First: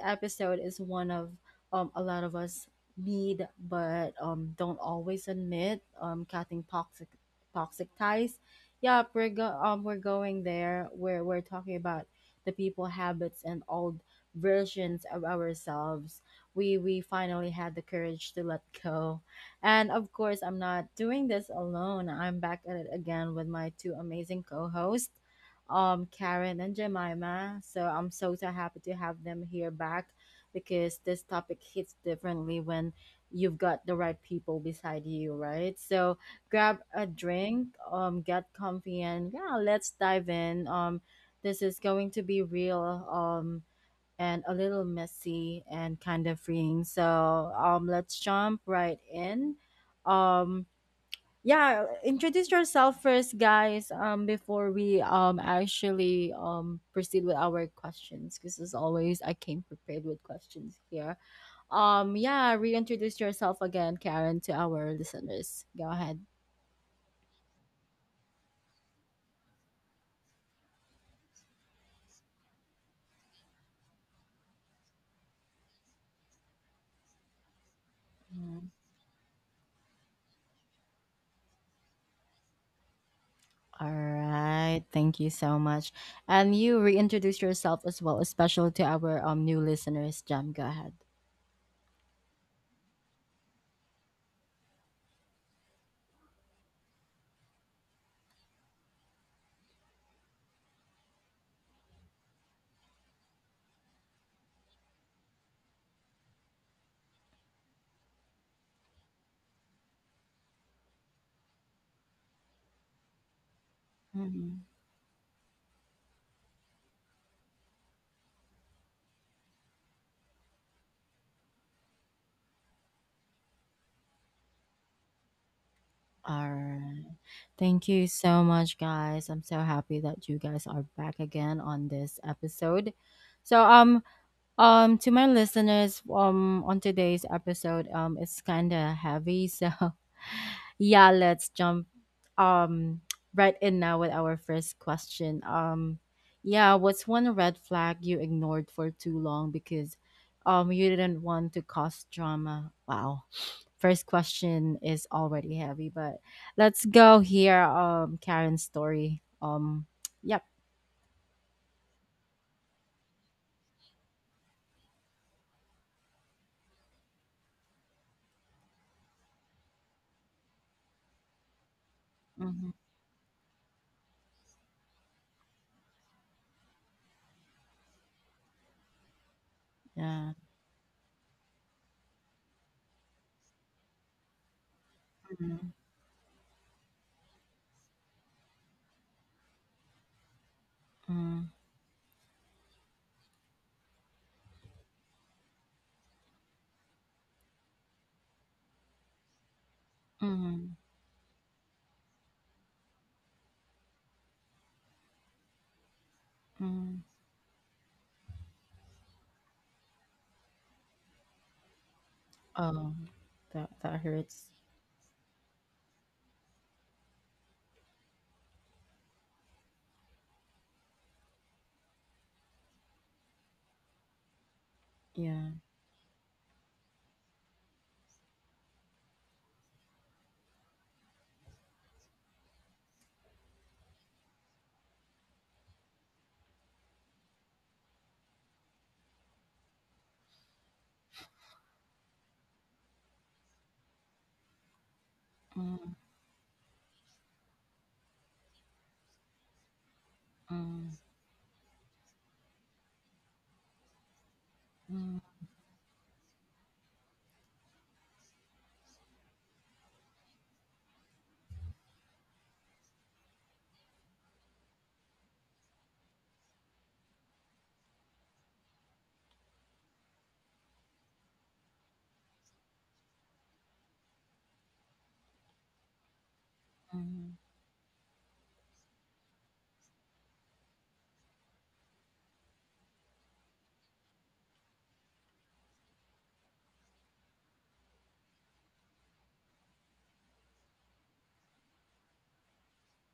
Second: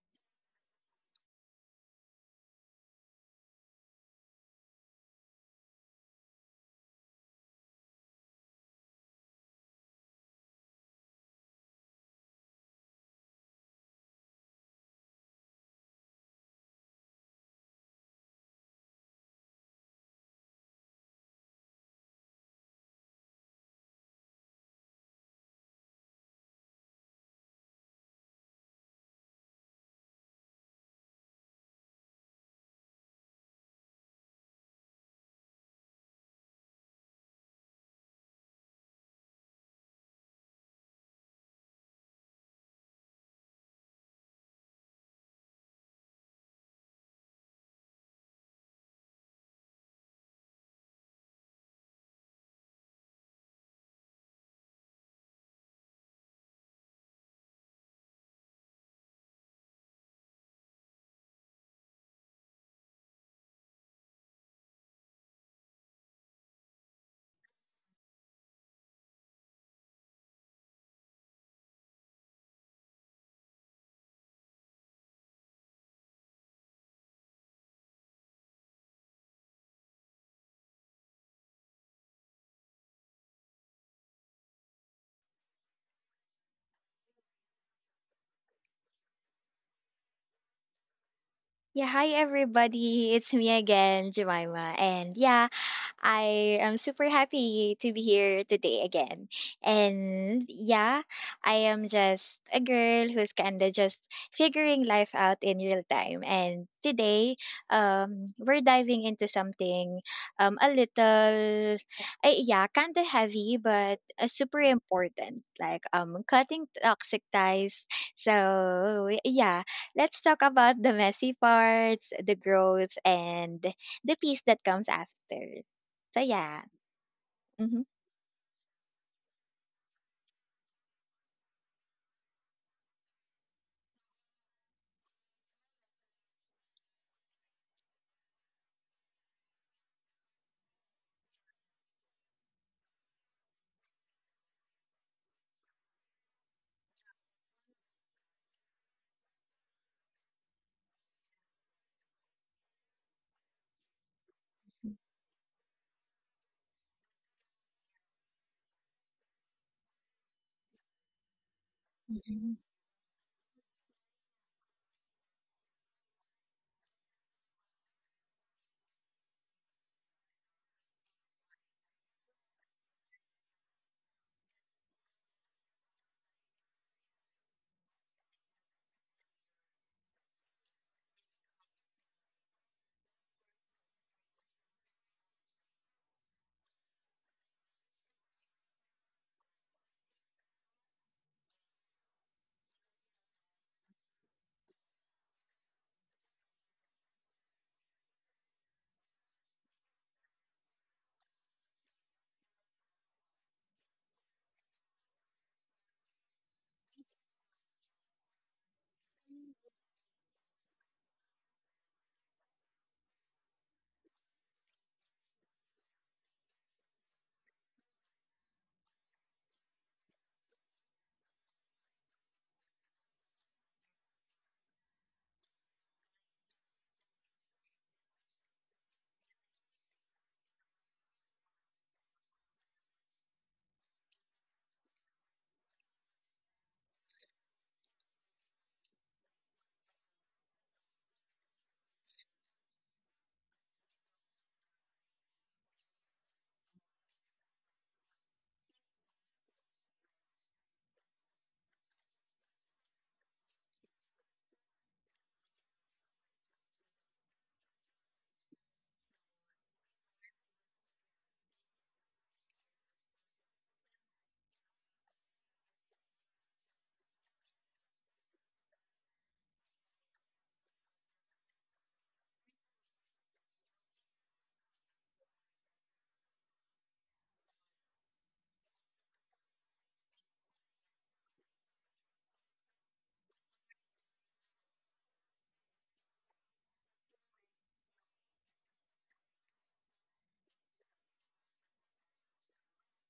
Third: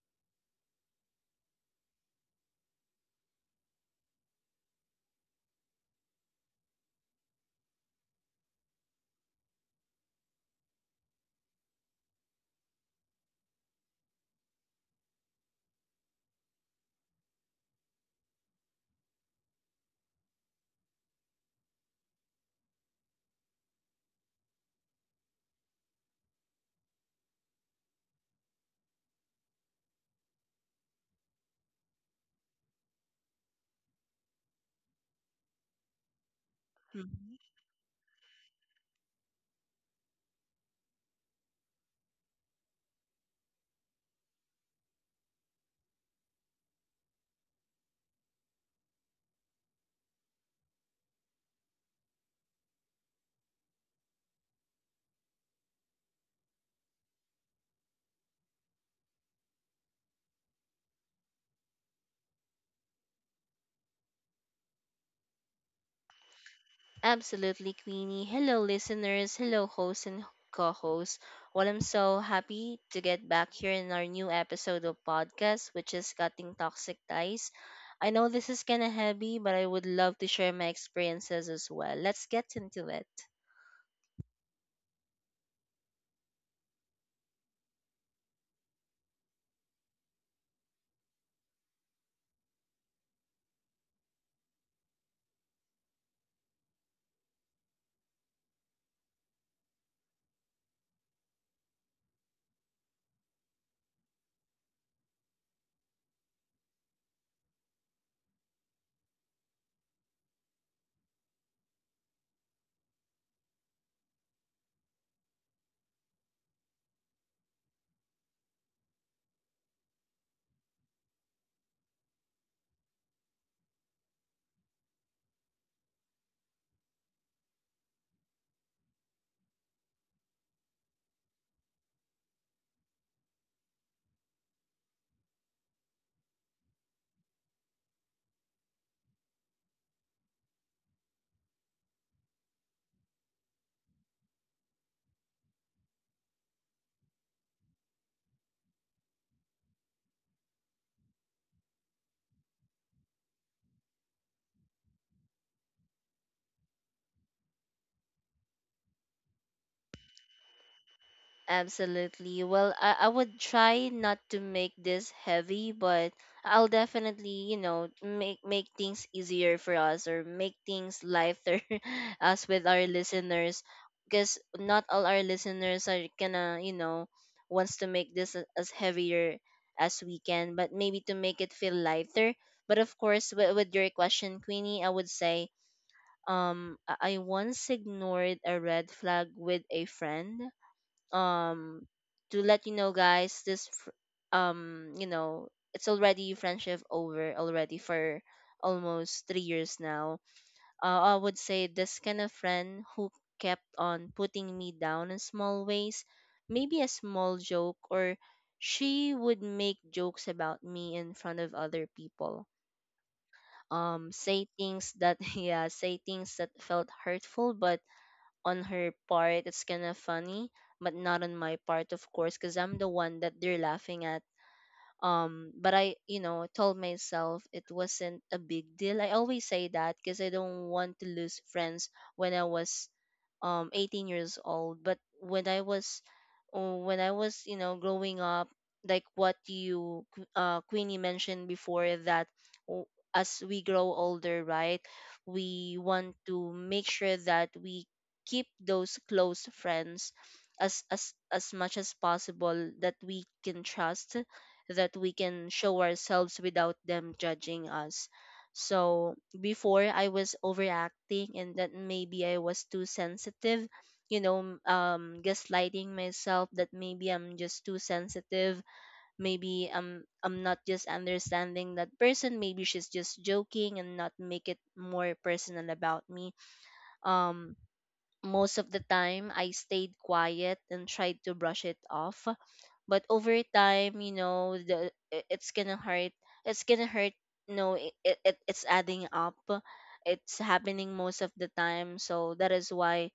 episode is one of a lot of us need but don't always admit cutting toxic ties. We're going there. We're talking about the people habits and old versions of ourselves. We finally had the courage to let go. And of course, I'm not doing this alone. I'm back at it again with my two amazing co-hosts Karen and Jemima. So I'm so happy to have them here back because this topic hits differently when you've got the right people beside you, right? So grab a Mhm. drink, get comfy, and yeah, let's dive in. This is going to be real, and a little messy and kind of freeing. So let's jump right in. Um, yeah, introduce yourself first guys before we actually proceed with our questions because as always I came prepared with questions here. Yeah Reintroduce yourself again, Karen, to our listeners. Go ahead. Absolutely, Queenie. Hello, listeners. Hello, hosts and co hosts. Well, I'm so happy to get back here in our new episode of podcast, which is Cutting Toxic Ties. I know this is Mm. kind of heavy, but I would love to share my experiences as well. Let's get into it. All right, thank you so much. And you reintroduce yourself as well, especially to our new listeners, Jam. Go ahead. Yeah, hi everybody. It's me again, Jemima. And yeah, I am super happy to be here today again. And yeah, I am just a girl who's kind of just figuring life out in real time. And today, we're diving into something a little, yeah, kind of heavy, but super important, like cutting toxic ties. So yeah, let's talk about the messy parts, the growth, and the peace that comes after. So, All yeah. right. Mhm. Thank you so much, guys. I'm so happy that you guys are back again on this episode. So, to my listeners, on today's episode, it's kind of heavy, so yeah, let's jump, um, right in now with our first question. Yeah, what's one red flag you ignored for too long because you didn't want to cause drama? Wow, first question is already heavy, but let's go here. Karen's story. Yep. Absolutely. Mhm, Well, I would try not to make this heavy, but I'll definitely, you know, make things easier for us or make things lighter as with Mhm, our listeners because not all our listeners are gonna, you know, wants to make this as heavier as we yeah. can, but maybe to make it feel lighter. But of course, with your question, Queenie, I would say, Mhm, I once ignored a red flag with a friend. mm, um to let you know, guys, this you know, it's already friendship over already for almost 3 years now. mhm, I would say this kind of friend who kept on putting me down in small ways, maybe a mhm. small joke, or she would make jokes about me in front of other people, Oh, that say hurts. things that yeah, say things that felt hurtful, but on her part it's kind of funny, but not on my part, of course, because I'm the one that they're laughing at. Yeah. But I, you know, told myself it wasn't a big deal. I always say that because I don't want to lose friends. When I was 18 years old, but when I was you know, growing up, like what you, Queenie, mentioned before, that w- as we grow older, right, we Mm, want to make sure that we keep those close friends as mm, much as possible, that we can trust, that we mm, can show ourselves without them judging us. So before, I was overacting and that maybe I was too sensitive, you know, gaslighting myself that maybe I'm just too sensitive, maybe I'm not just understanding that person, maybe she's just joking and not make it more personal about me. mm, Um Most of the time, I stayed quiet and tried to brush it off. But over time, you know, it's gonna hurt. It's gonna hurt. No, it's adding up. It's happening most of the time. So that is why,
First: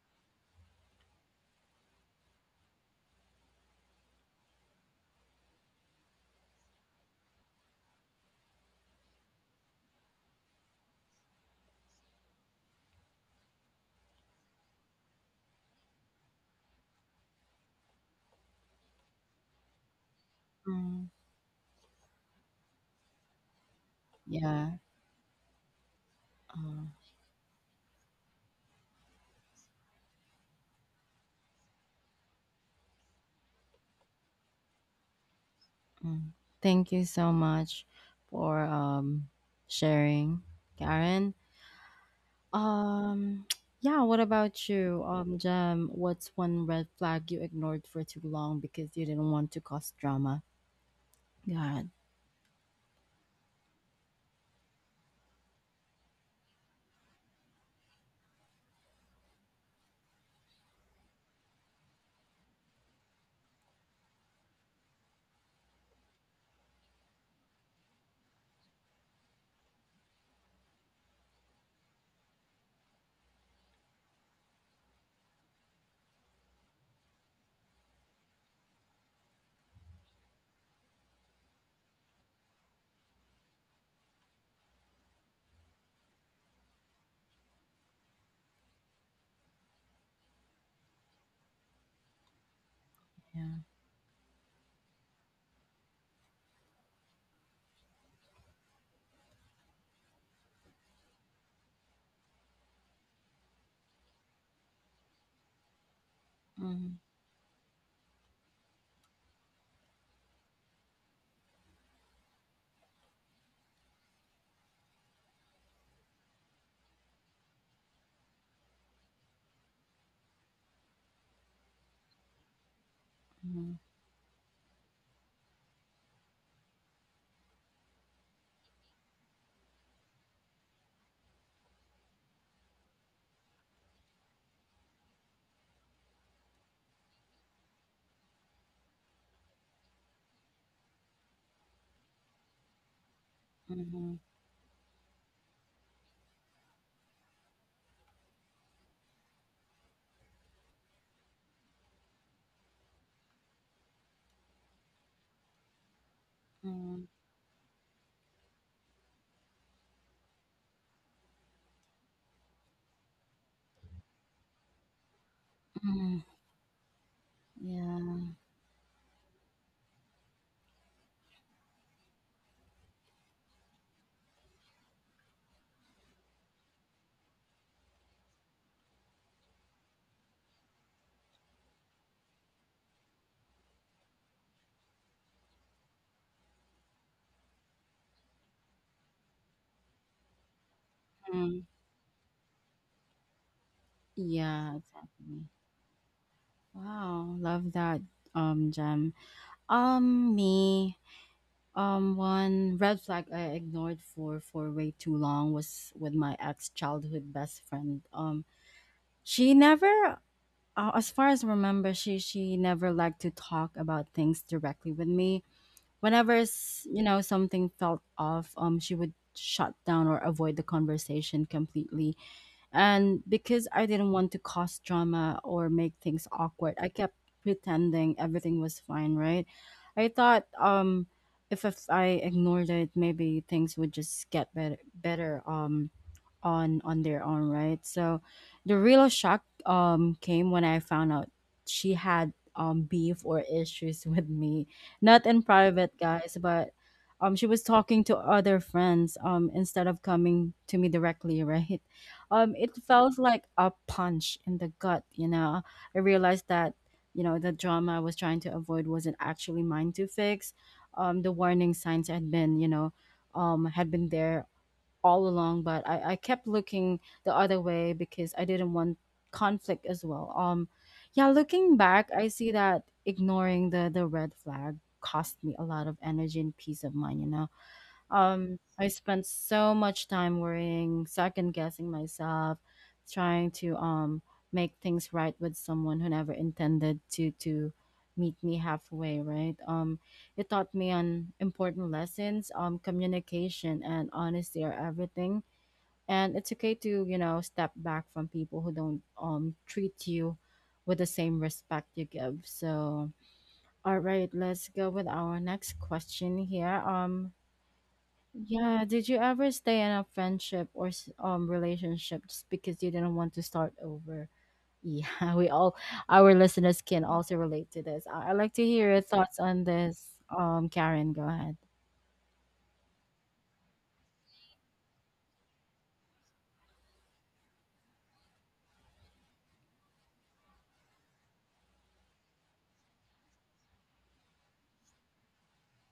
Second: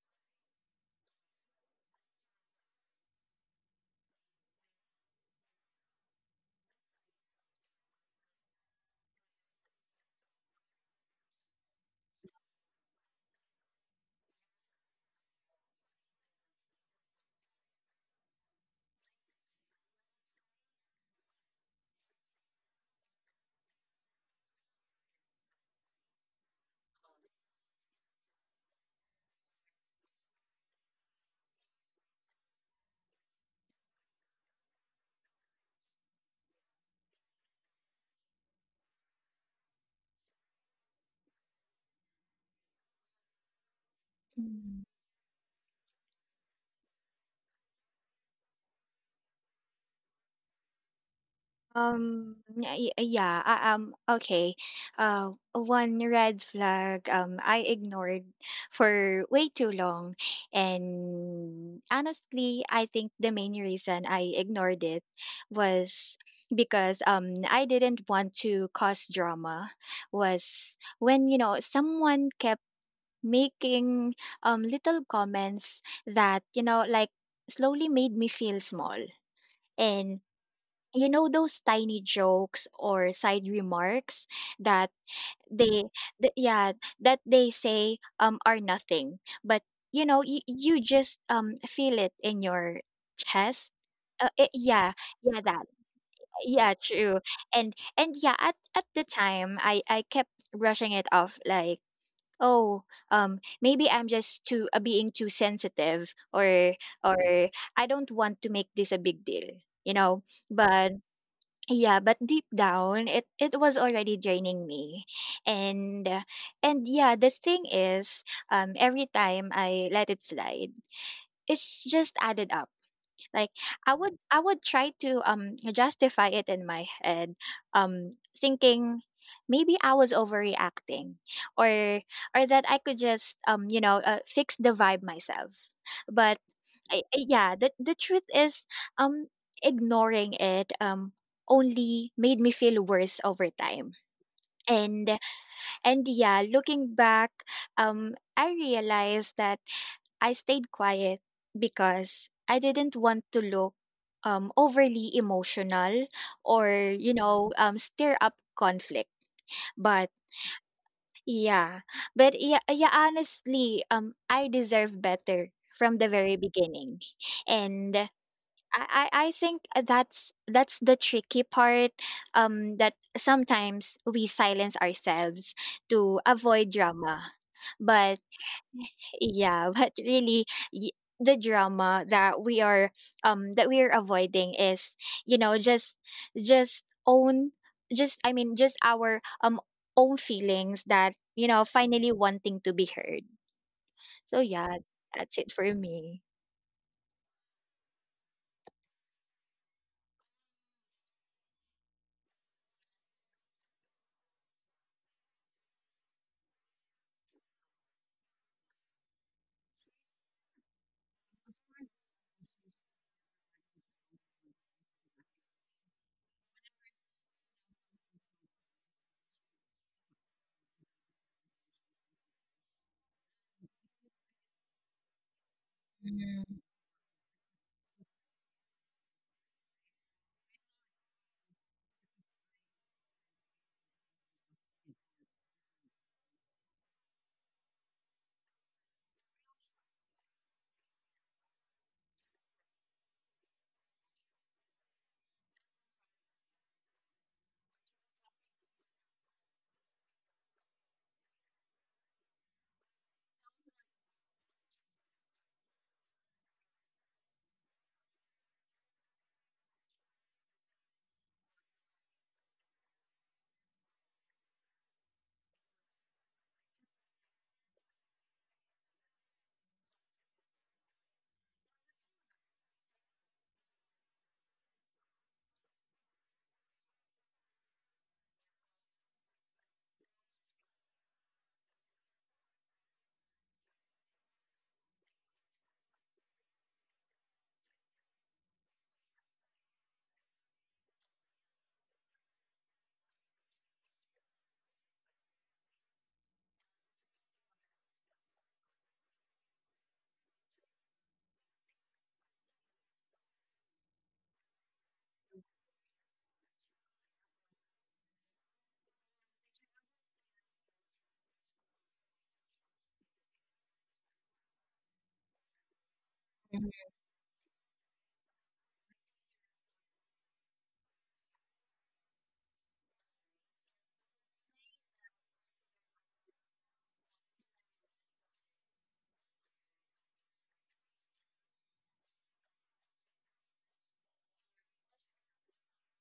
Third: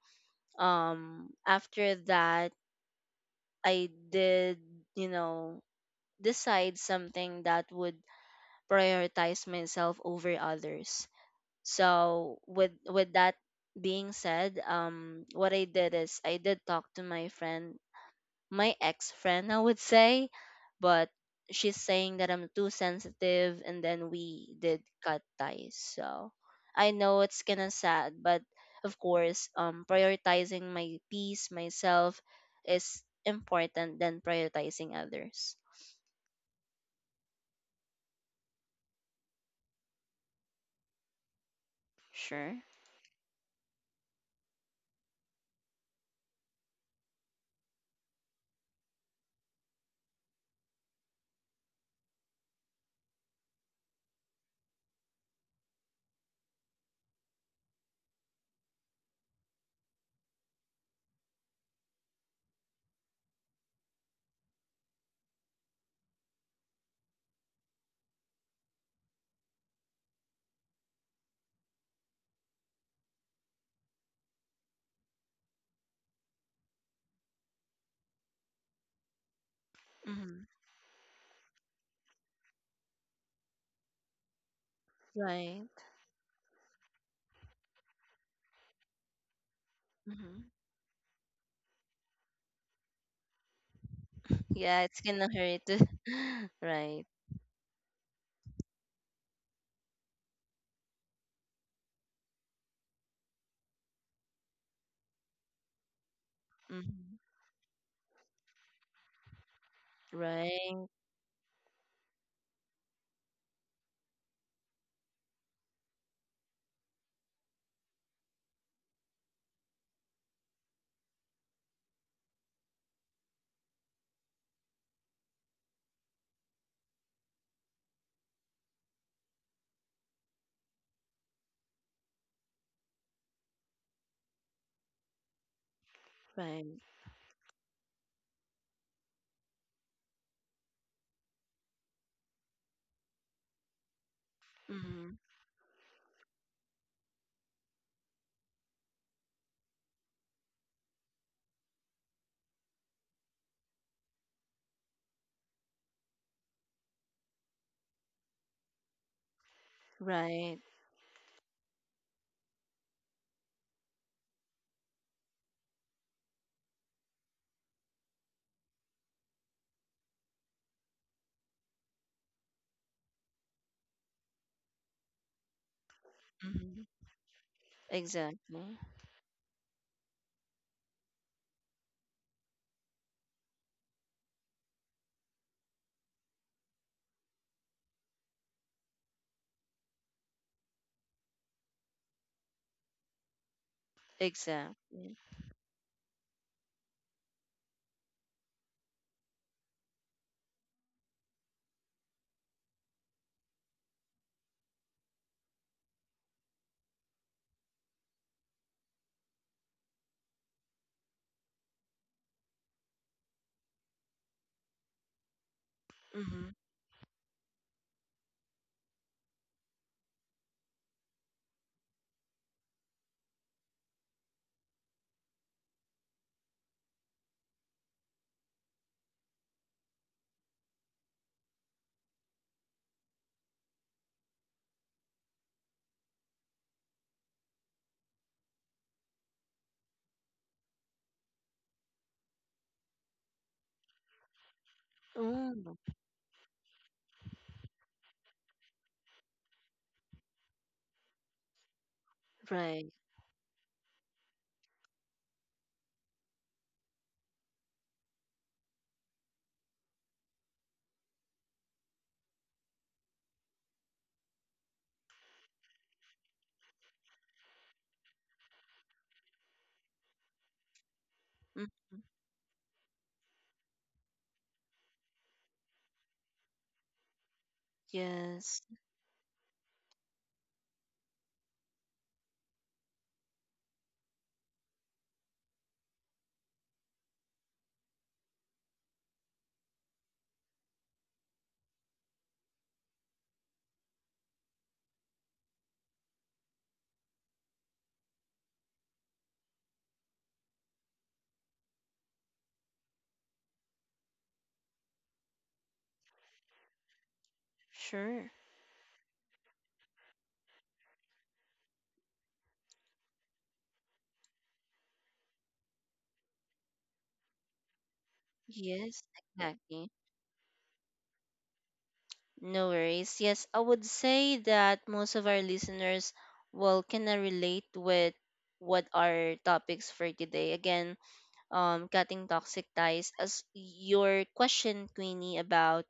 after that, I did, you know, decide something that would prioritize myself over others. So with that being said, what I did is I did talk to my friend, my ex friend, I would say, but mm. she's saying that I'm too sensitive, and then we Yeah. did cut ties. So Oh, I know it's kinda sad, but of course, prioritizing my peace, myself, is important than prioritizing others. mm. Thank you so much for sharing, Karen. Sure. Um, yeah, what about mhm. you? Jem, what's one red flag you ignored for too long because you didn't want to cause drama? God, Um, y y yeah, okay. One red flag, I ignored for way too long. And honestly, I think the main reason I ignored it was because I didn't want to cause drama was when, you know, someone kept making little comments that, you know, like slowly made me feel small. And Hmm. you know those tiny jokes or side remarks that they Right. th- yeah that they say are nothing but you know you, Hmm. you just feel it in your yeah. chest. Eh, Yeah, yeah it's gonna yeah that hurt. yeah Right. true And yeah, at the time, I kept brushing it off like, oh, maybe I'm just too being too sensitive, Mhm, or Mhm. I don't want to make this a big deal, you know. but Right, yeah, but deep down, it was already draining me, and uh, and yeah, the thing is, every time I let it slide, it's just added up. Like, mhm, I would try to justify it in my head, um thinking maybe I was overreacting, or or that I could just fix the vibe myself. But right. the truth is, um ignoring it only made me feel worse over time. mhm, Hmm. And and yeah, looking back, I realized that I stayed quiet because I didn't want to look overly emotional or, mhm, you know, stir up conflict. But Right. yeah, but honestly, I deserve better from the mhm. very beginning, and I, Yeah. I I think that's the tricky part. That sometimes we silence ourselves to avoid Hmm. drama, but Exactly. yeah but really, the drama that we are avoiding is, you know, just own just I mean just our own feelings that, you Mm. know, finally wanting to be heard. So yeah, Yeah, Exactly. that's exactly. it for me. Wow, love that, um, Gem. Me One red flag I ignored for way too long was with my ex childhood best friend. She never, as far as I remember, she never liked to talk about things directly with me. Hmm. You know, something felt off, she would shut down or avoid the conversation completely. And because I didn't want to cause drama or make things Mhm, awkward, I kept pretending everything was fine, right? I thought if I ignored it, maybe things would just get better on their own, right? So the real shock came when I found out she had beef or issues with me. Not in Oh, private, guys, but she was talking to other friends instead of coming to me directly, right? Um, it right. felt like a punch in the gut, you know. I realized that, you know, the drama I was trying to avoid wasn't actually mine to fix. The warning signs had been you know had been there all along, but I kept looking the other way because I didn't want conflict as well. Yeah Hmm. Looking back, I see that ignoring the red flag cost me a lot of energy and peace of mind, you know. Yes, Um, I spent so much time worrying, second guessing myself, trying to make things right with someone who never intended to meet me halfway, right? It taught me on important lessons. Communication and honesty are everything. And it's okay to, you know, step back from people who don't treat you with the same respect you give. So, all right, let's go with our next question here. Sure. Yeah, did you ever stay in a friendship or relationship just because you didn't want to start over? Yeah, we all, our mhm, listeners can also relate to this. I'd like to hear Yes, your thoughts on exactly. this. Karen, go ahead. No worries. Yes, I would say that most of our listeners will kind of relate with what our topics for today. Again, cutting toxic ties. As your question, Queenie, about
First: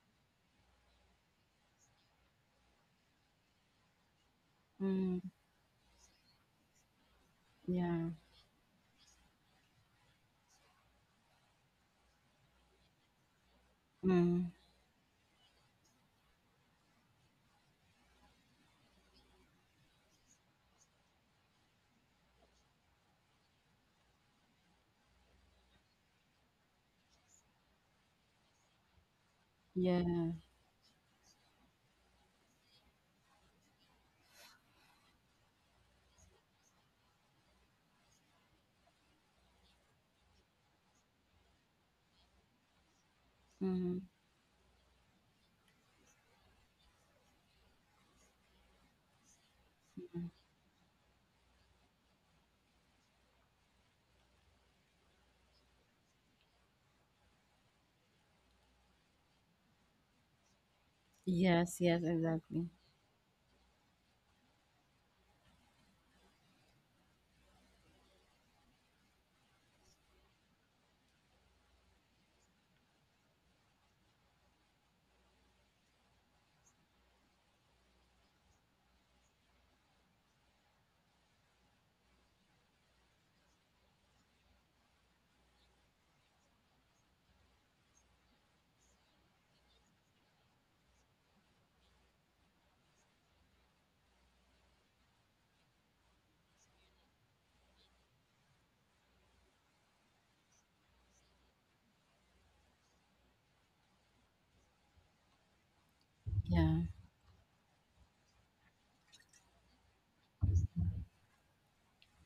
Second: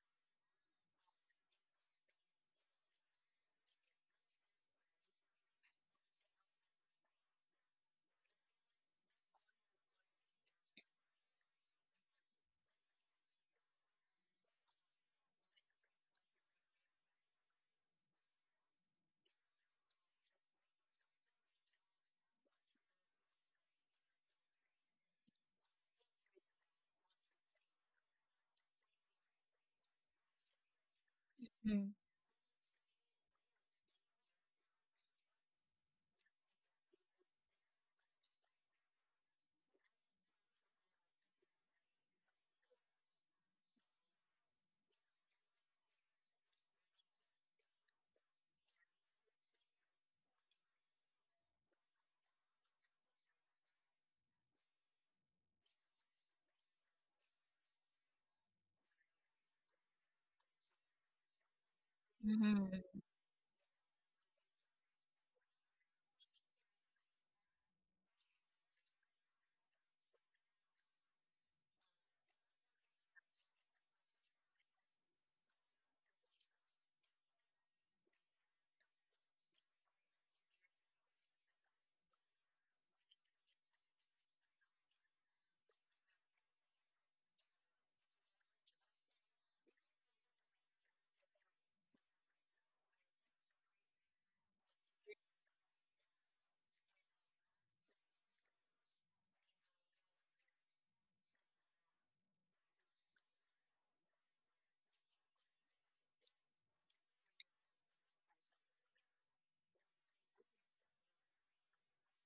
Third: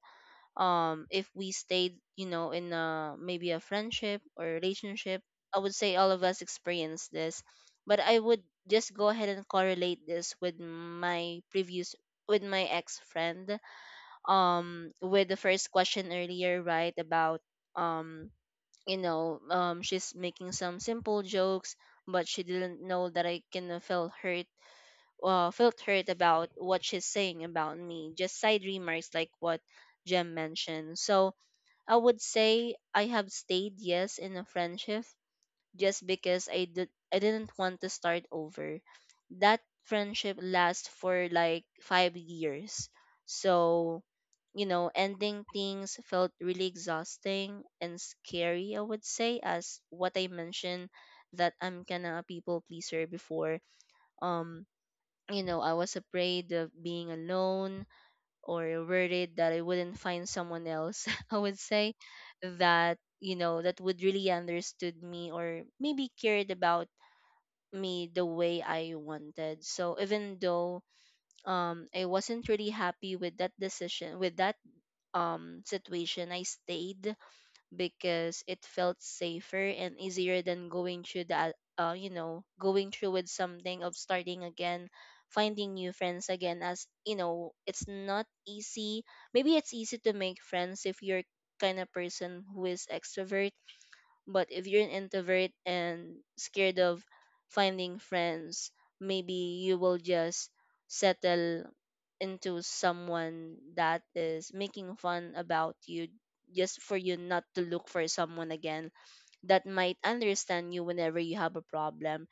if we stayed, you know, in a maybe a friendship or relationship, Mm, I would say all of us experience this, but yeah. I would just go ahead and correlate this with my previous, with my ex friend, Mm, with the first question earlier, right, about um you know, she's making some simple jokes, but she didn't know that I kind of felt hurt. Felt hurt about what she's saying about me, just side remarks like what Jem yeah. mentioned. So mhm, I would say I have stayed, yes, in a friendship just because I didn't want to start over. That friendship lasts for like 5 years. So, Mm, you know, ending things felt really exhausting and scary, I would say, as what I mentioned, that I'm kind of a people pleaser before. Um, you know, I was afraid of being alone or worried that I wouldn't find someone else, I would yes. say, Yes. Exactly. that, you know, that would really understood me or maybe cared about me the way I wanted. So even though I wasn't really happy with that decision, with that situation, I stayed because it felt safer and easier than going through that, you know, going through with something of starting again, finding new friends again. As you know, it's not easy. Maybe it's easy to make friends if you're kind of person who is extrovert, but if you're an introvert and scared of finding friends, maybe you will just settle into someone that is making fun about you, Yeah. just for you not to look for someone again that might understand you whenever you have a problem.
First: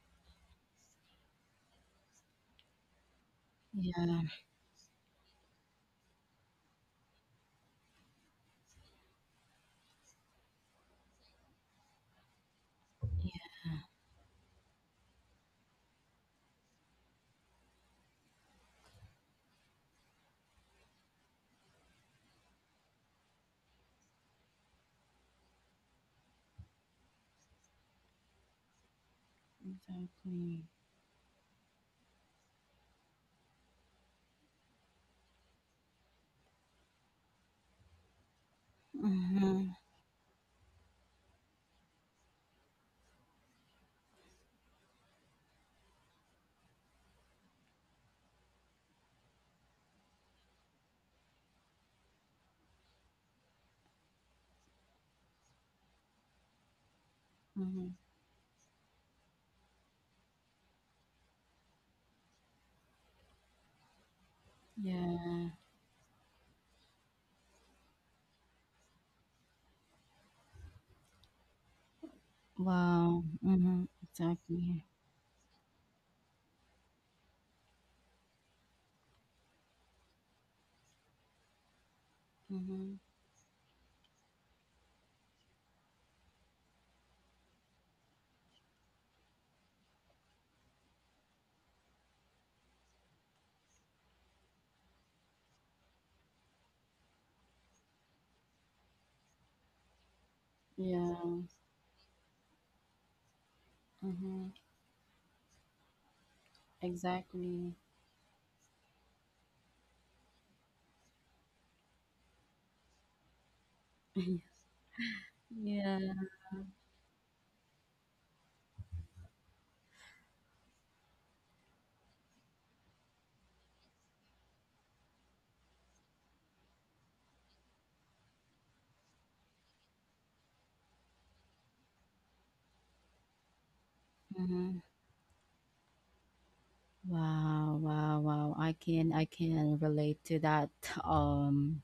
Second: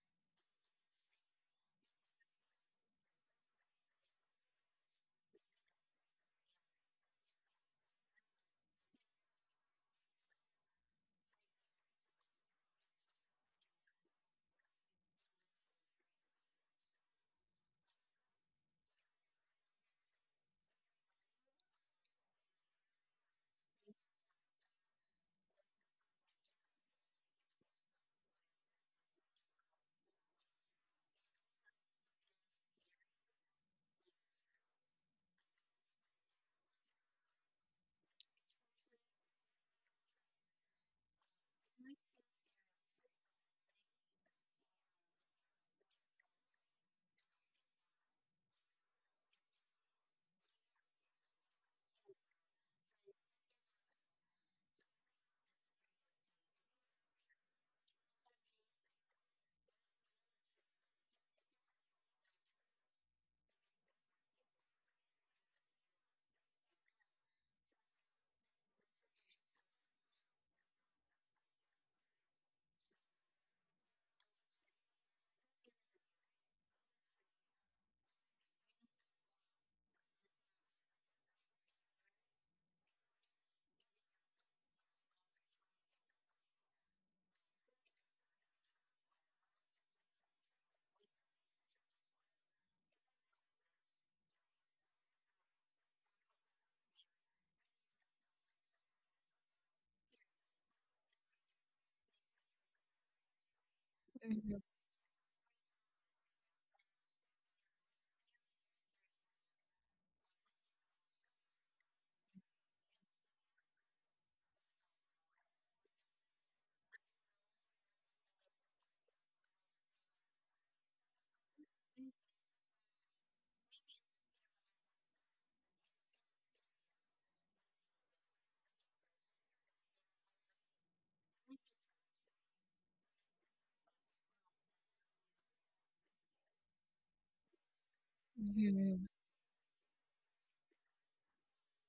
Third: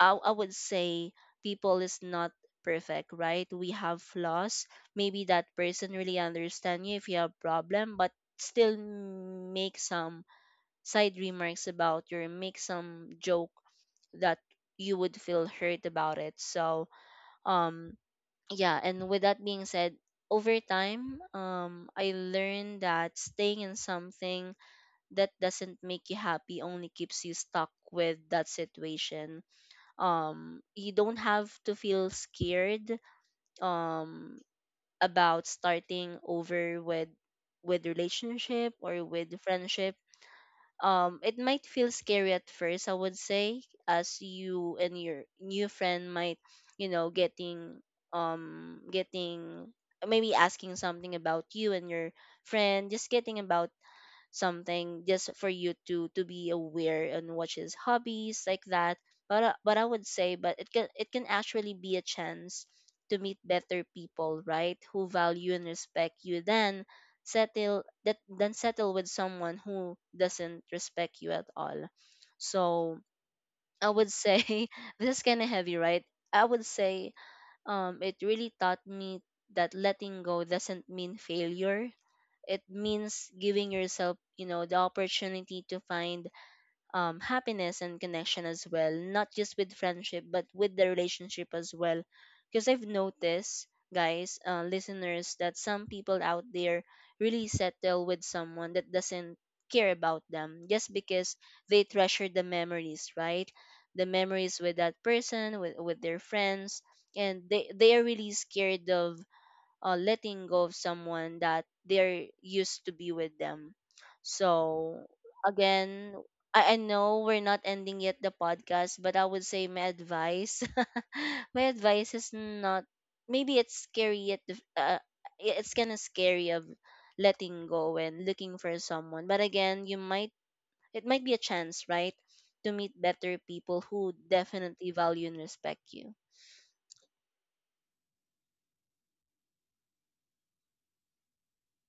I would say people is not perfect, right? We have Yeah. flaws. Maybe that person really understand you if you have problem, but still make some side remarks about your, make some Yeah. joke that you would feel hurt about it. So, um, yeah, and with that being said, over time, I learned that staying in something that doesn't make you happy only keeps you stuck with that situation. Exactly. You don't have to feel scared um, about starting over with relationship or with Mm-hmm. friendship. It might feel scary at first, I would say, as you and your new friend might, you know, getting, getting, maybe asking something about you and your friend, just getting about something, just for you to be aware and watch his Mm-hmm. hobbies like that. But I would say but it can, it can actually be a chance to meet better people, right, who Yeah. value and respect you, then settle that than settle with someone who doesn't respect you at all. So Wow. Mm-hmm. I would say Exactly. this is kind of heavy, right? I would say, it really taught me that letting go doesn't mean failure. It Mm-hmm. means giving yourself, you know, the opportunity to find happiness and connection as well, not just with friendship, but with the relationship as well. Because I've noticed, guys, listeners, that some people out there really settle with someone that doesn't care about them just Yeah. because they treasure the memories, right? The mhm, Mm-hmm. memories mhm, with that person, with their friends, and Exactly. they are really scared of letting go of someone that they're used to be with them. So again, Yeah. I know we're not ending yet the podcast, but I would say my advice, my advice is not, maybe it's scary at the, it's kind of scary of letting go and looking for someone. But again, you might, it might be a chance, right? To meet better people who Mhm. definitely value and respect you. Wow, wow, wow. I mhm, can, I can relate to that, um,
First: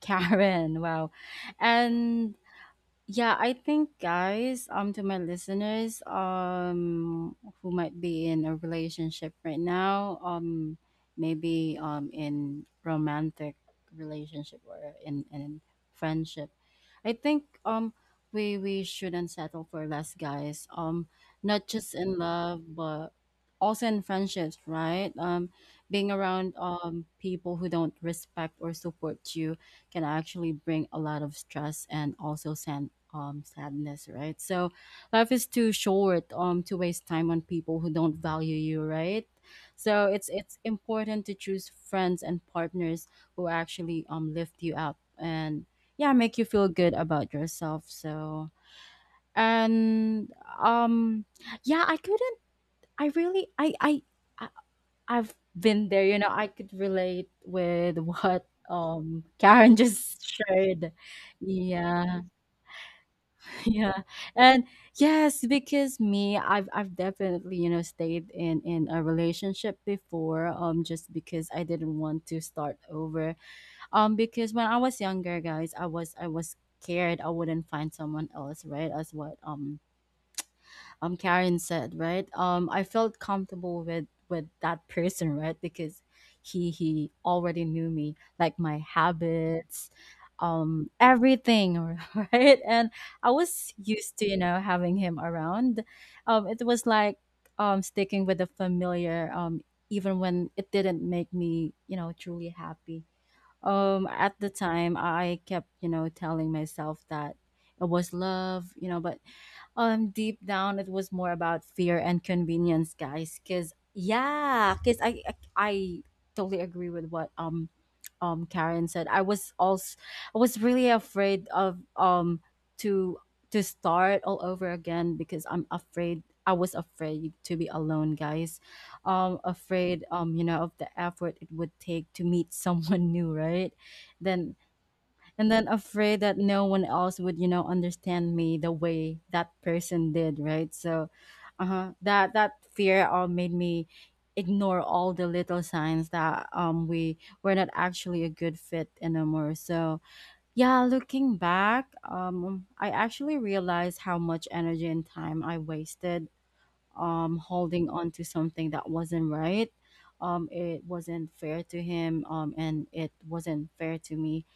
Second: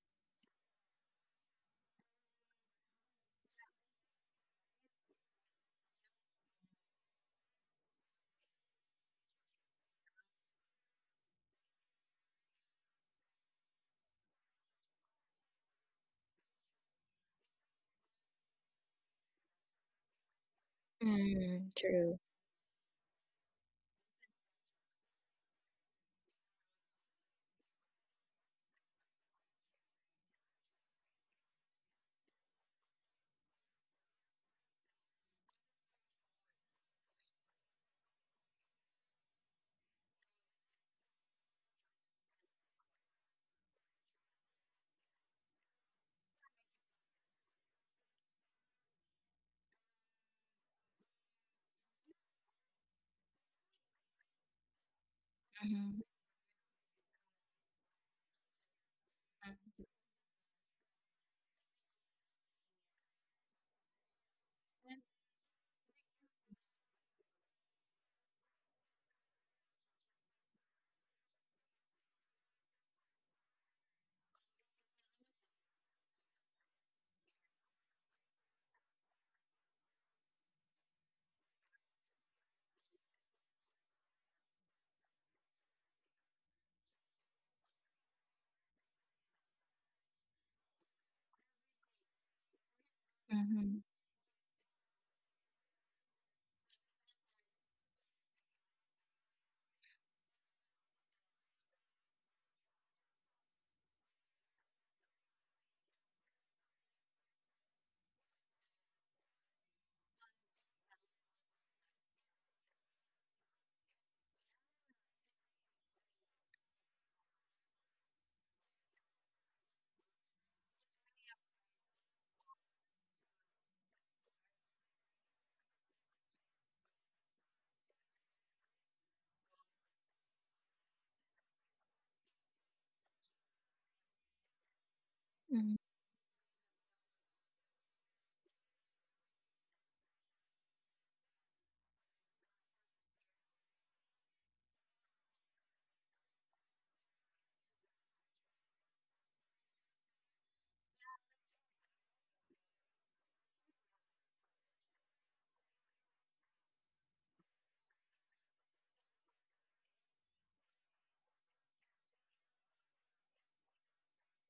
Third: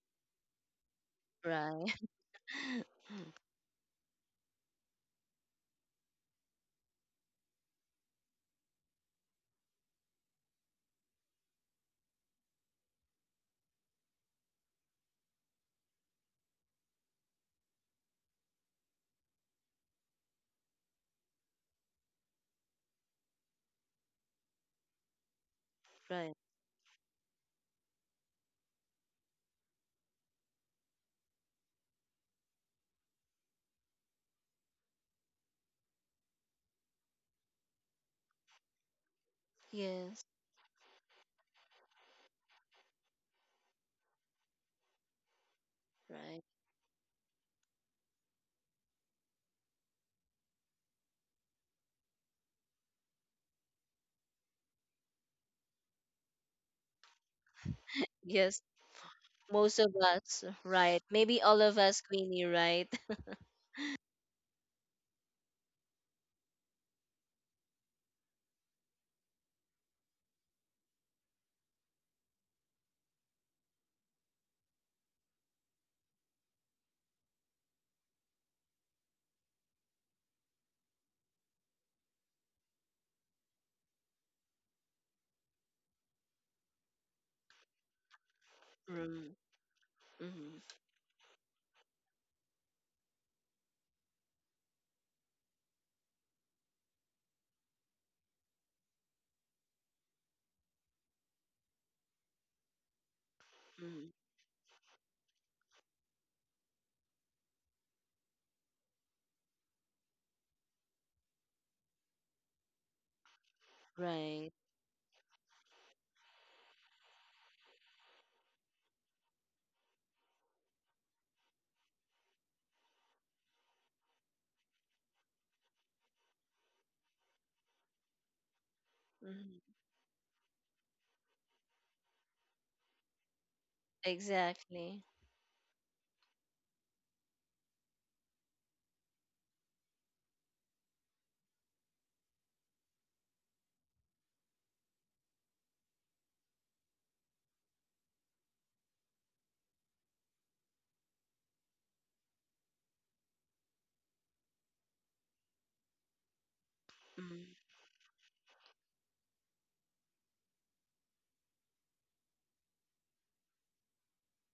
Karen. Wow. Right. And yeah, I think guys, um, to my listeners, who might be in a relationship right now, um, maybe in romantic relationship or in friendship. I think we shouldn't settle for less, guys. Um, not mm, just in true. love but also in friendships, right? Um, being Right. around people who don't respect or support you can actually bring a lot of stress and also send sadness, right? So life is too short to waste time on people who don't value you, right? So Yes. it's important to choose friends and partners who actually lift you up and yeah, make Right. you feel good about yourself. So, and um yeah, I couldn't I really I I've been Mhm, there, you know. I could relate with what Yes. Karen Most of just us, shared. right? Maybe all of us, Yeah. Queenie, right? Yeah. And yes, because me, I've definitely, you know, stayed in a relationship before just because I didn't want to start over. Um, because when I was younger, guys, I was scared I wouldn't find someone else, right? As what Karen said, right? Um, I felt comfortable with that person, right? Because he already knew me, like my Mm, habits, mm, everything, right? And I mhm, was mhm. used to, you know, having him around. Um, it was like sticking with the familiar even when it didn't make me, you know, truly happy. Um, mm, at the time I kept, you know, telling myself that it was love, you know, but deep down it was more about fear and convenience, guys, because right. yeah, because I totally agree with what Karen said. I was really afraid of to to start all over again because I was afraid to be alone, guys. Mm, Afraid, you know, of the effort it would take to meet someone new, right? then exactly. and then Mhm. afraid that no one else would, you know, understand me the way that person did, right? So, uh-huh, that fear all made me ignore all the little signs that we were not actually a good fit anymore. So yeah, looking back, I actually realized how much energy and time I wasted Mm, holding on to something that wasn't right. Um, it wasn't fair to him, and it wasn't fair to me.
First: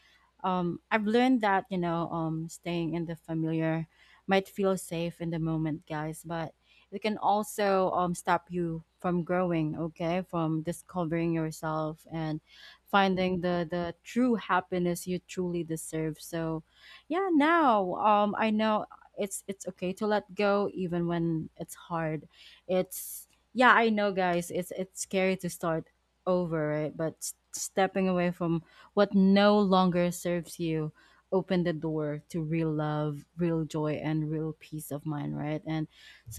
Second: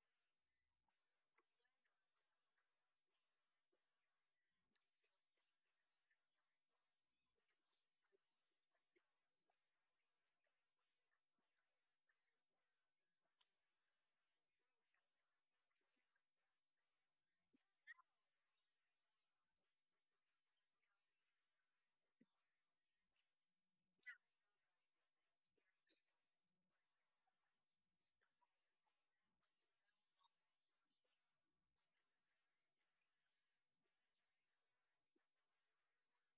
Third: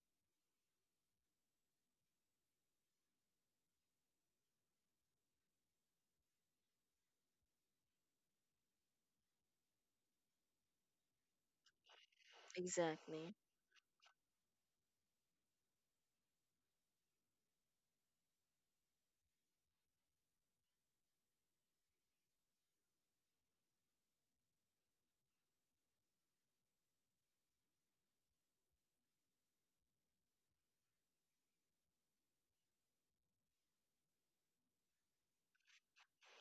Um, I've learned that, you know, staying in the familiar might feel safe in the moment, guys, but it can also, stop you from growing. Okay, from discovering yourself and exactly. finding the true happiness you truly deserve. So, yeah, now, I know it's okay to let go even when it's hard. It's, yeah, I know, guys, it's scary to start over, right? But stepping away from what no longer serves you open the door to real love, real joy, and real peace of mind, right? And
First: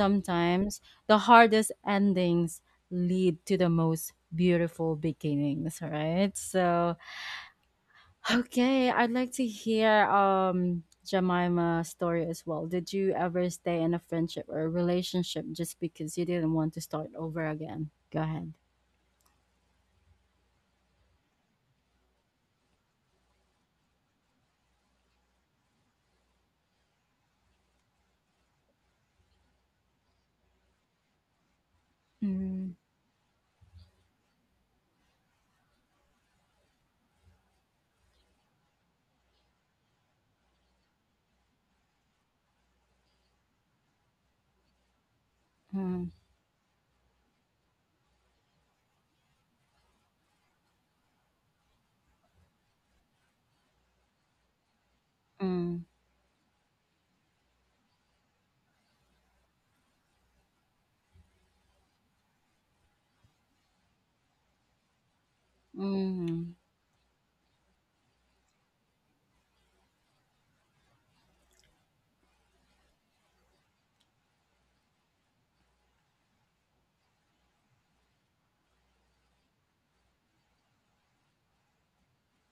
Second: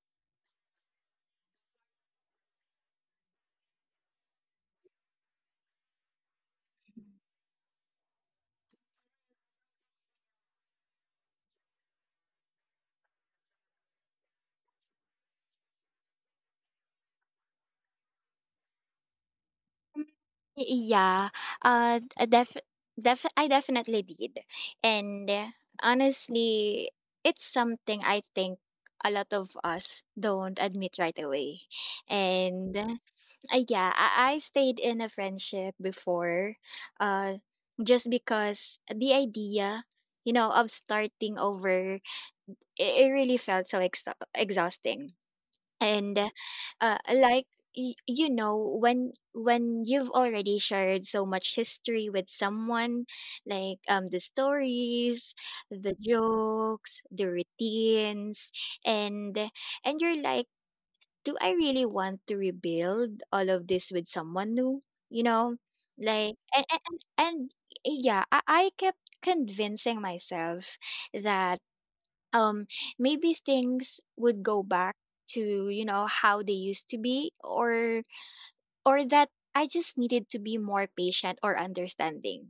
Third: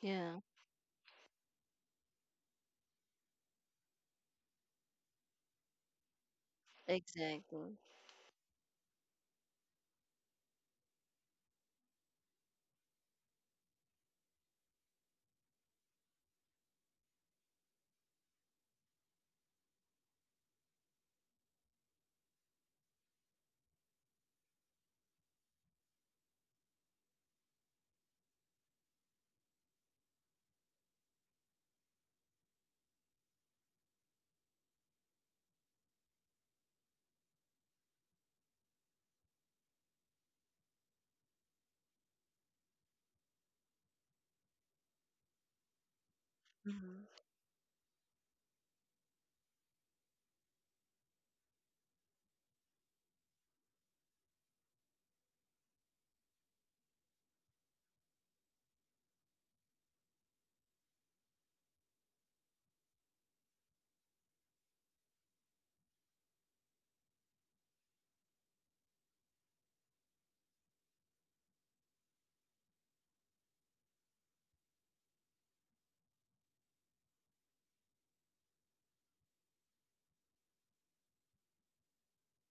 Yeah, the hardest endings lead to the most beautiful beginnings, right? So, exactly. okay, I'd like to hear Jemima's story as well. Did you ever stay in a friendship or a relationship just because you didn't want to start over again? Go ahead. Y- Yeah, a def def I definitely did. And honestly, it's something I think a lot of us don't admit right away. Mm, And yeah, I stayed in a friendship before, uh, just because the idea, you know, of starting over, it really felt so ex exhausting. mm, And Mm, Like, you know, when you've already shared so much history with someone, like the stories, mm, the jokes, the routines, and and you're like, do I really want to rebuild all of this with someone new, you know? like mm, and and, and yeah, I kept convincing myself that um maybe things would go back to, you know, how they used to be, or that I just needed to be more patient or understanding.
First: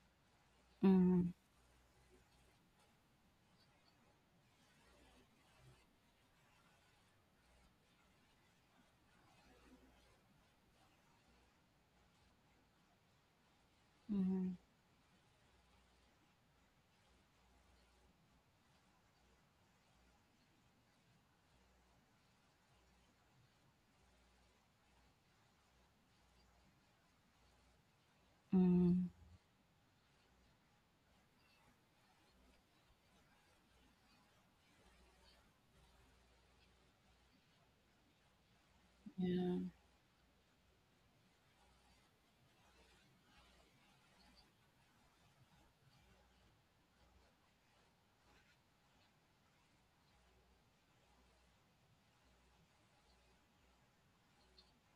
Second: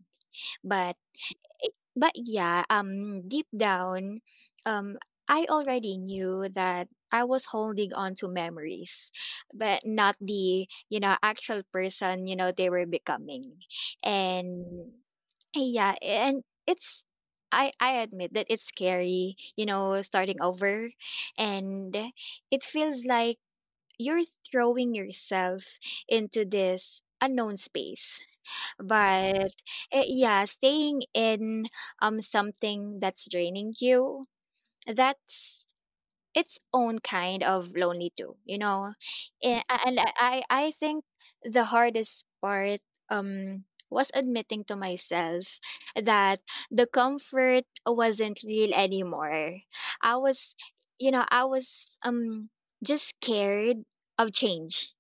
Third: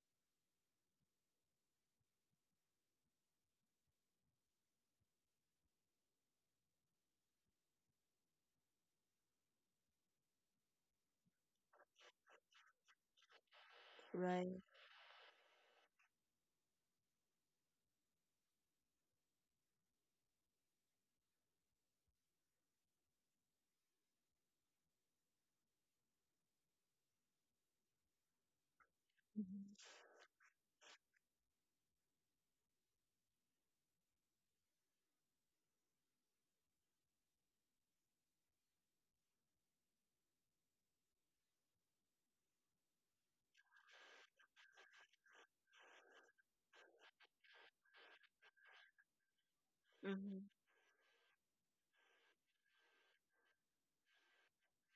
but mm, eh, but yeah, deep down, um I already knew that I was holding on to memories but not the, you know, actual person, you know, they were becoming. mm. right. And yeah, and it's, I admit that it's scary, you know, starting over, and it feels like you're throwing yourself into this unknown space. Mm, But Mm, eh, yeah, staying in something that's draining you, that's its own kind of lonely too, you know. Eh, yeah. a- and I think the hardest part um was admitting to myself that the comfort wasn't real anymore. I mm, was you know I was um just scared of change.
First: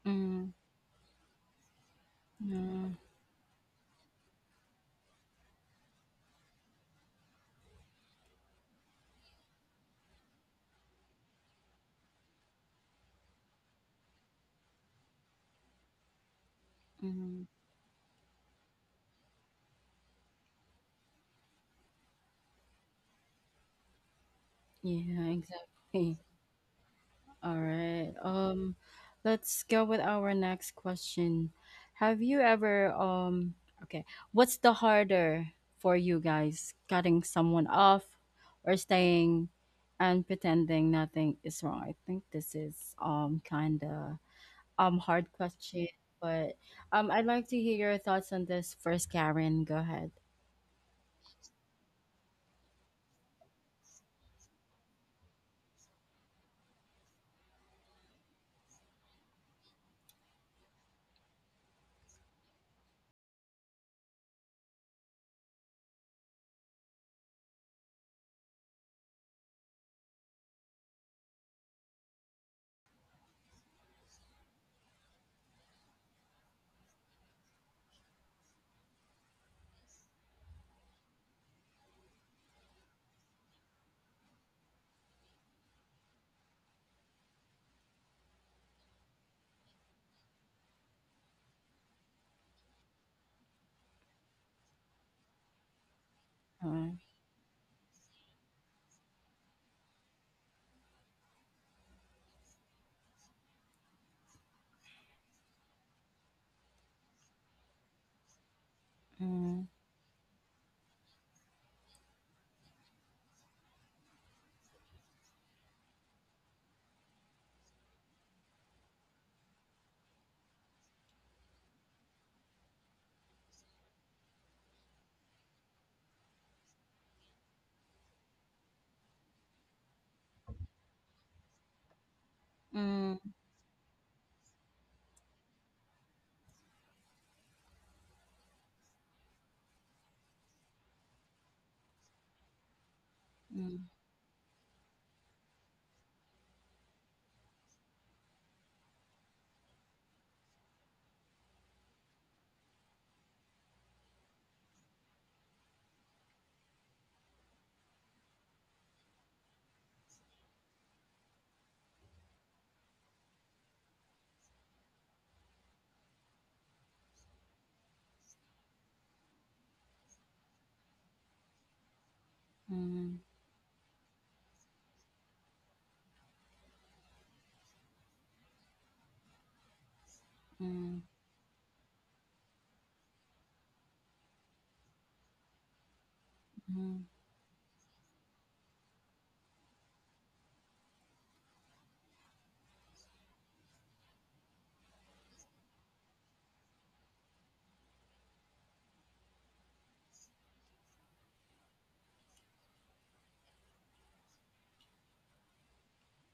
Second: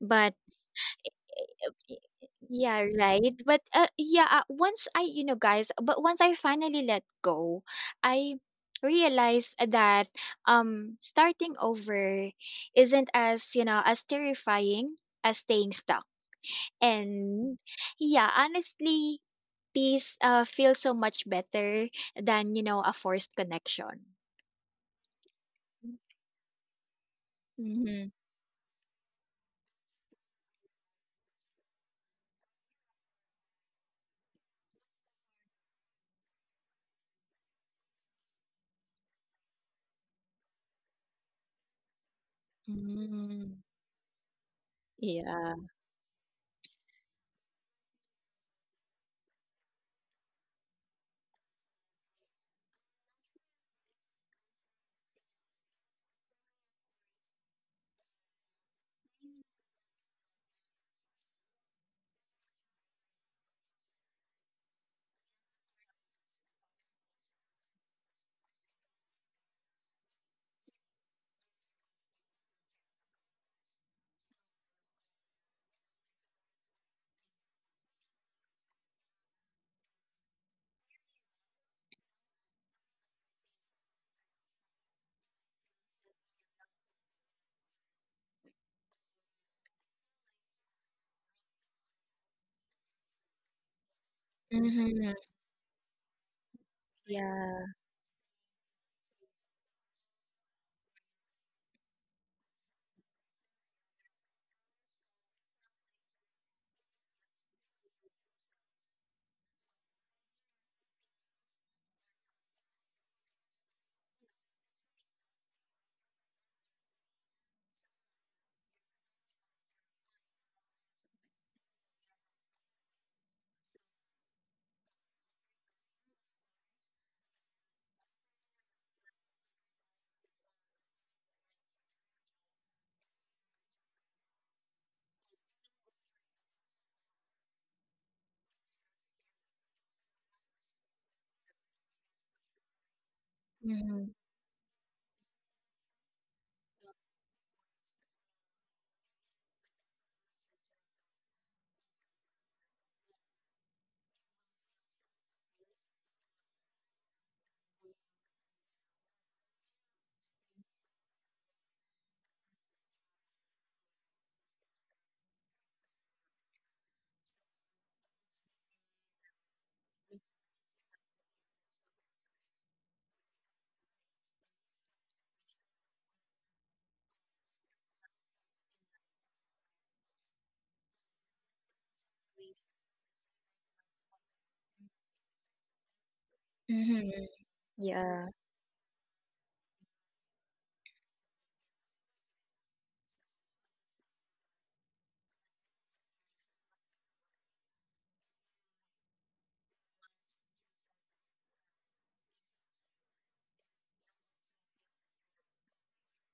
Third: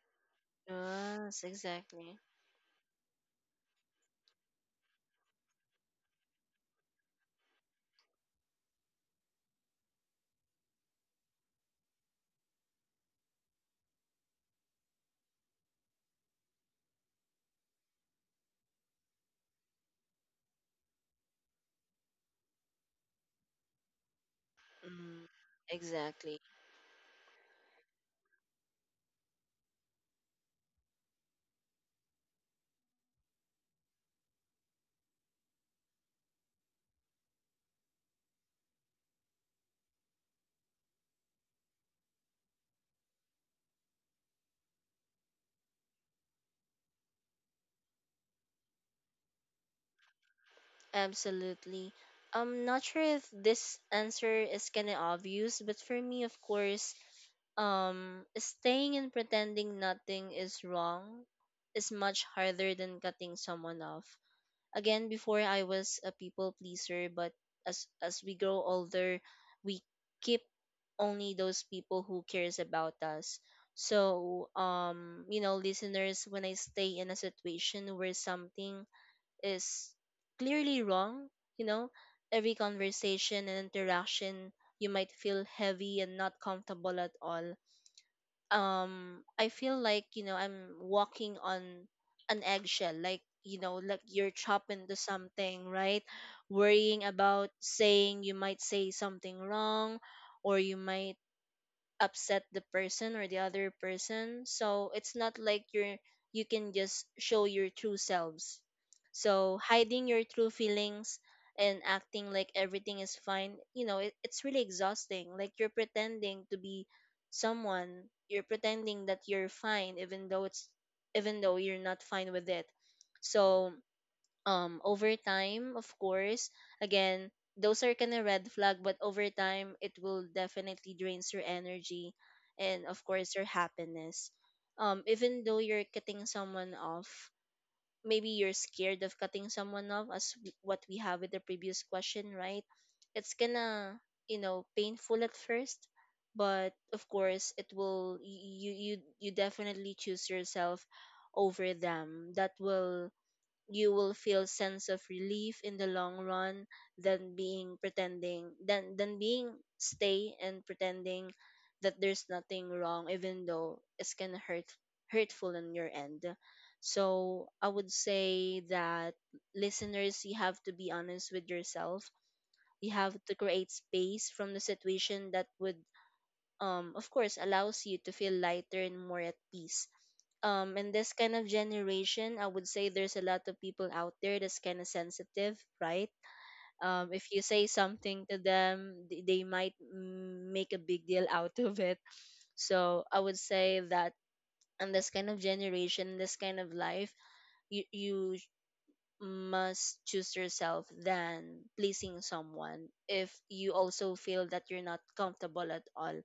but Mm, yes, Y- exactly. Yeah, yeah. right. But uh, yeah, once I, you know, guys, but once I finally let go, I realized that starting over isn't as, you know, as terrifying as staying stuck. Mm. And yeah, honestly, peace feels so much better than, you know, a forced connection. Yeah, Mm, exactly. exactly. All Mm-hmm. right. Let's go with our next question. Have you ever Okay, what's the harder for you guys, cutting someone off or staying and pretending nothing is wrong? I think this is Mm-hmm. kind of hard Yeah. question, but I'd like to hear your thoughts on this first, Karen. Go ahead. Absolutely. I'm not sure if this answer is kind of obvious, but for me, of course, staying and pretending nothing is wrong is much harder than cutting someone off. Again, before I was a people pleaser, but as we grow older, we keep only those people who cares about us. So, you know, listeners, when I stay in a situation where something is clearly wrong, you know, every conversation and interaction, you might feel heavy and not comfortable at all. I feel like, you know, I'm walking on an eggshell, like, you know, like you're trapped into Mm-hmm. something, right? Uh, Worrying about Yeah. saying you might say something wrong or you might upset the person or the other person. So it's not like you're, you can just show your true selves. So mm, hiding your true feelings and acting like everything is fine, you know, it's really exhausting. Like you're pretending to be someone, you're pretending that you're fine even though it's even though you're not fine with it. So over time, of course, again, those are kind of red flag, but over time it will definitely drains your energy and of mm. course your happiness. Even though you're cutting someone off, maybe you're scared of cutting someone off, as what we have with the previous question, right, it's Mm, gonna, Mm-hmm. you know, painful at first, but of course it will, you definitely choose yourself over them, that will, you will feel sense of relief in the long run than being pretending than being stay and pretending that there's nothing wrong, even though it's gonna hurt, hurtful on your end. So I would say that, listeners, you have to be honest with yourself. You mm, have to create space from the situation that would, of course, allows you to feel lighter and more at peace. Mm, In this kind of generation, I would say there's a lot of people out there that's kind of sensitive, right? mm, Mm-hmm. If you say Yeah. something to them, they might make a big deal out of it. So I would say that in this kind of generation, this kind of life, you must choose yourself than pleasing someone if you also feel that you're not comfortable at all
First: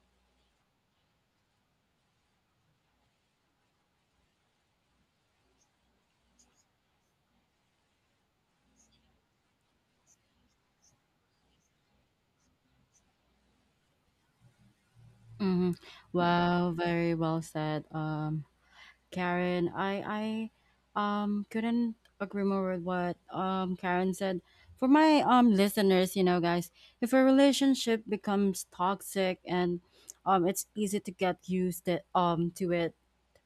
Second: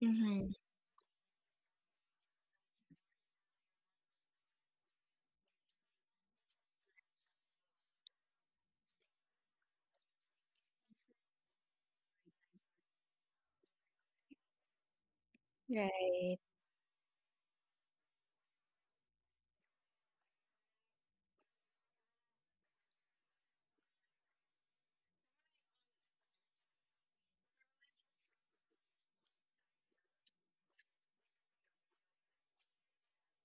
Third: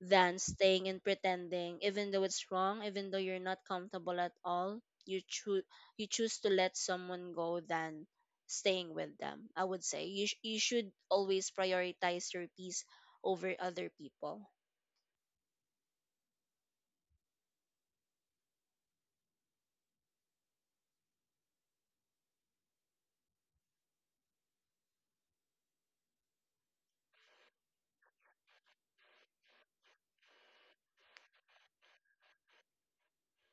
than Mm-hmm. staying and pretending even though it's wrong, even though you're not comfortable at all. You choose you choose to let someone go than staying with them. I would say you should always prioritize your peace over other people. mhm. Wow, very well said, Karen. I couldn't agree more with what Karen said. For my listeners, you know, guys, if a relationship becomes toxic and it's easy to get used to it,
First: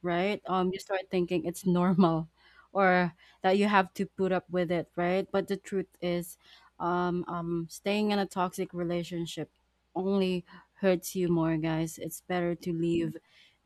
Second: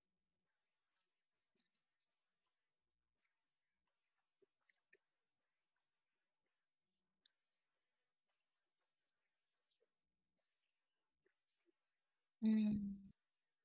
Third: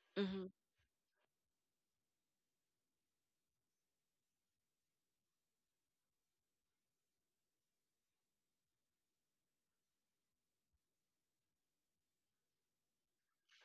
right? Mm-hmm. Um, you start thinking it's normal or that you have to put up with it, right? But the truth is, staying in a toxic relationship only hurts you more, guys. It's better to Mm. leave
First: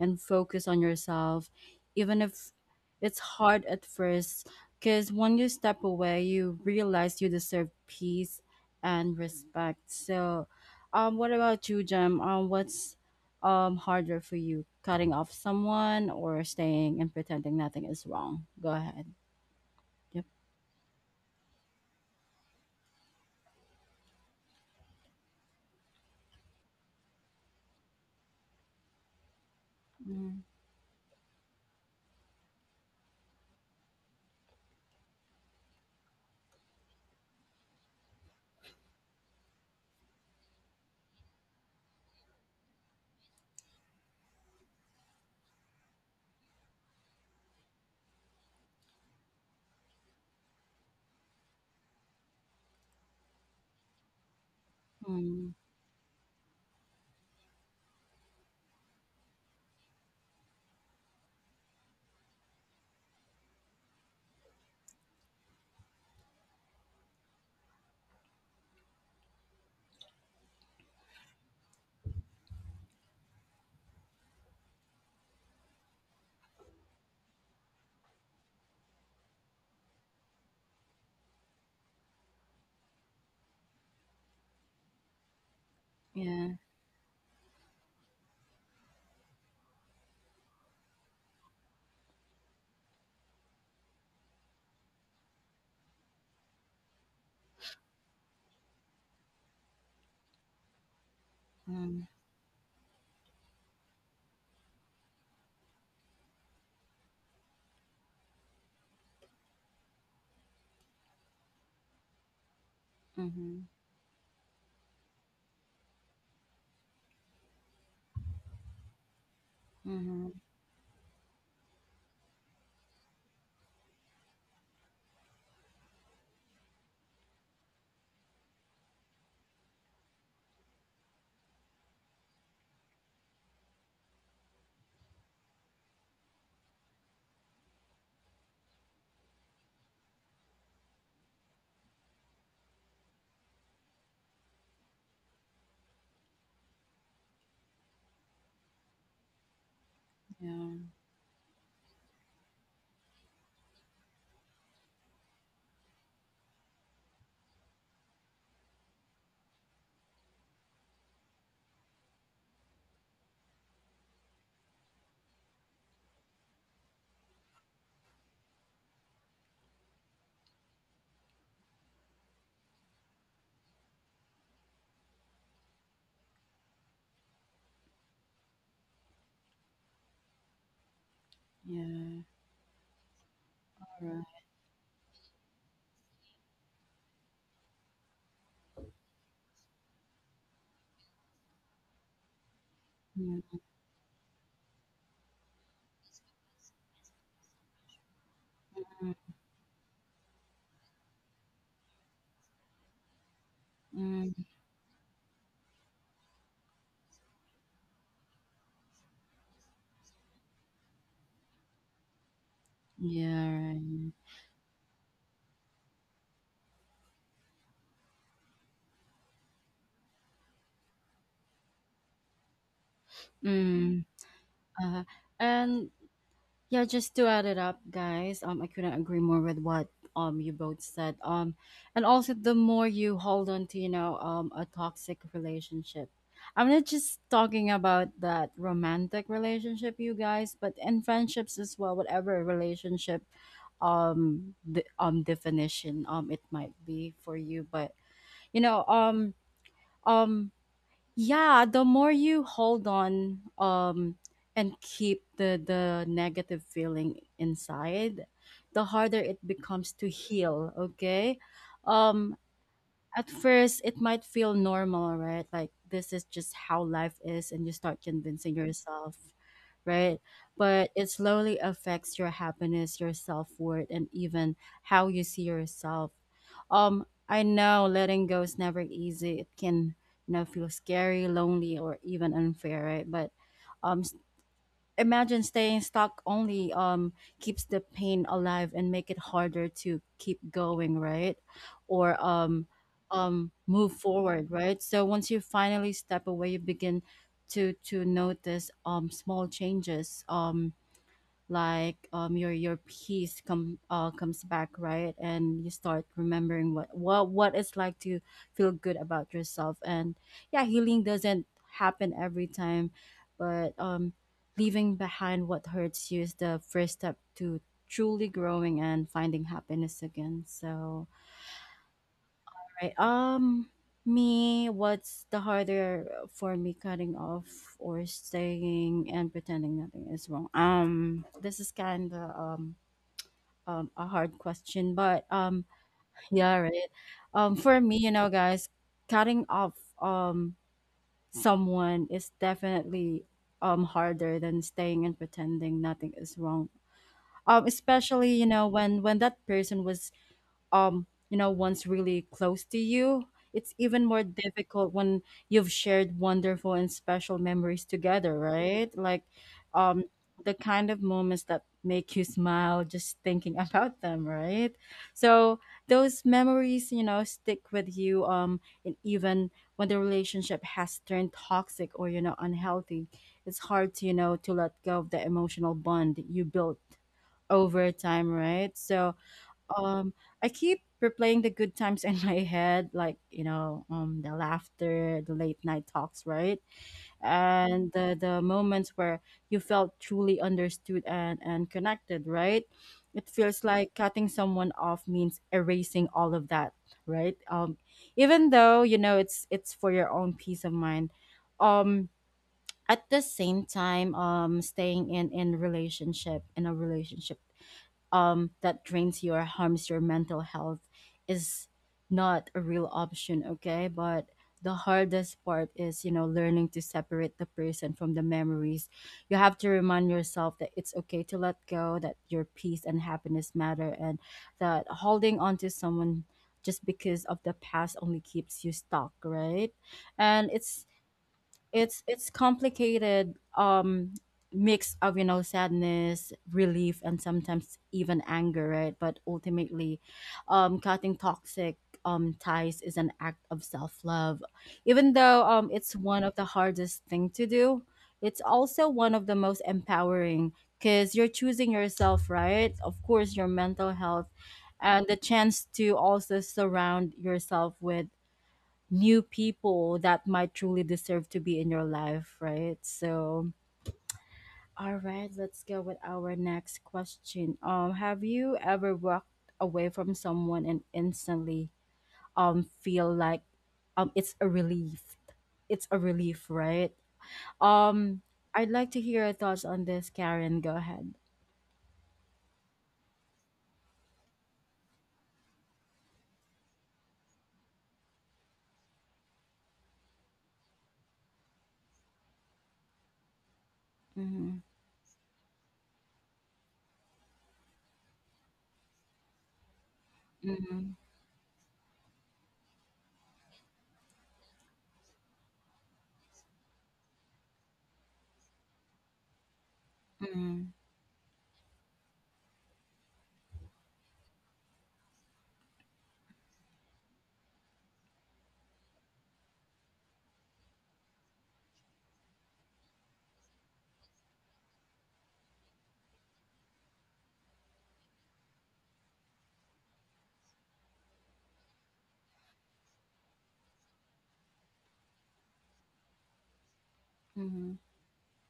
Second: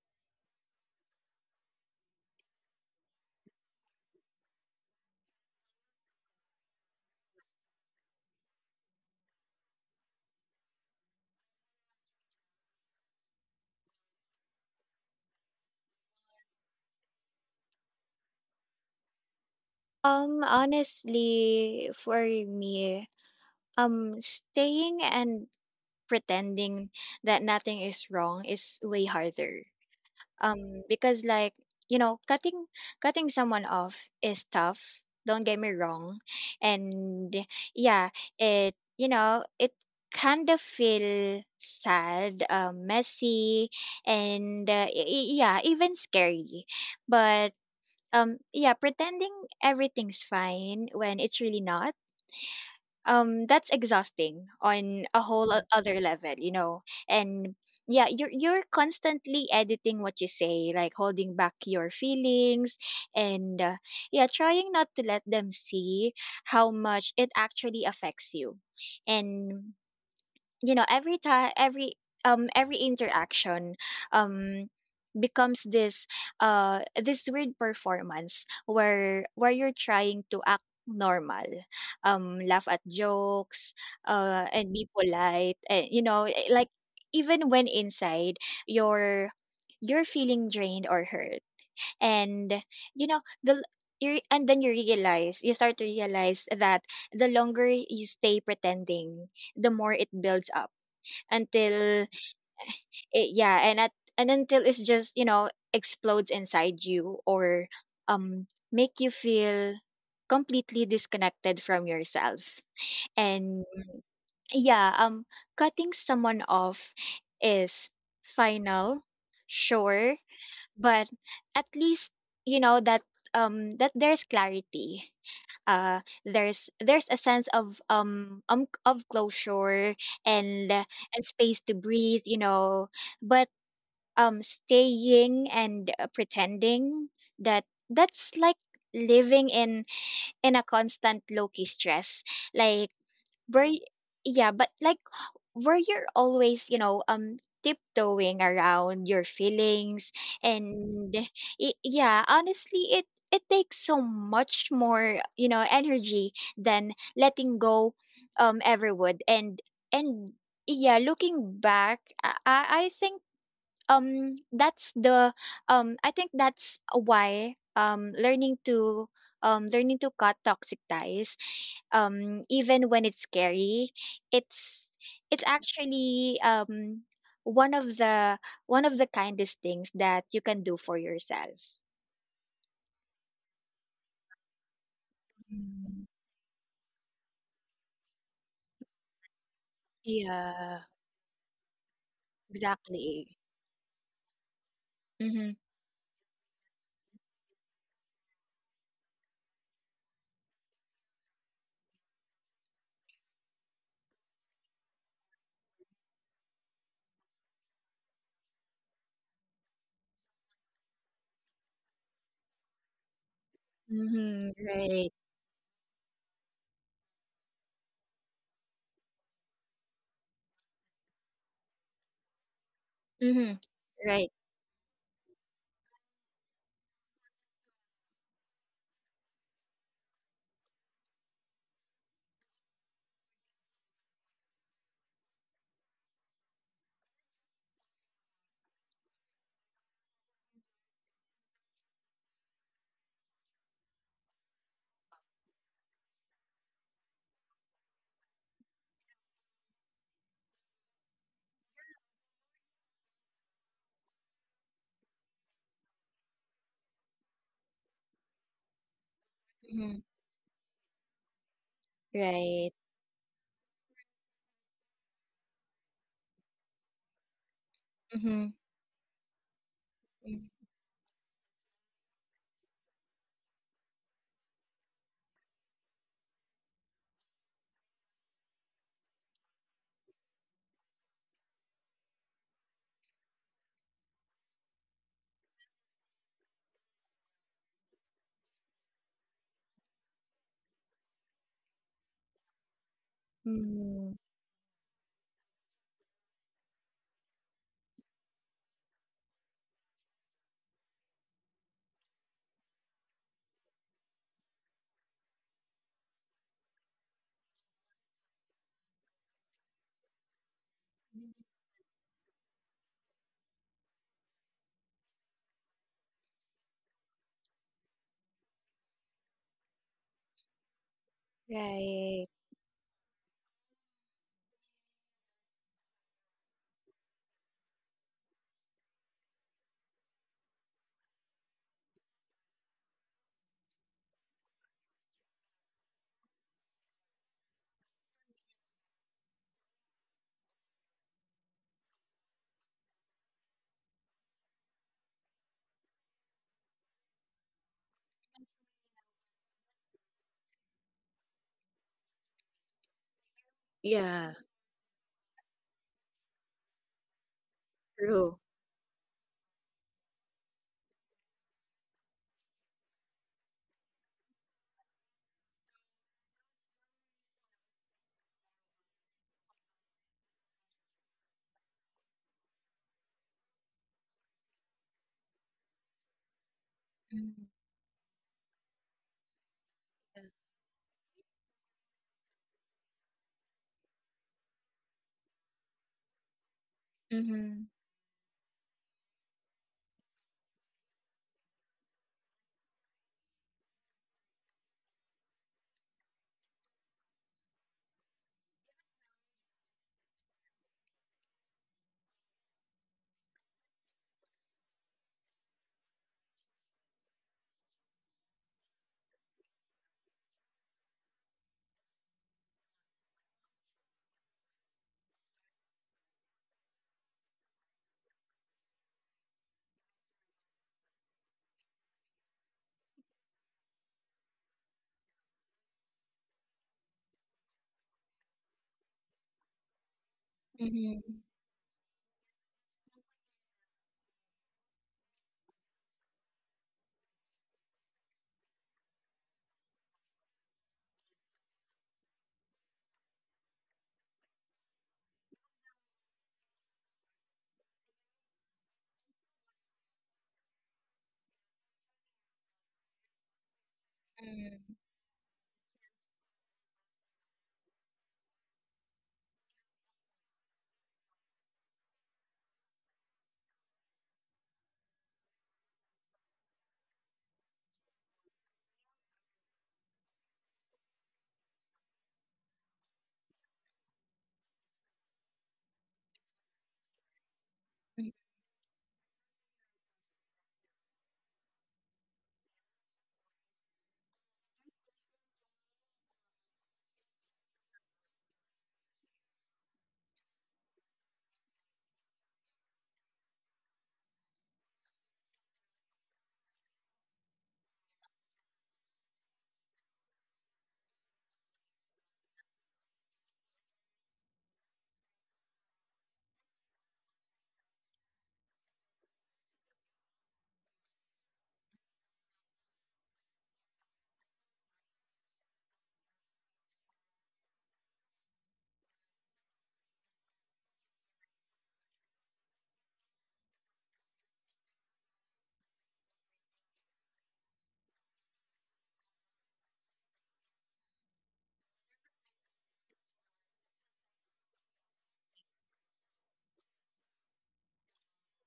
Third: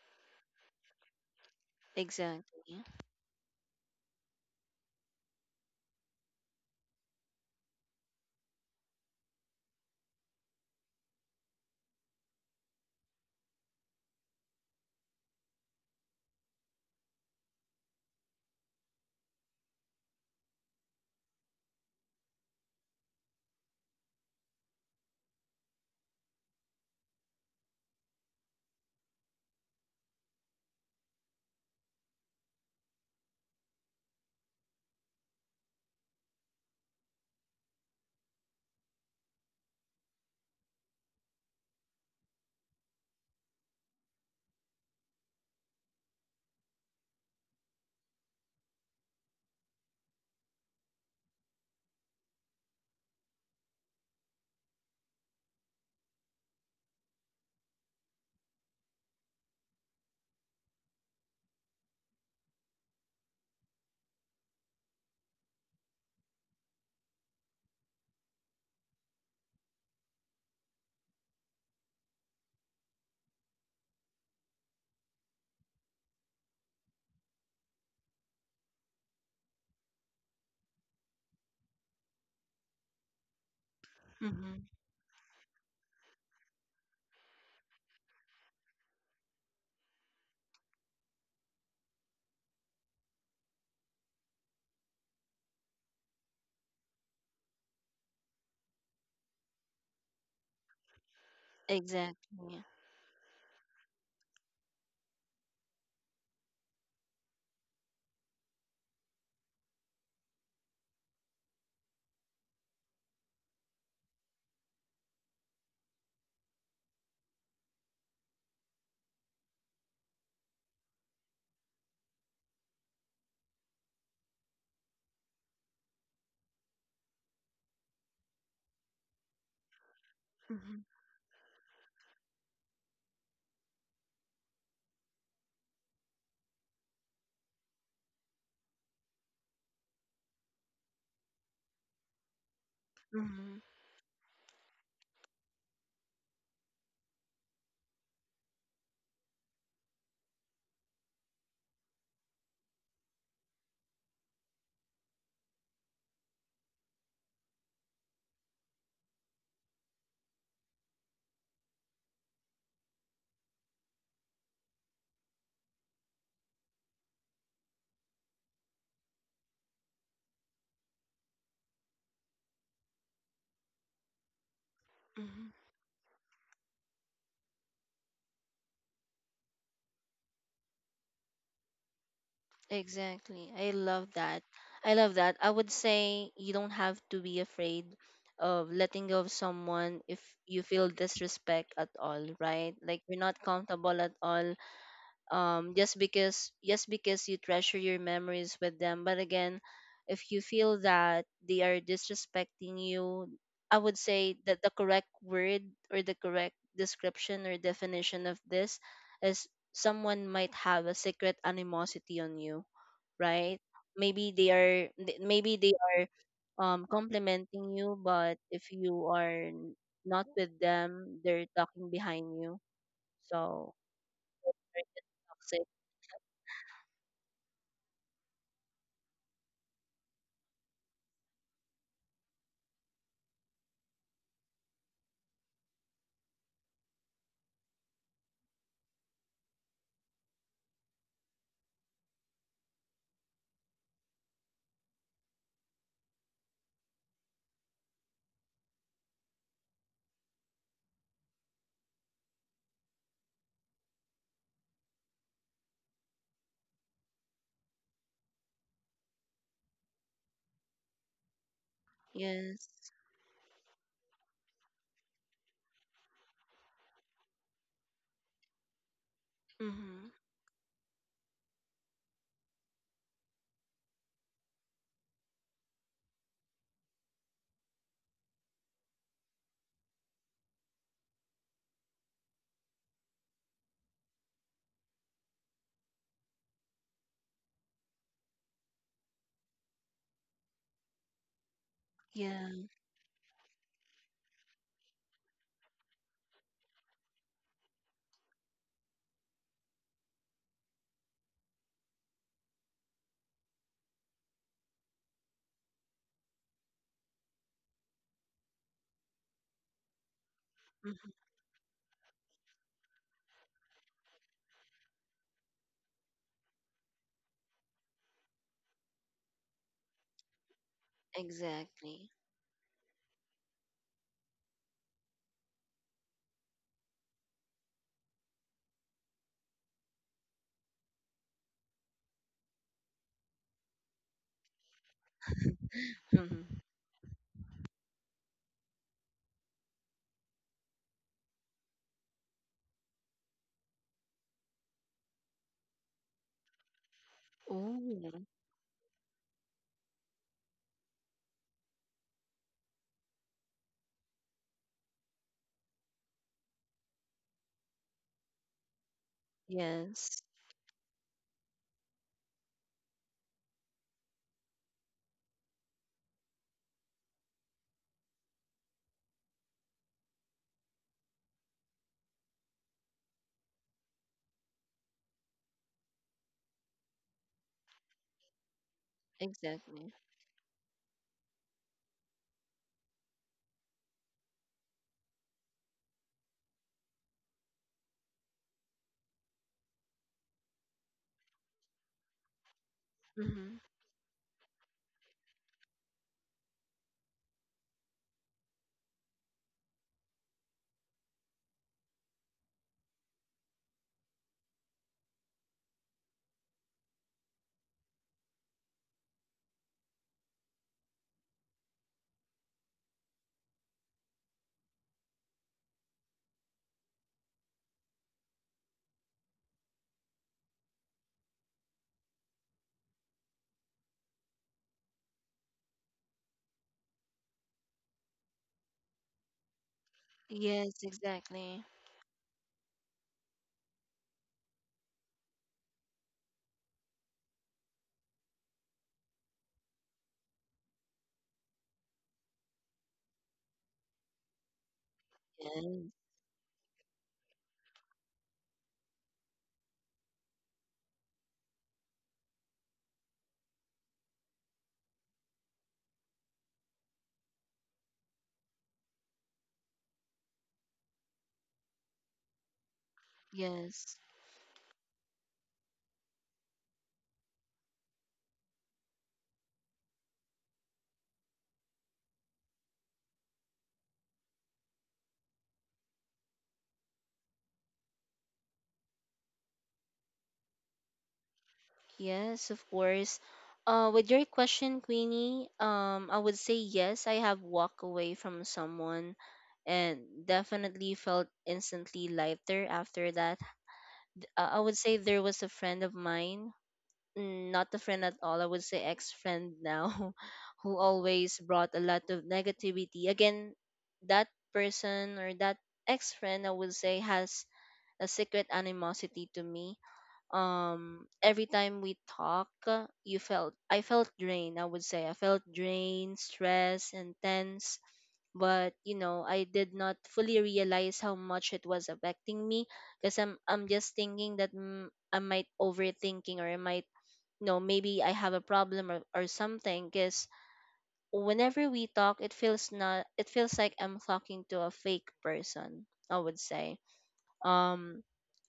and focus on yourself even if Exactly. it's hard at first. Because when you step away, you realize you deserve peace and respect. So, what about you, Jem? What's harder for you, cutting off someone or staying and pretending nothing is wrong? Go ahead. Yep. Honestly, for me, staying and pretending that nothing is wrong is way harder. Mm. Because like, you know, cutting someone off is tough. Don't get me wrong. And yeah, you know, it kind of feel sad, messy, and yeah, even scary. But Yeah, pretending everything's fine when it's really not. That's exhausting on a whole Mm. Other level, you know. And yeah, you're constantly editing what you say, like holding back your feelings, and yeah, trying not to let them see how much it actually affects you. And you know, every time every interaction um becomes this weird performance, where you're trying to act normal, laugh at jokes, Mm-hmm. and be polite, and, you know, Yeah. Like, even when inside, you're you're feeling drained or hurt. And you know, the you and then you realize you start to realize that the longer you stay pretending, the more it builds up, Mm. until Exactly. it yeah and at and until it's just, you know, explodes inside you, or um make you feel completely disconnected from yourself. Mm-hmm. And Yeah, cutting someone off is final, sure, Mm-hmm. but at least you know that there's clarity. There's a sense of closure, and uh, and space to breathe, you know. But staying and, pretending, that that's like living in a constant low key stress, like, where y- yeah but like where you're always, you know, tiptoeing around your feelings, Yeah. and I yeah, honestly, it takes so much more, you know, energy than letting go, ever would, and yeah, looking back, I think that's the I think that's why, learning to learning to cut toxic ties, even when it's scary, it's it's Mm-hmm. actually one of the kindest things that you can do for yourself. Yeah. Exactly. I All love right. that. I love that. I would Mm. say you don't have to be afraid of letting go of someone if you Yeah, feel disrespect at all, right? Like you're exactly. not Mm-hmm. comfortable at all, Mm-hmm, just because you treasure your memories with them. But again, if you feel that they are disrespecting you, I would say Mm-hmm. that the correct word or the correct description or definition of this is someone might have a secret animosity on you, Yeah. right? Right. maybe they mm-hmm, are right. th- maybe they are complimenting you, but if not with them, they're talking behind you. Mm-hmm, So Mm. right. very Uh-huh. toxic. And yeah, just to add it up, guys, I couldn't agree more with what you both said. And also, the more you hold on to, a toxic relationship. I'm not just talking about that romantic relationship, you guys, but in friendships as well, whatever relationship the definition it might be for you. But you know, um um yeah, the more you hold on and keep the negative feeling inside, the harder it becomes Mm-hmm, to heal. Okay, um right. Yes. at first it might feel normal, right? Like this is just how life is and you start Mm-hmm, convincing yourself, Mm-hmm. right? But it slowly affects your happiness, your self-worth and even how you see yourself. I know letting go is never easy. It can, you know, feel scary, lonely or even unfair, right? But um imagine, staying stuck only keeps the pain alive and make it harder to keep going, right? Or Yeah. Move mm-hmm, forward, right? So once you finally step away, you begin to notice small changes, like your peace comes back, right? And you start remembering what it's like to feel good about yourself. And yeah, healing Mm-hmm. doesn't happen every time, but leaving behind what hurts you is the first step to truly growing and finding happiness again. So Exactly. right. right. Um me what's the harder for me, cutting off or staying and pretending nothing is wrong? This is kind of a hard question, but Mm-hmm. yeah, right. For me, you know, guys, cutting off um someone is definitely harder than staying and pretending nothing is wrong. Oh, Especially you know when that person was you know one's really close to you. It's even more Yeah. difficult when you've shared wonderful and special memories together, True. right? Like um yes. the kind of moments that make you smile just thinking about them, right? So those memories, you know, stick with you. And even when the relationship has turned toxic or, you know, unhealthy, it's hard to, you know, to let go of the emotional bond that you built Mhm. over time, right? So Exactly. um I keep replaying the good times in my head, like you know, the laughter, the late night talks, right, and the moments where you felt truly understood and connected, right. It Mm-hmm. feels like cutting someone off means erasing all of that, right? Even though you know it's for your own peace of mind, um, at the same time, staying in a relationship that drains you or harms your mental health is not a real option, okay? But the hardest part is, you know, learning to separate the person from the memories. You have to remind yourself that it's okay to let go, that your peace and happiness matter, and that holding on to someone just because of the past only keeps you stuck, right? And Yes, it's Mhm. exactly. it's it's complicated mix of, you know, sadness, relief and sometimes even anger, right? But ultimately cutting toxic ties is an act of self-love. Even though Yes, it's one of the hardest thing to do, it's also one of the most empowering, because you're choosing yourself, right? Of course your mental health Mhm. and the chance to also surround yourself with new people that might truly deserve to be in your life, right? So, yes, all right, let's go with our next question. Have you ever walked away from someone and instantly feel like it's a relief? It's a relief, right? Mhm. Um, I'd like to hear your thoughts on this, Karen. Go ahead. yes, of course. With your question, Queenie, I would say yes, I have walked away from someone and definitely felt instantly lighter after that. Mm-hmm. I would say there was a friend of mine, not a friend at all. I would say ex friend now, who Mm-hmm. always brought a lot of negativity. Again, that person or that ex friend, I would say, has a secret animosity to me. Mm-hmm. Every time we talk, you felt I felt drained. I would say I felt drained, stressed, and tense. But you know, I did not fully realize how much it was affecting me because I'm just thinking that, I might overthinking, or I might know, maybe I have a problem, or something, because whenever we talk, it feels not it feels like I'm talking to a fake person, I would say. Mm-hmm. um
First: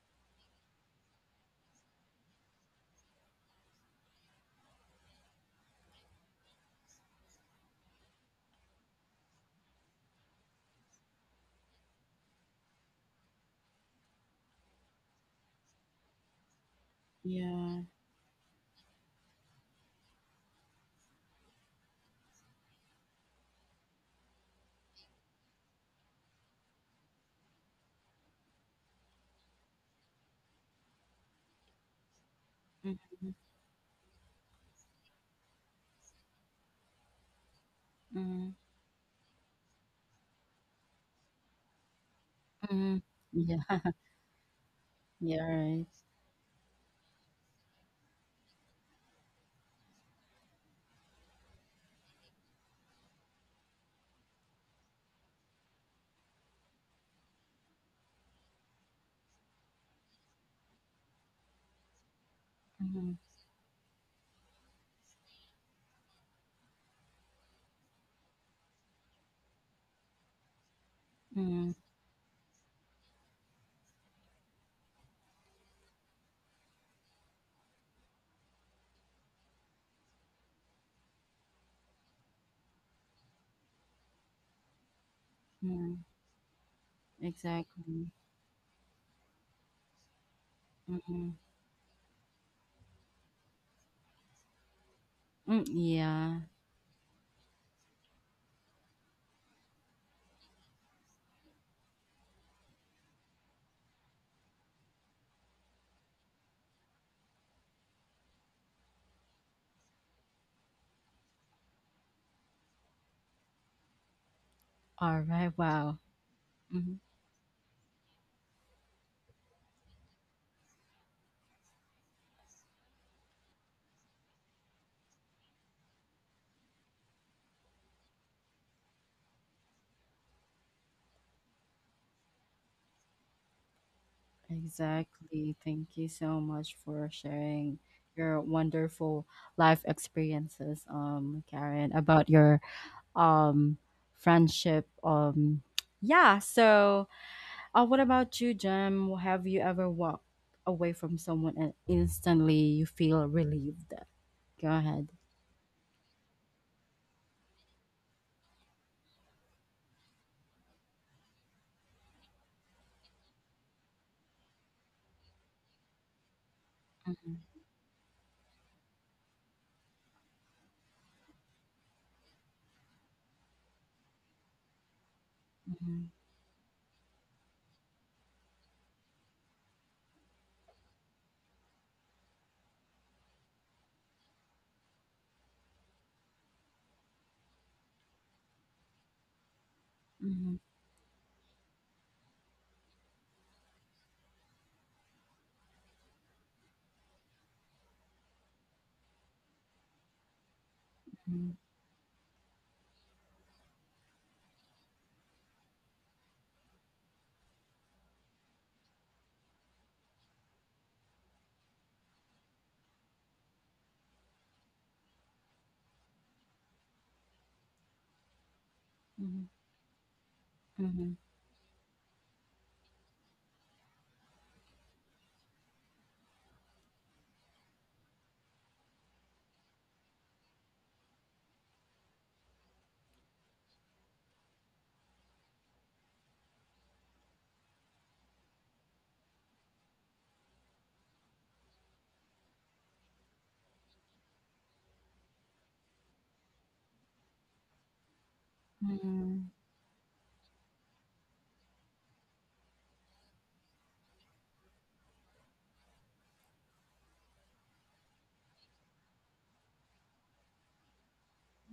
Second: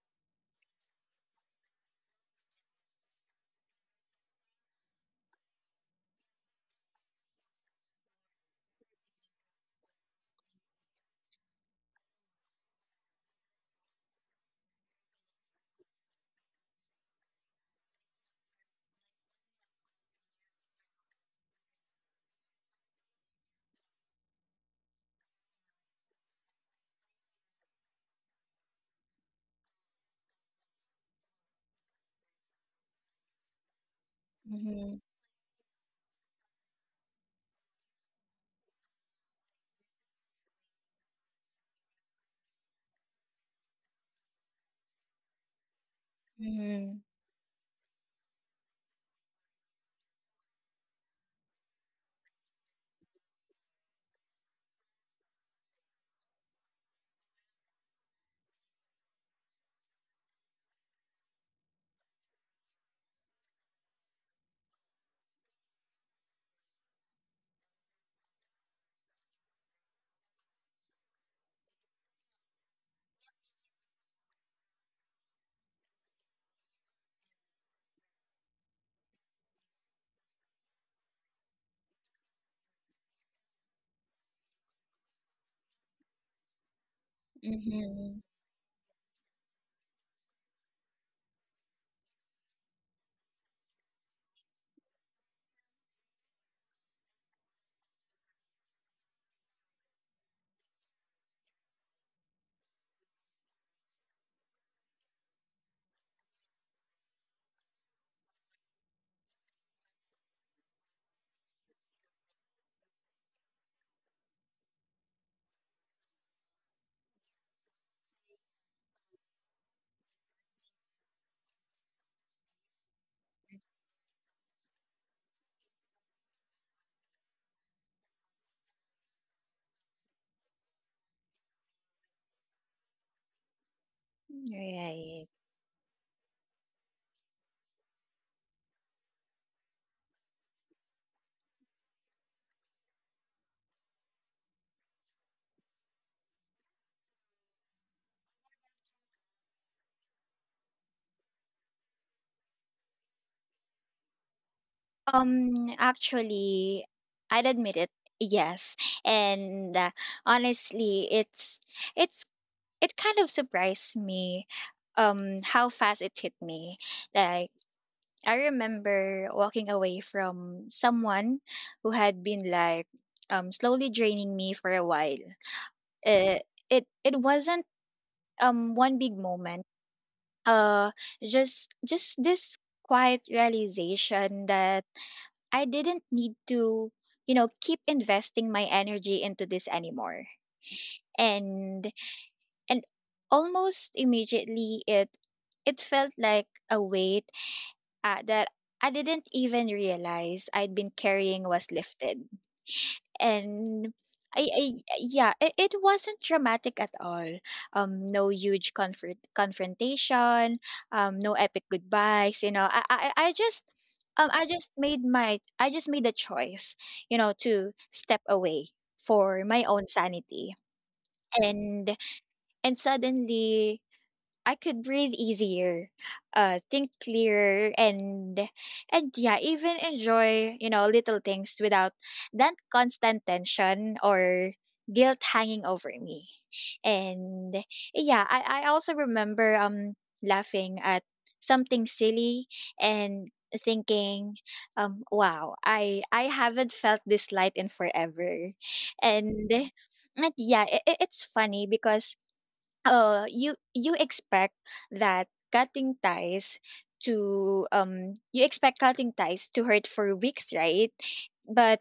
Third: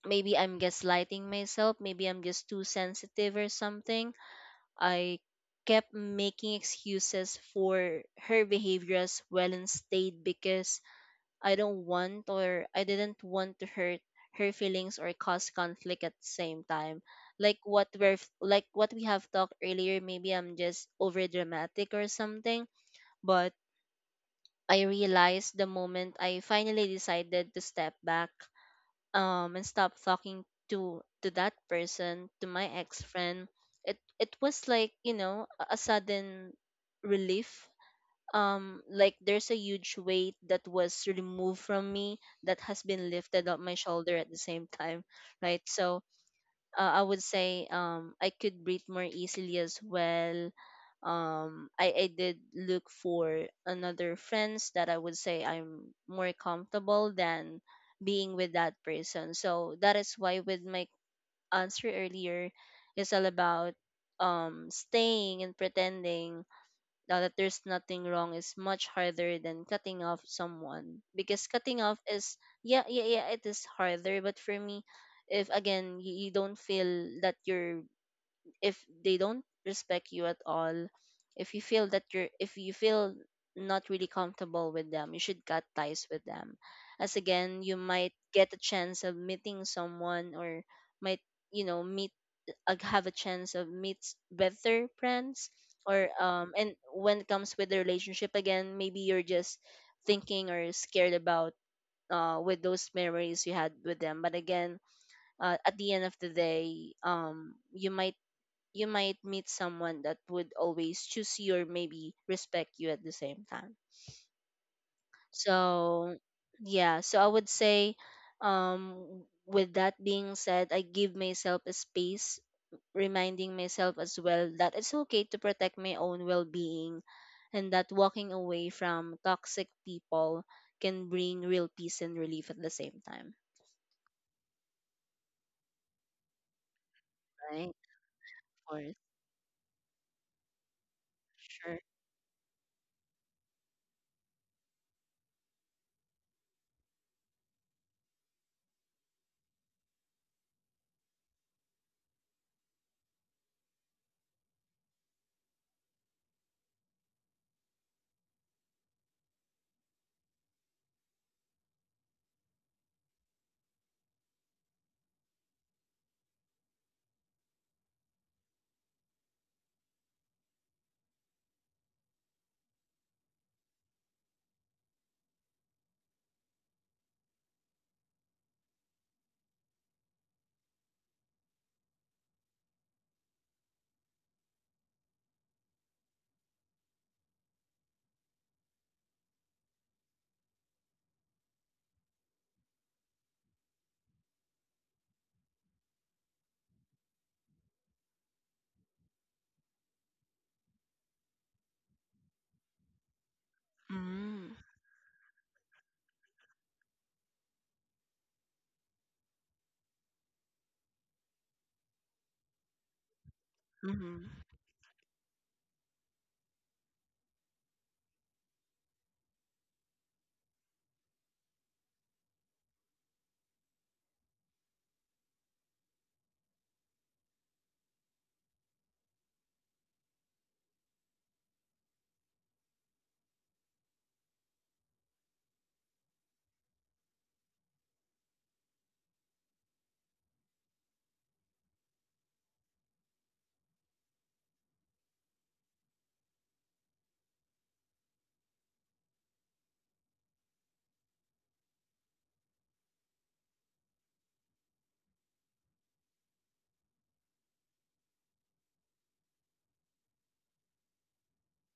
Maybe I'm gaslighting myself, maybe I'm just too sensitive or something. I kept making excuses for her behavior as well and stayed because I didn't want to hurt her feelings or cause conflict at the same time. Like Yeah. what we're f- like what we have talked earlier, maybe I'm just over dramatic or something, but I realized the moment I finally decided to step back and stop talking to that person, to my Mm-hmm. ex-friend, it was like, Mhm. you know, a sudden relief, Mm-hmm. Like there's a huge weight that was removed from me, that has Mm-hmm. been lifted Yeah. up my shoulder at the same time, Yeah. right? Right. So Mhm. I would say I could breathe more easily as well. I did look for another friends that I would say I'm more comfortable than being with that person. So that is why with my answer earlier, it's Mm-hmm. all about staying and pretending now that there's nothing wrong is much harder than cutting off someone, because Mm-hmm. cutting off is yeah yeah, yeah, it is harder. But for me, if again you don't feel that you're, if they don't respect you at all, if you feel that you're, if you feel not really comfortable with them, you should cut Mm-hmm. ties with them, as again you Exactly. might Mhm. get a chance of meeting someone, or might, Mhm. you know, meet, have a chance of meet better friends. Mm, Or yeah. And when it comes with the relationship, again maybe you're just thinking or scared about with those memories you had with them. But again, at the end of the day, you might meet someone that would always choose you or maybe respect you at the same time. All right. Wow. So, Mhm. yeah, so I would say, um, with that being said, I give myself a space, reminding myself as well that it's okay to protect my own well being, and that walking away from toxic people can bring real peace and relief at the same time. Mhm. Right. Exactly. Thank you so much for Right? Of sharing your course. wonderful life experiences, Sure. Karen, about your um friendship. Yeah. So, what about you, Jem? Have you ever walked away from someone and instantly you feel relieved? Go ahead. Actually, I'd admit it. Yes. And honestly, it's it kind of surprised me, how fast it hit me. Mhm, Like, I remember walking away from someone who had been like slowly draining me for a while. mhm, Uh, it it wasn't one big moment, uh just this quiet realization that I didn't need to, you know, keep investing my energy into this anymore. mhm, And and almost immediately, it felt like a weight that I didn't even realize I'd been carrying was lifted. And Mm-hmm. I yeah It wasn't dramatic at all, no huge confrontation, no epic goodbyes. You know, Mm-hmm. I just made my I just made a choice, you know, to step away for mhm, my own sanity. mhm, mhm, And and suddenly, I could breathe easier, think clearer, and yeah, even enjoy, you know, little things without that constant tension or guilt hanging over me. And yeah, I also remember laughing at something silly and thinking, wow, I haven't felt this light in forever. and, mhm, and yeah, it's funny because you you expect that cutting ties to you expect cutting ties to hurt for weeks, right? But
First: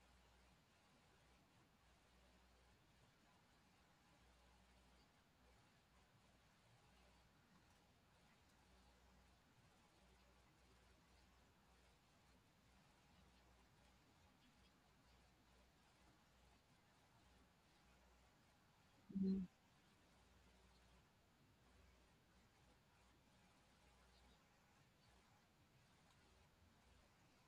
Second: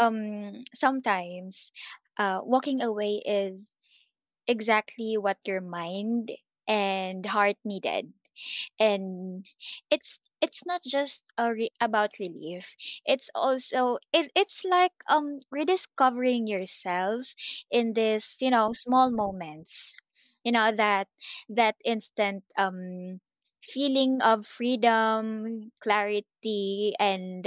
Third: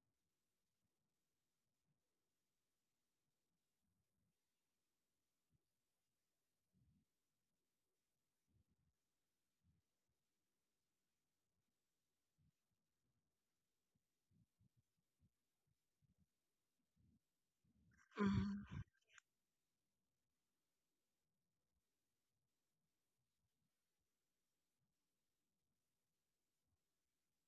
sometimes, walking away is exactly what your mind and heart needed. And It's not just about relief. It's also, it's like rediscovering yourselves in this, you know, small mhm. moments. You know that instant feeling of freedom, clarity, and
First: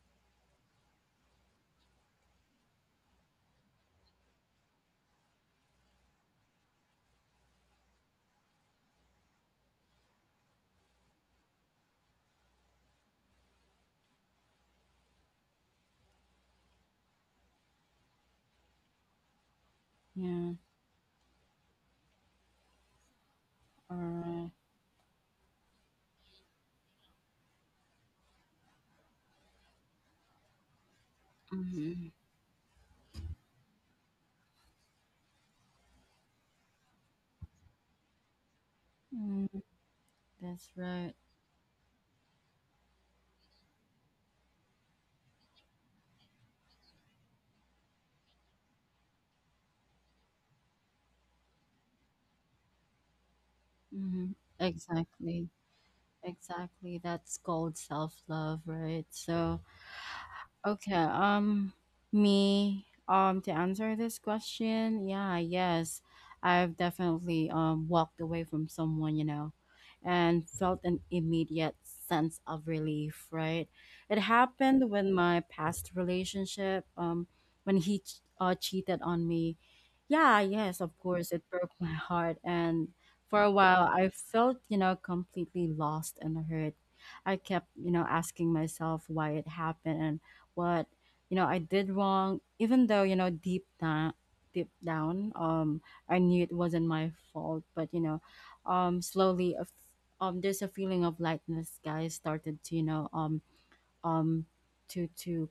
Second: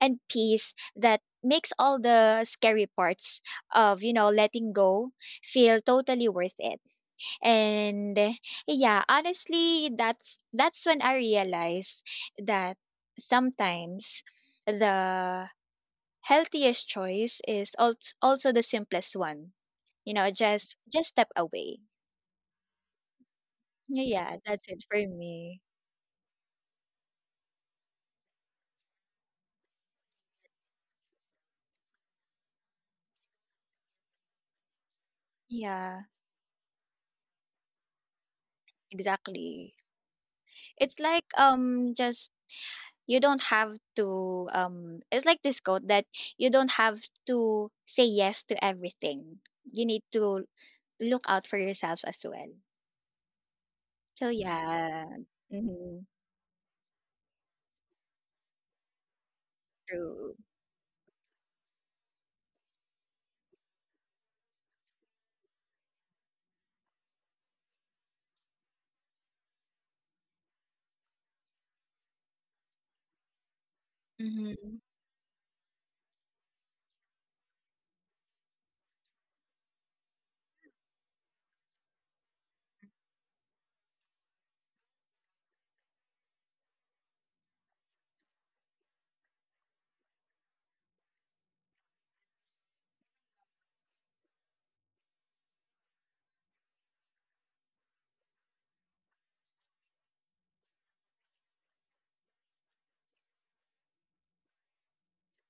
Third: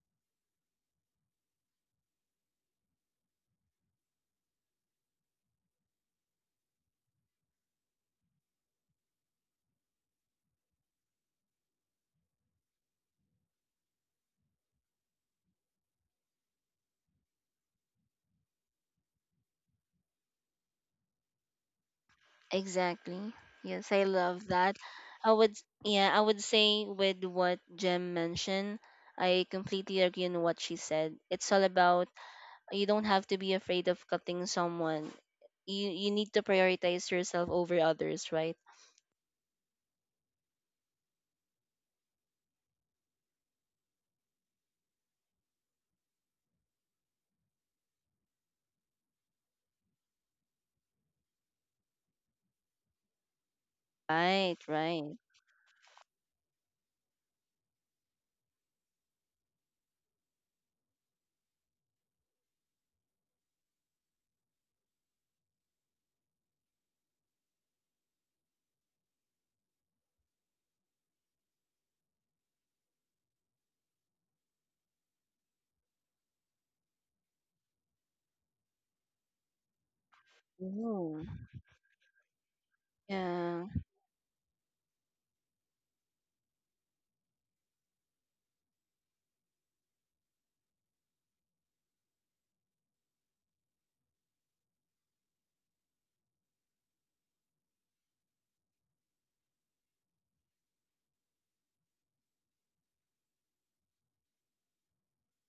peace that makes all the scary parts of, you know, letting go feel totally worth it. And Yeah, honestly, that's when I realized that sometimes the healthiest choice is also the simplest one. You know, Yeah. just step away. Exactly. Yes, I Yeah, love Alright. that's that. it for I would, me. yeah, I would say with what Jem mentioned, I completely agree on what she said. It's all about Mhm. you don't have to be afraid of cutting someone. You Yeah, you need to prioritize yourself over others, right? Mm, exactly. that's It's right. like, just you don't have to it's like this quote that you don't have to say yes to everything. You need to look out for yourself as well. So Hmm. Right, yeah. right. Exactly. Mhm. Exactly. That's called self love, right? So, True. okay, me, to answer this question, yeah, yes, I've definitely walked away from someone, you know, and felt an immediate sense of relief, right? It Mhm. happened with my past relationship, when cheated on me. Yeah, yes, of Ooh. course, it broke my heart, and for a Yeah. while, I felt, you know, completely lost and hurt. I kept, you know, asking myself why it happened and what, you know, I did wrong, even though you know deep down, I knew it wasn't my fault. But you know, slowly, there's a feeling of lightness, guys, started to, you know, um, to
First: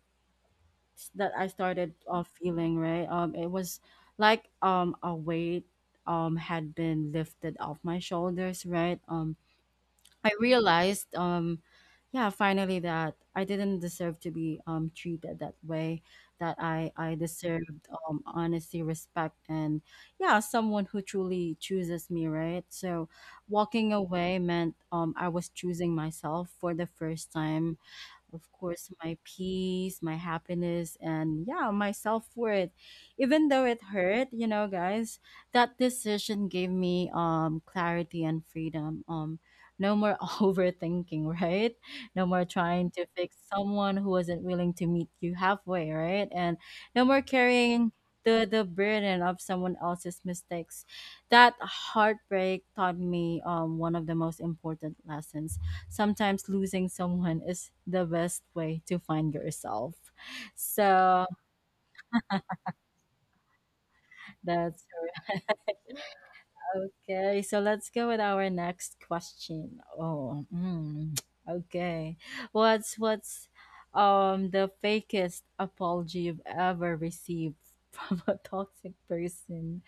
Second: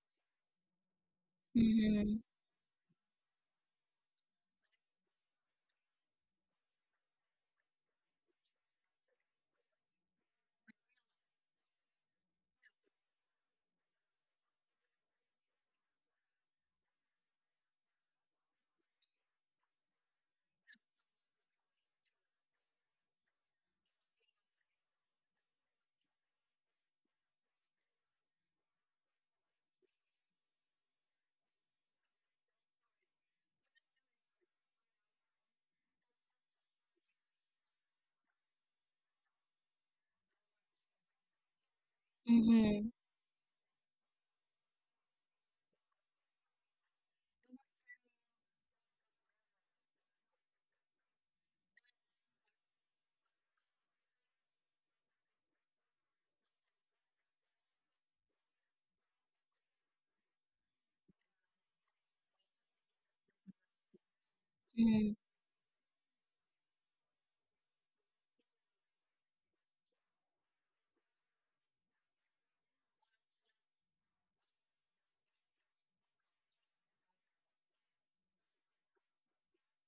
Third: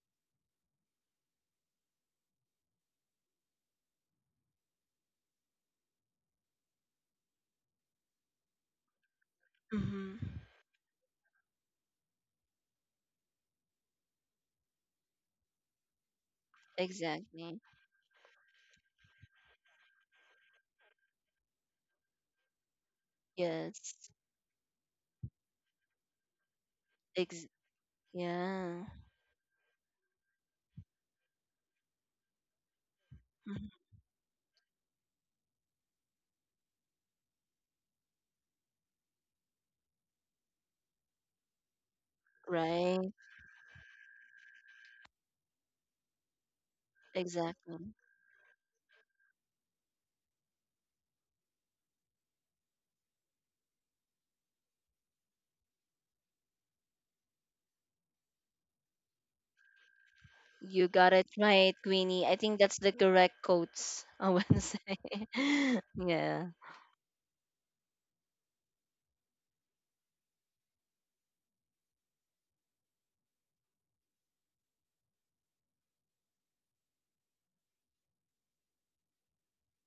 that I started, Mhm. Feeling, right. It was like a weight had been lifted off my shoulders, right? Mm-hmm. I realized, yeah, finally, that I didn't deserve to be, treated that way. That I Exactly. deserved, honesty, respect, and yeah, someone who truly chooses me, right? So, walking Yes. away meant, I was choosing myself for the first Ex- time. Of yeah. course, my peace, my happiness, and yeah, my self worth. Even though Mhm. it hurt, you know, guys, that decision gave me clarity and freedom. No more overthinking, right? No more trying Mhm. to Right. fix someone who wasn't willing to meet you halfway, right? And no more carrying Exactly. the burden of someone else's mistakes. That heartbreak taught me one of the most important lessons: sometimes losing someone is the best way to find yourself. You got So it right, Queenie. I think that's the correct quotes I would that's say. Mhm. Yeah. okay. So let's go with our next question. Oh, mm, okay. What's the fakest apology you've ever received from a toxic person?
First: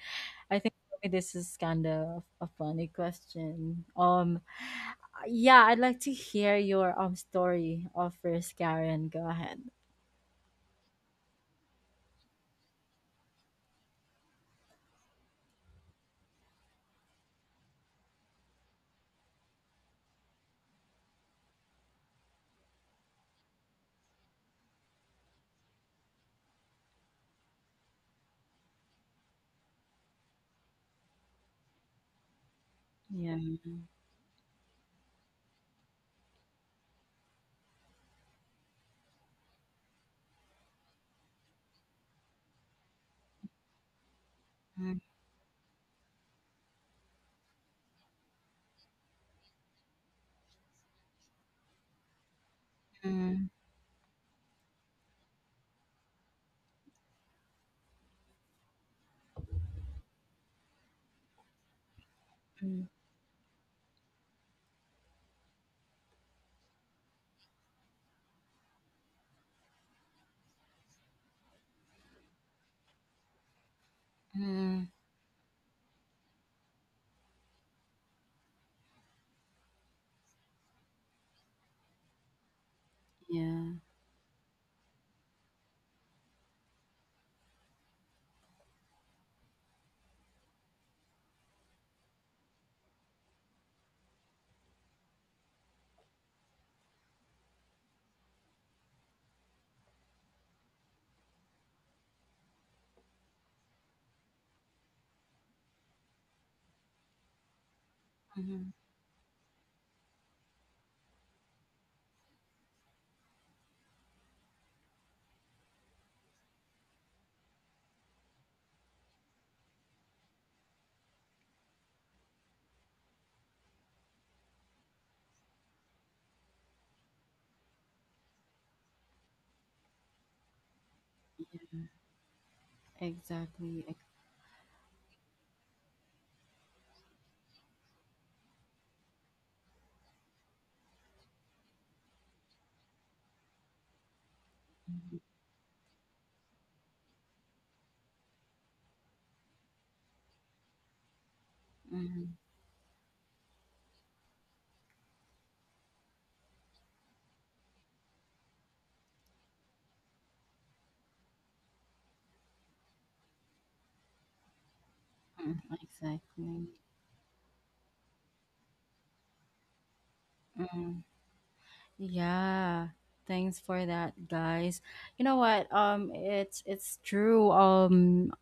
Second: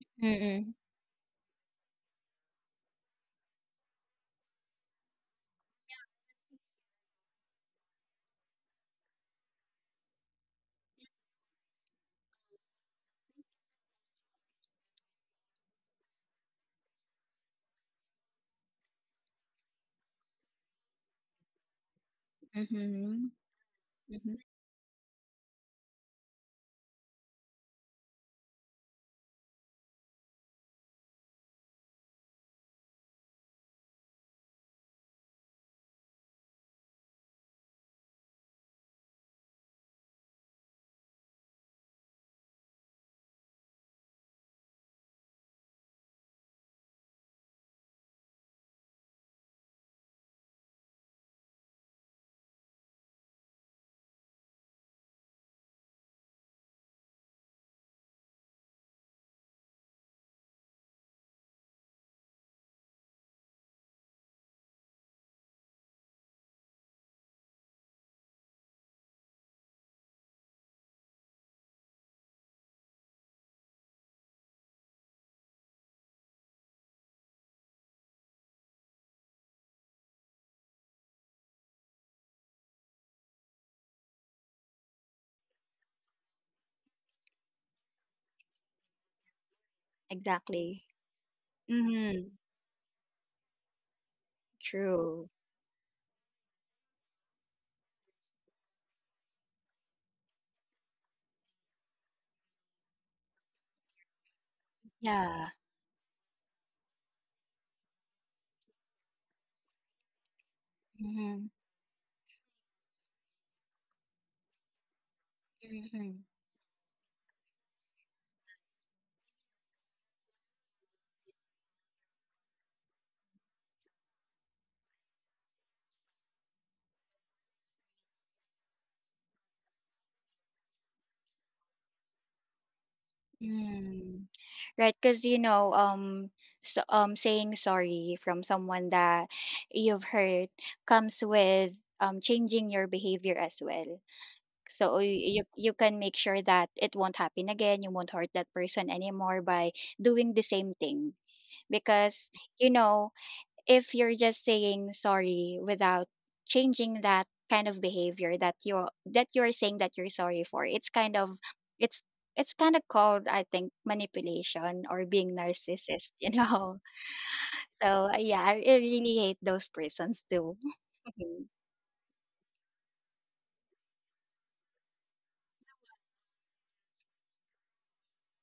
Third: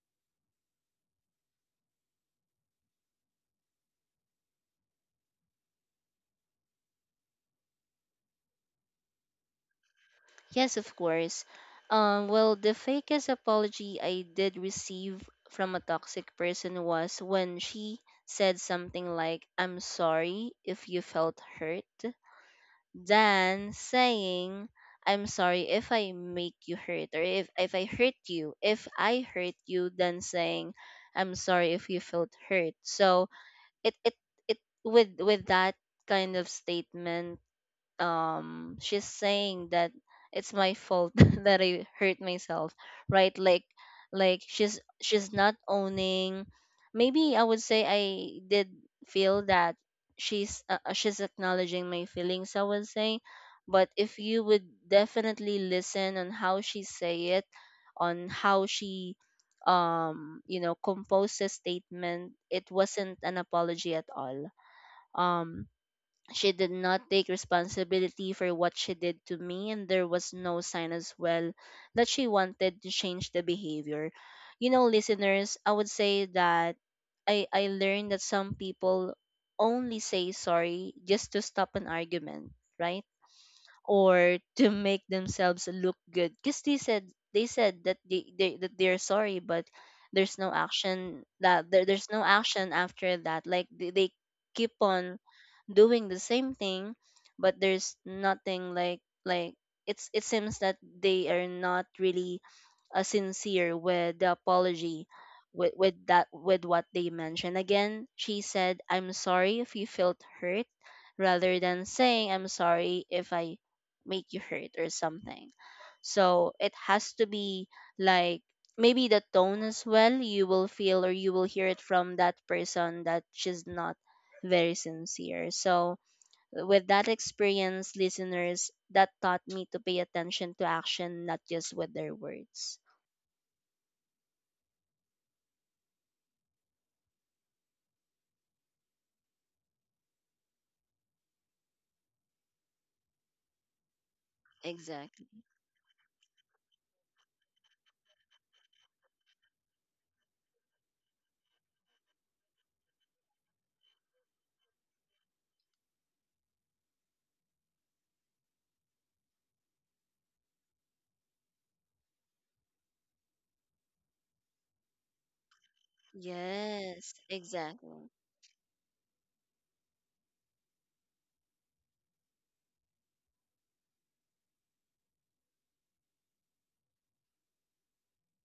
I Mhm. think for me this is kind of a funny question. Yeah, I'd like to hear your story of first, Karen. Go ahead. Yes, of course. Well, the fakest apology I did receive from a toxic person was when she said something like, "I'm sorry if you felt hurt," Mhm. than Mhm. saying, "I'm sorry if I make you hurt," or if I hurt you, than saying, "I'm sorry if you felt hurt." So, Yeah. it it it with that kind of statement, she's saying that it's my fault that I hurt myself, right? Like, like she's Mhm. she's not owning. Maybe I would say I did feel that she's acknowledging my feelings, I would say. Mm. But if you would definitely listen on how she say it, on how she compose a statement, it wasn't an apology at all. Um she did not take responsibility for what she did to me, and there was no sign as well that she wanted to change the behavior. You Mhm. know, listeners, I would say that I learned that some people only say sorry just to stop an argument, right? Yeah. Or to make themselves look good because they said that they that they're sorry, but there's no Exactly. action, that there's no Mhm. action after that, like they keep on True. doing the same thing. But there's nothing like, it's it seems that they are not really sincere with the apology. Yeah. With that, with what they mentioned again, she Mhm. said, "I'm sorry if you felt hurt," Mhm. rather than saying, "I'm sorry if I make you hurt" or something. Mhm. So it has to be like, maybe the tone as well, you will feel or you will hear it from that person that she's not very sincere. So with that experience, listeners, that taught me to pay attention to action, not just with their words. Exactly. Mm. Right, because you know, saying sorry from someone that you've hurt comes with changing your behavior as well. So Exactly. Exactly. you you can make sure that it won't happen again. You won't hurt that person anymore by doing the same thing. Because, Mhm. you know, if you're just saying sorry without changing that kind of behavior that you're saying that you're sorry for, it's kind of, it's it's kind of called, I think, manipulation or being Mhm. narcissist. You Exactly. know, Yes, so exactly. Yeah, I really hate those persons too. Mhm. Yeah. Thanks for that, guys. You know what? It's true. Um,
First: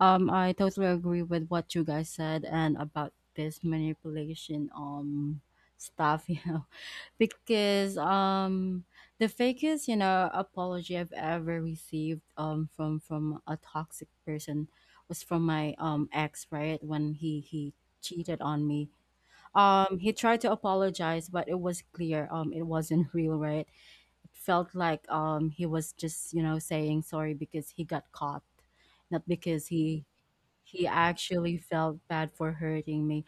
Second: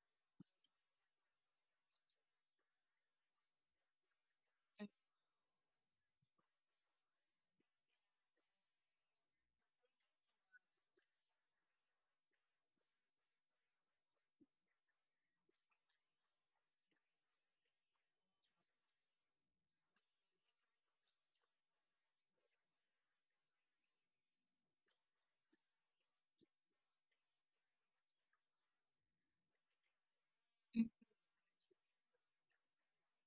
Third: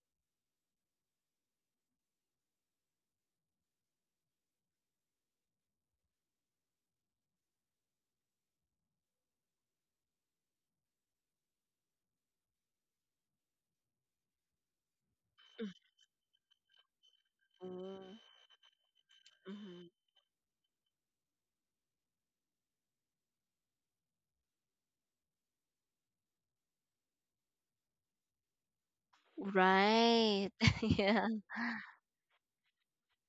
Um, I totally agree with what you guys said and about this manipulation stuff, you know, because the fakest, you know, apology I've ever received from a toxic person was from my ex, right? When he Mm. cheated on me. Mm-hmm. Um, he tried to apologize, but it was clear it wasn't real, right? It felt like he was just, you know, saying sorry because he got caught, not because Right. he Yeah. actually felt bad for hurting me.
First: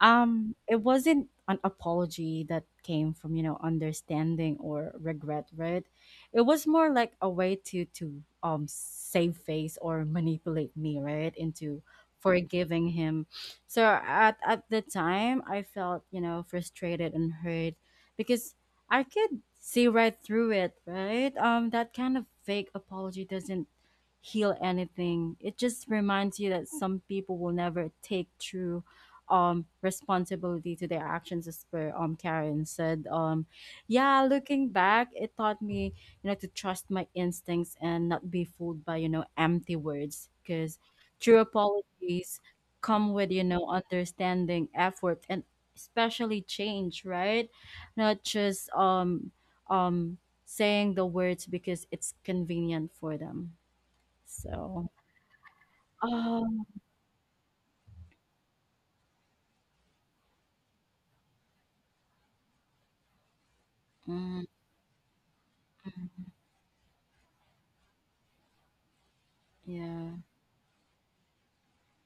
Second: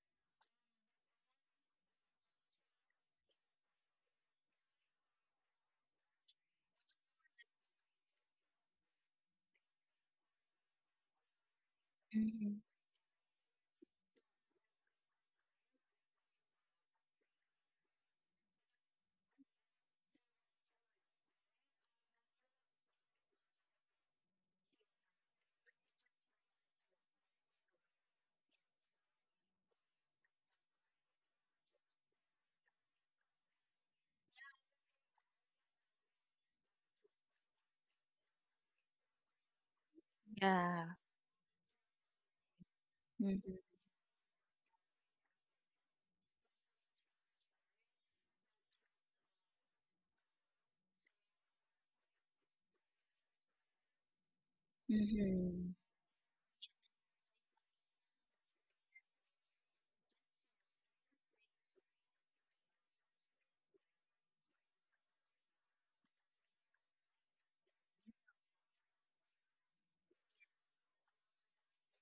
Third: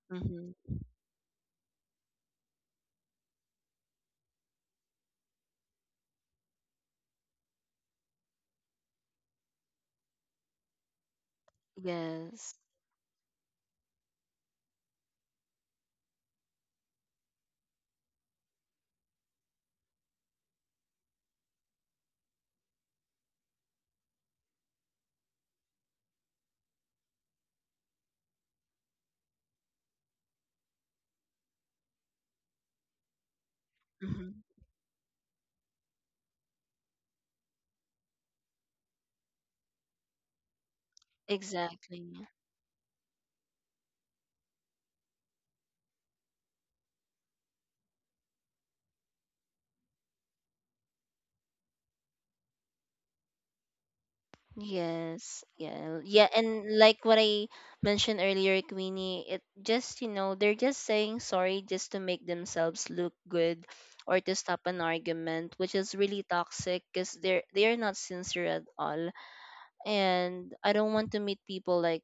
Mm-hmm. It wasn't an apology that came from, you know, understanding or regret, right? It was more like a way to um, save face or manipulate me, right, into Mhm. Yes. Mhm. forgiving him. So at the time, I felt, you know, frustrated and hurt, because I could see right through it, right? Um, that kind of fake apology doesn't heal anything. It just reminds you that some people will never take true responsibility to their actions, as per Karen said. Yeah, Mm-hmm. looking back, it taught me, you know, to trust my instincts and not be fooled by, you know, empty words, because Yeah. true Exactly. apologies come with, you Mm-hmm. know, understanding, effort, and especially change, right? Not just um saying the words because it's convenient for them. So Yes. Yeah. Yeah. um And like what I mentioned earlier, Queenie, it just, you know, they're just saying sorry just to make themselves look good or to mm, stop an argument, which is mm, really toxic because they're not sincere at all. yeah, And I don't want to meet people like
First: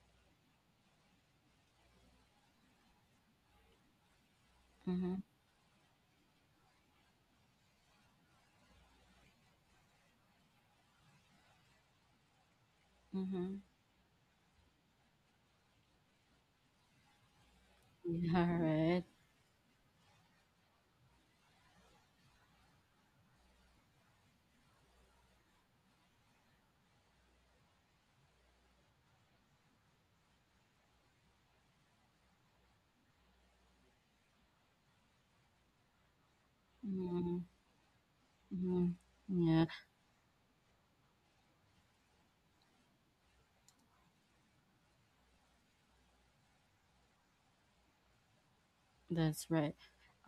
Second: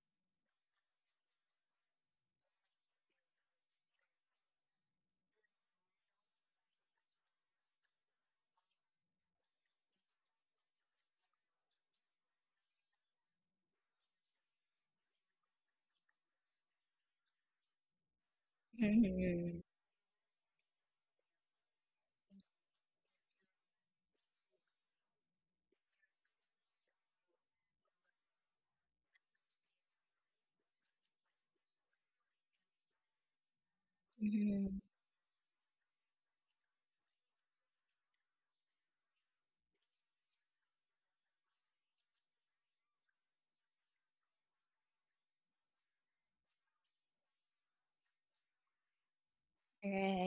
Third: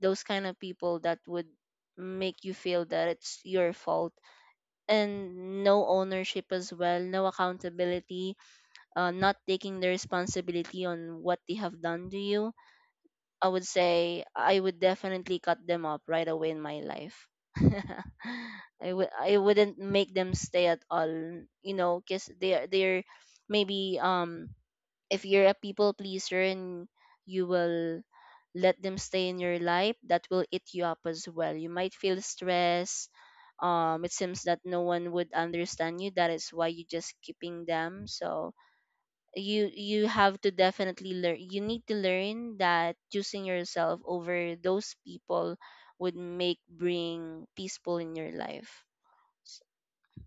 those kind of people that would make you feel that it's your fault, mm-hmm, and no ownership as well, no accountability, not taking the responsibility on what they have done to you. i mm-hmm. would say i would definitely cut them up right away in my life. Yeah, right. I Mm-hmm. wouldn't make them stay at all, you know, because they're maybe if you're a people pleaser and you will let them stay in your life, that will eat you up as well. You might feel stress. It seems that Mhm. no one would understand you. That is why you just Mhm, keeping them. So mhm. Yeah, you have to definitely learn. You need to learn that choosing yourself over those people would make bring peaceful in your life. that's S- right.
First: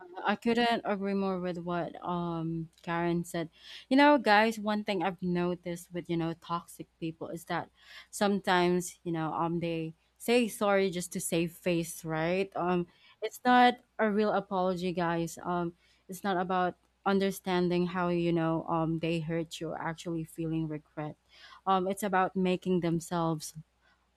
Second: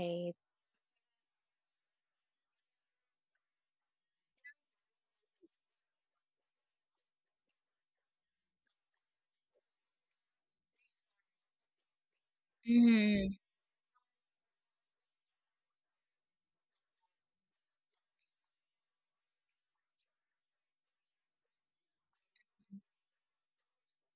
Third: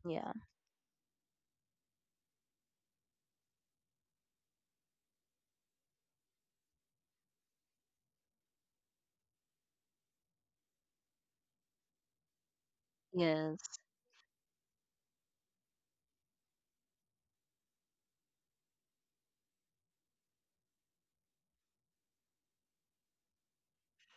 Yeah. I couldn't agree more with what Karen said. You know, guys, one thing I've noticed with, you know, toxic people is that sometimes, you know, um, they say sorry just to save face, right? Um, Mhm. it's not Yes. a real apology, guys. Um, it's not about understanding how, you know, um, they hurt you or actually feeling regret. Um, it's about making themselves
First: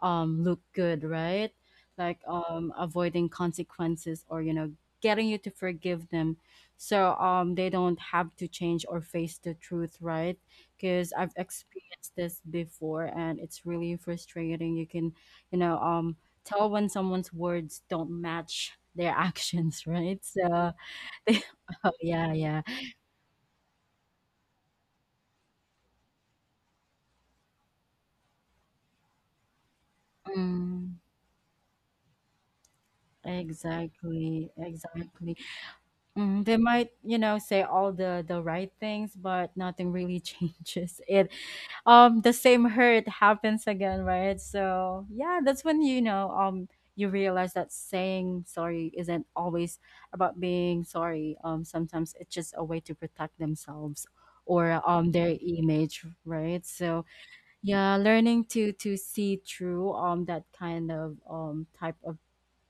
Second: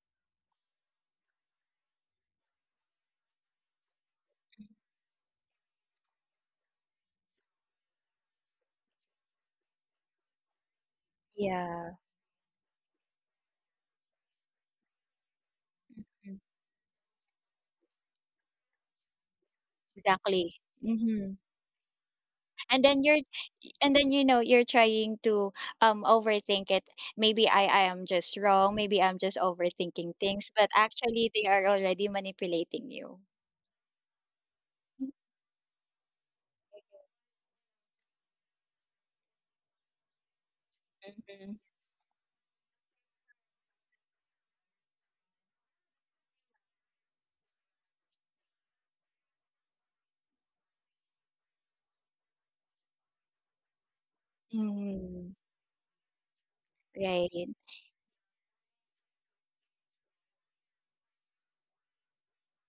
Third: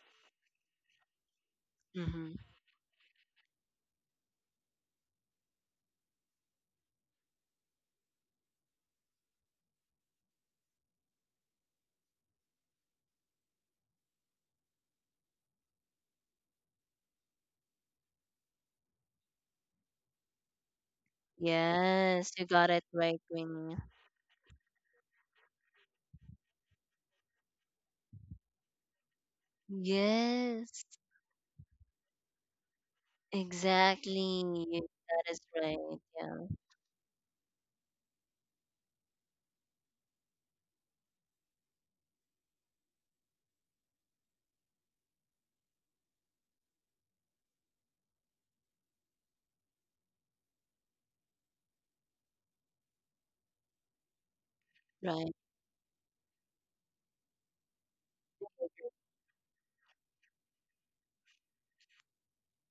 look good, right? Like Mm-hmm. Avoiding consequences or, you know, getting you to forgive them, so they don't have to change or face the truth, right? Cuz I've Yeah. experienced this before and it's really frustrating. You can, you know, Mm. tell when someone's words don't match their actions, right? Exactly. So Mhm. they, oh, Yes, yeah, you yeah. got And it then you're right, Winnie. and then you're trying to overthink it. Maybe I am just wrong. Maybe I'm just overthinking things, but Yes. Mm, actually they are already manipulating you. exactly, Exactly. That exactly. is right. Mm, Yeah. they might, you know, say all the right things, but nothing really changes it. Mhm. The same hurt happens again, right? So yeah, that's when you know, you realize that saying sorry isn't always about being sorry. Sometimes it's just a way to protect themselves or Right. Mhm. their image, right? So Right. yeah, learning to see through that kind of type of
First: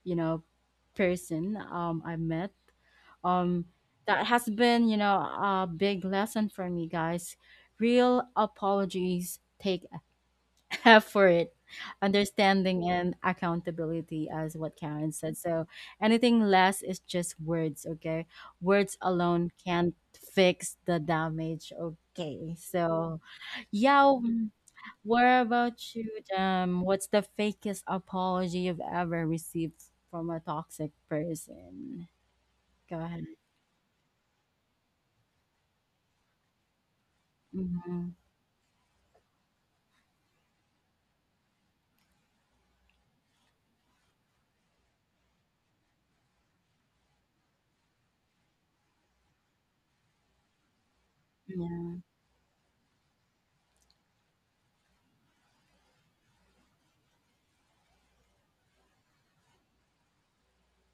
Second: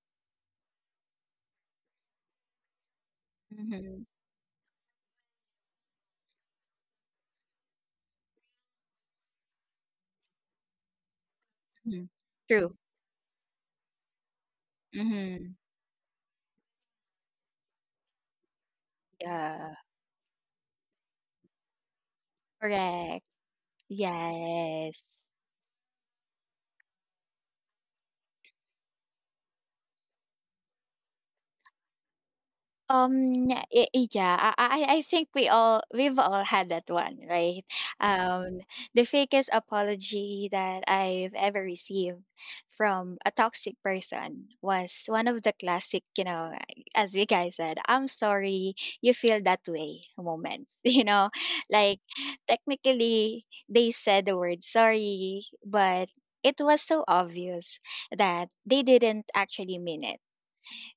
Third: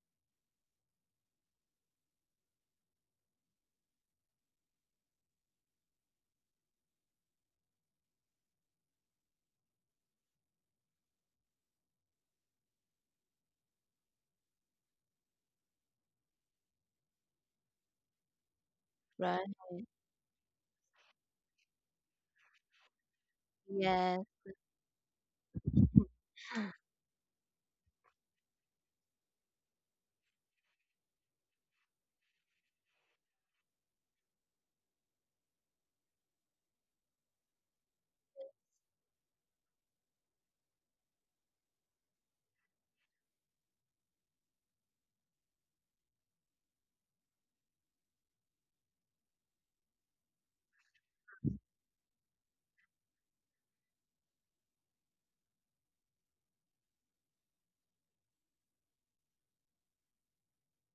you know person I met um Mhm. that has been, you know, a big lesson for me guys. Real apologies take effort, Mhm. True. understanding and accountability, as what Karen said. Mhm. So anything less is just words. Okay, words Right. alone Yeah. can't fix the damage. Okay, so Correct. yeah, Yes. Yes. what about you, what's the fakest apology you've ever received from a toxic person? Go ahead. Yeah, y yeah, I think we all we've all had that one, right? Mhm. Um, the fakest apology that I've ever received from a toxic person was one of the classic, you know, as you guys said, "I'm sorry you feel that way" moments. You know, Yeah. like technically they said the word sorry, but it was so obvious that they didn't actually mean it.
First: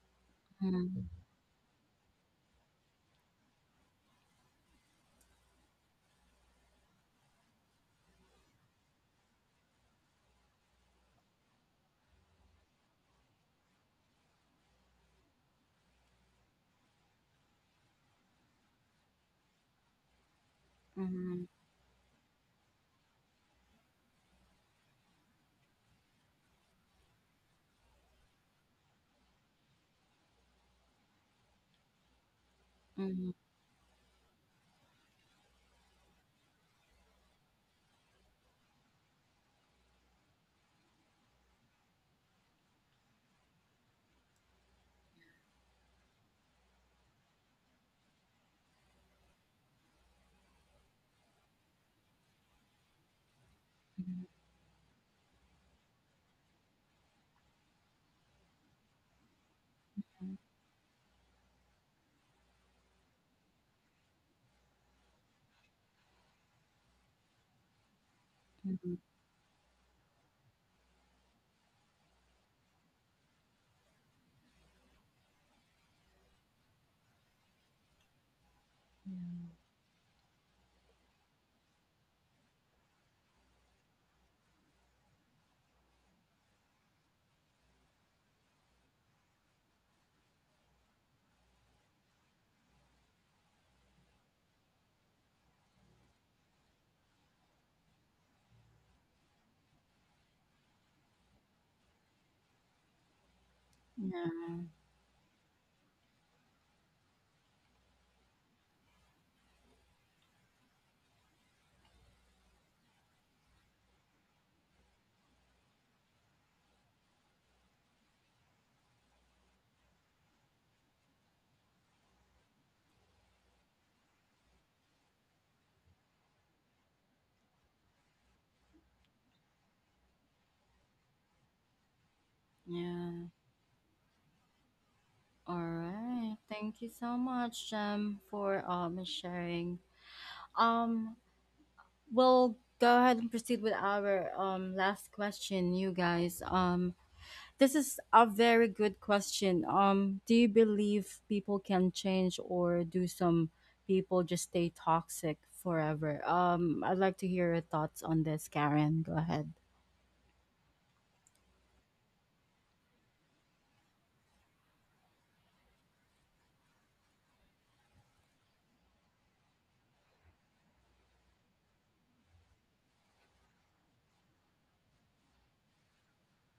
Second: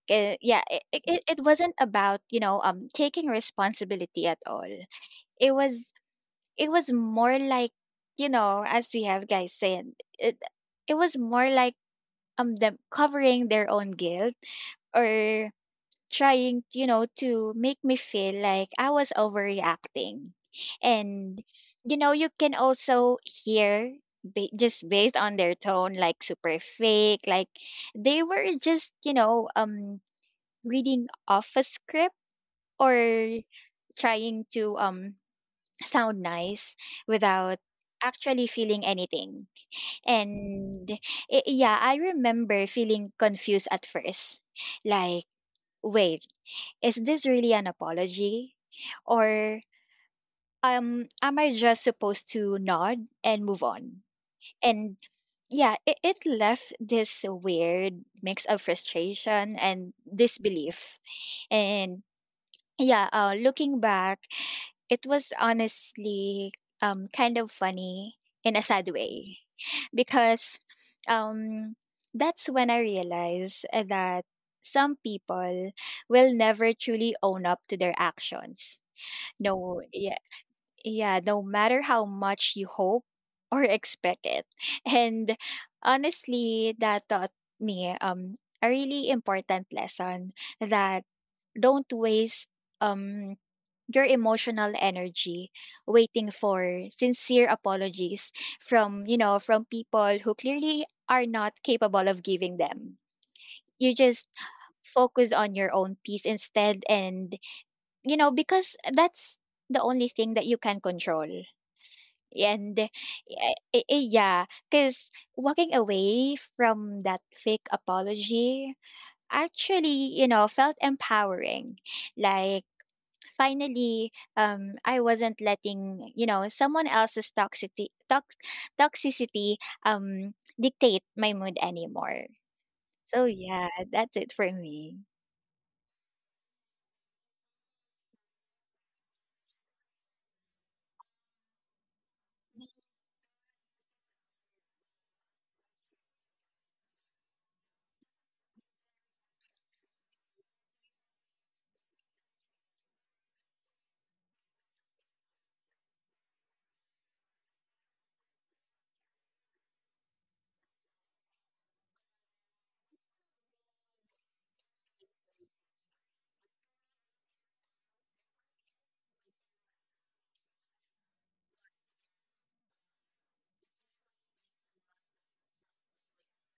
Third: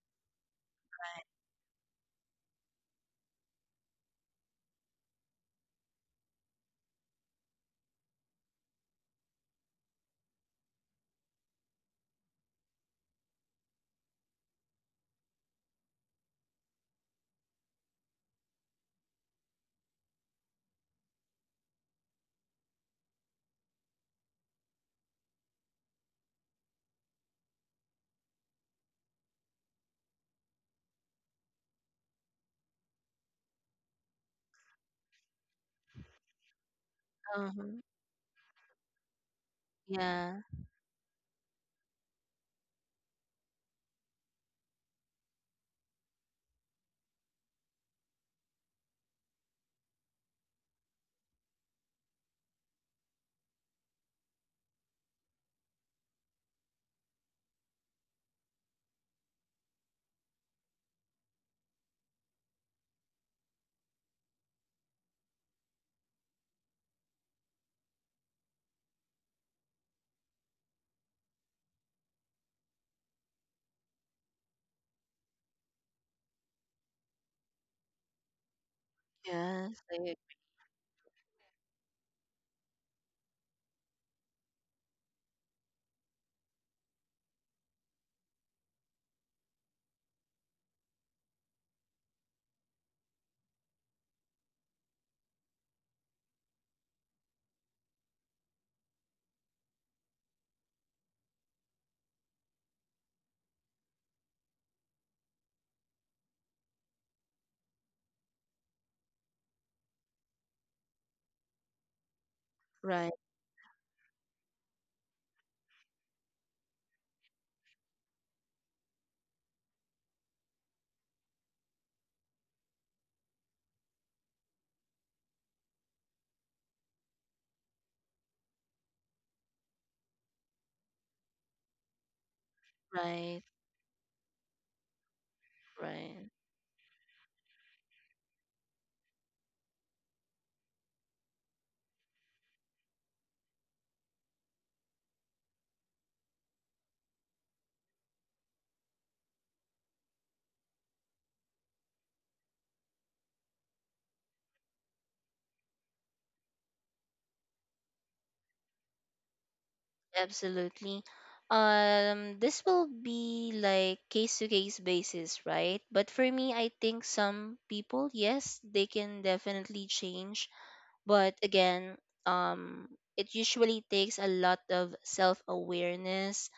'Kay, yeah, it it Mhm. it it wasn't about, you know, taking responsibility at all. It was it was more like, you know, as we have guys said, it it was more like, them covering their own guilt or trying, you know, to make me feel like I was overreacting. And, Mhm. you know, you can also hear just based on their tone, like super fake, like they were just, you know, reading off a script Mhm. or trying to sound nice without Uh-huh. actually feeling anything. Yeah. And I yeah, I remember feeling confused at first, like, wait, is this really an apology, or am I just supposed to nod and move on? And yeah, it left this weird mix of frustration and disbelief. And yeah, looking back, it was honestly kind of funny in a sad Mhm. way because um that's when I realized that some people will never truly own up to their actions. Mhm. No, Yes. Like, yeah, yeah, no matter how much you hope or expect it. And honestly, that taught me a really important lesson, that don't waste um your emotional energy waiting for sincere apologies from from people who clearly are not capable of giving them. You Yeah. just Yeah, focus on your own peace instead, and you know, because that's the only thing that you can control. And right. Yeah, because walking away from that fake apology actually, you know, felt empowering, like finally I wasn't letting, you know, someone else's toxicity toxicity um dictate my mood anymore. So yeah. Right. yeah, that's it for me. All Right. right. Thank you so much, Jem, for sharing. Um, we'll go ahead and proceed with our last question, you guys. This is a very good question. Do you believe people can change, or do some people just stay toxic forever? I'd like to hear your thoughts on this, Karen. Go ahead. Absolutely. This will be like case to case basis, right? But for me, I think some people, yes, they can definitely change. But again, um, it usually takes a lot of self awareness,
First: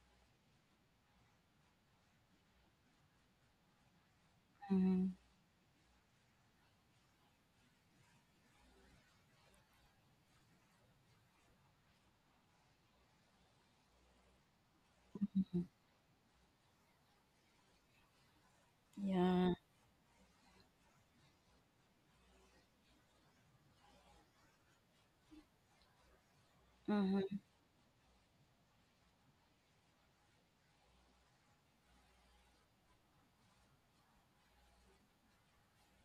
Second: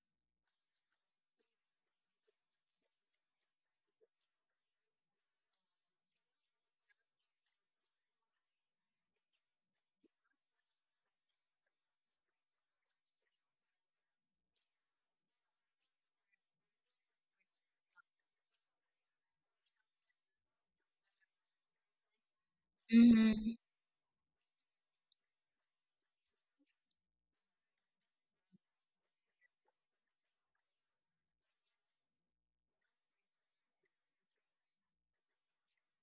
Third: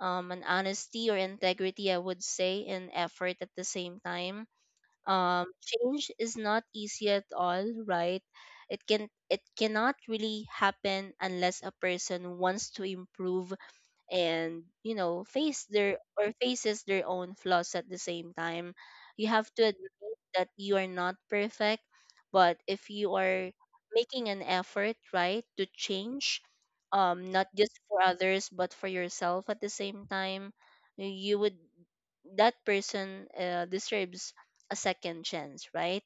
an honesty or integrity, I would say, and effort at the same time. Change is not easy at all, right? It cannot really happen unless a person wants to improve and you know faces their own flaws at the same time. You have Yeah. to admit that you are not perfect. But if you are Mhm. making an effort, right, to change, Mhm. not just for others but for yourself at the same time, you would that person deserves a second chance, right?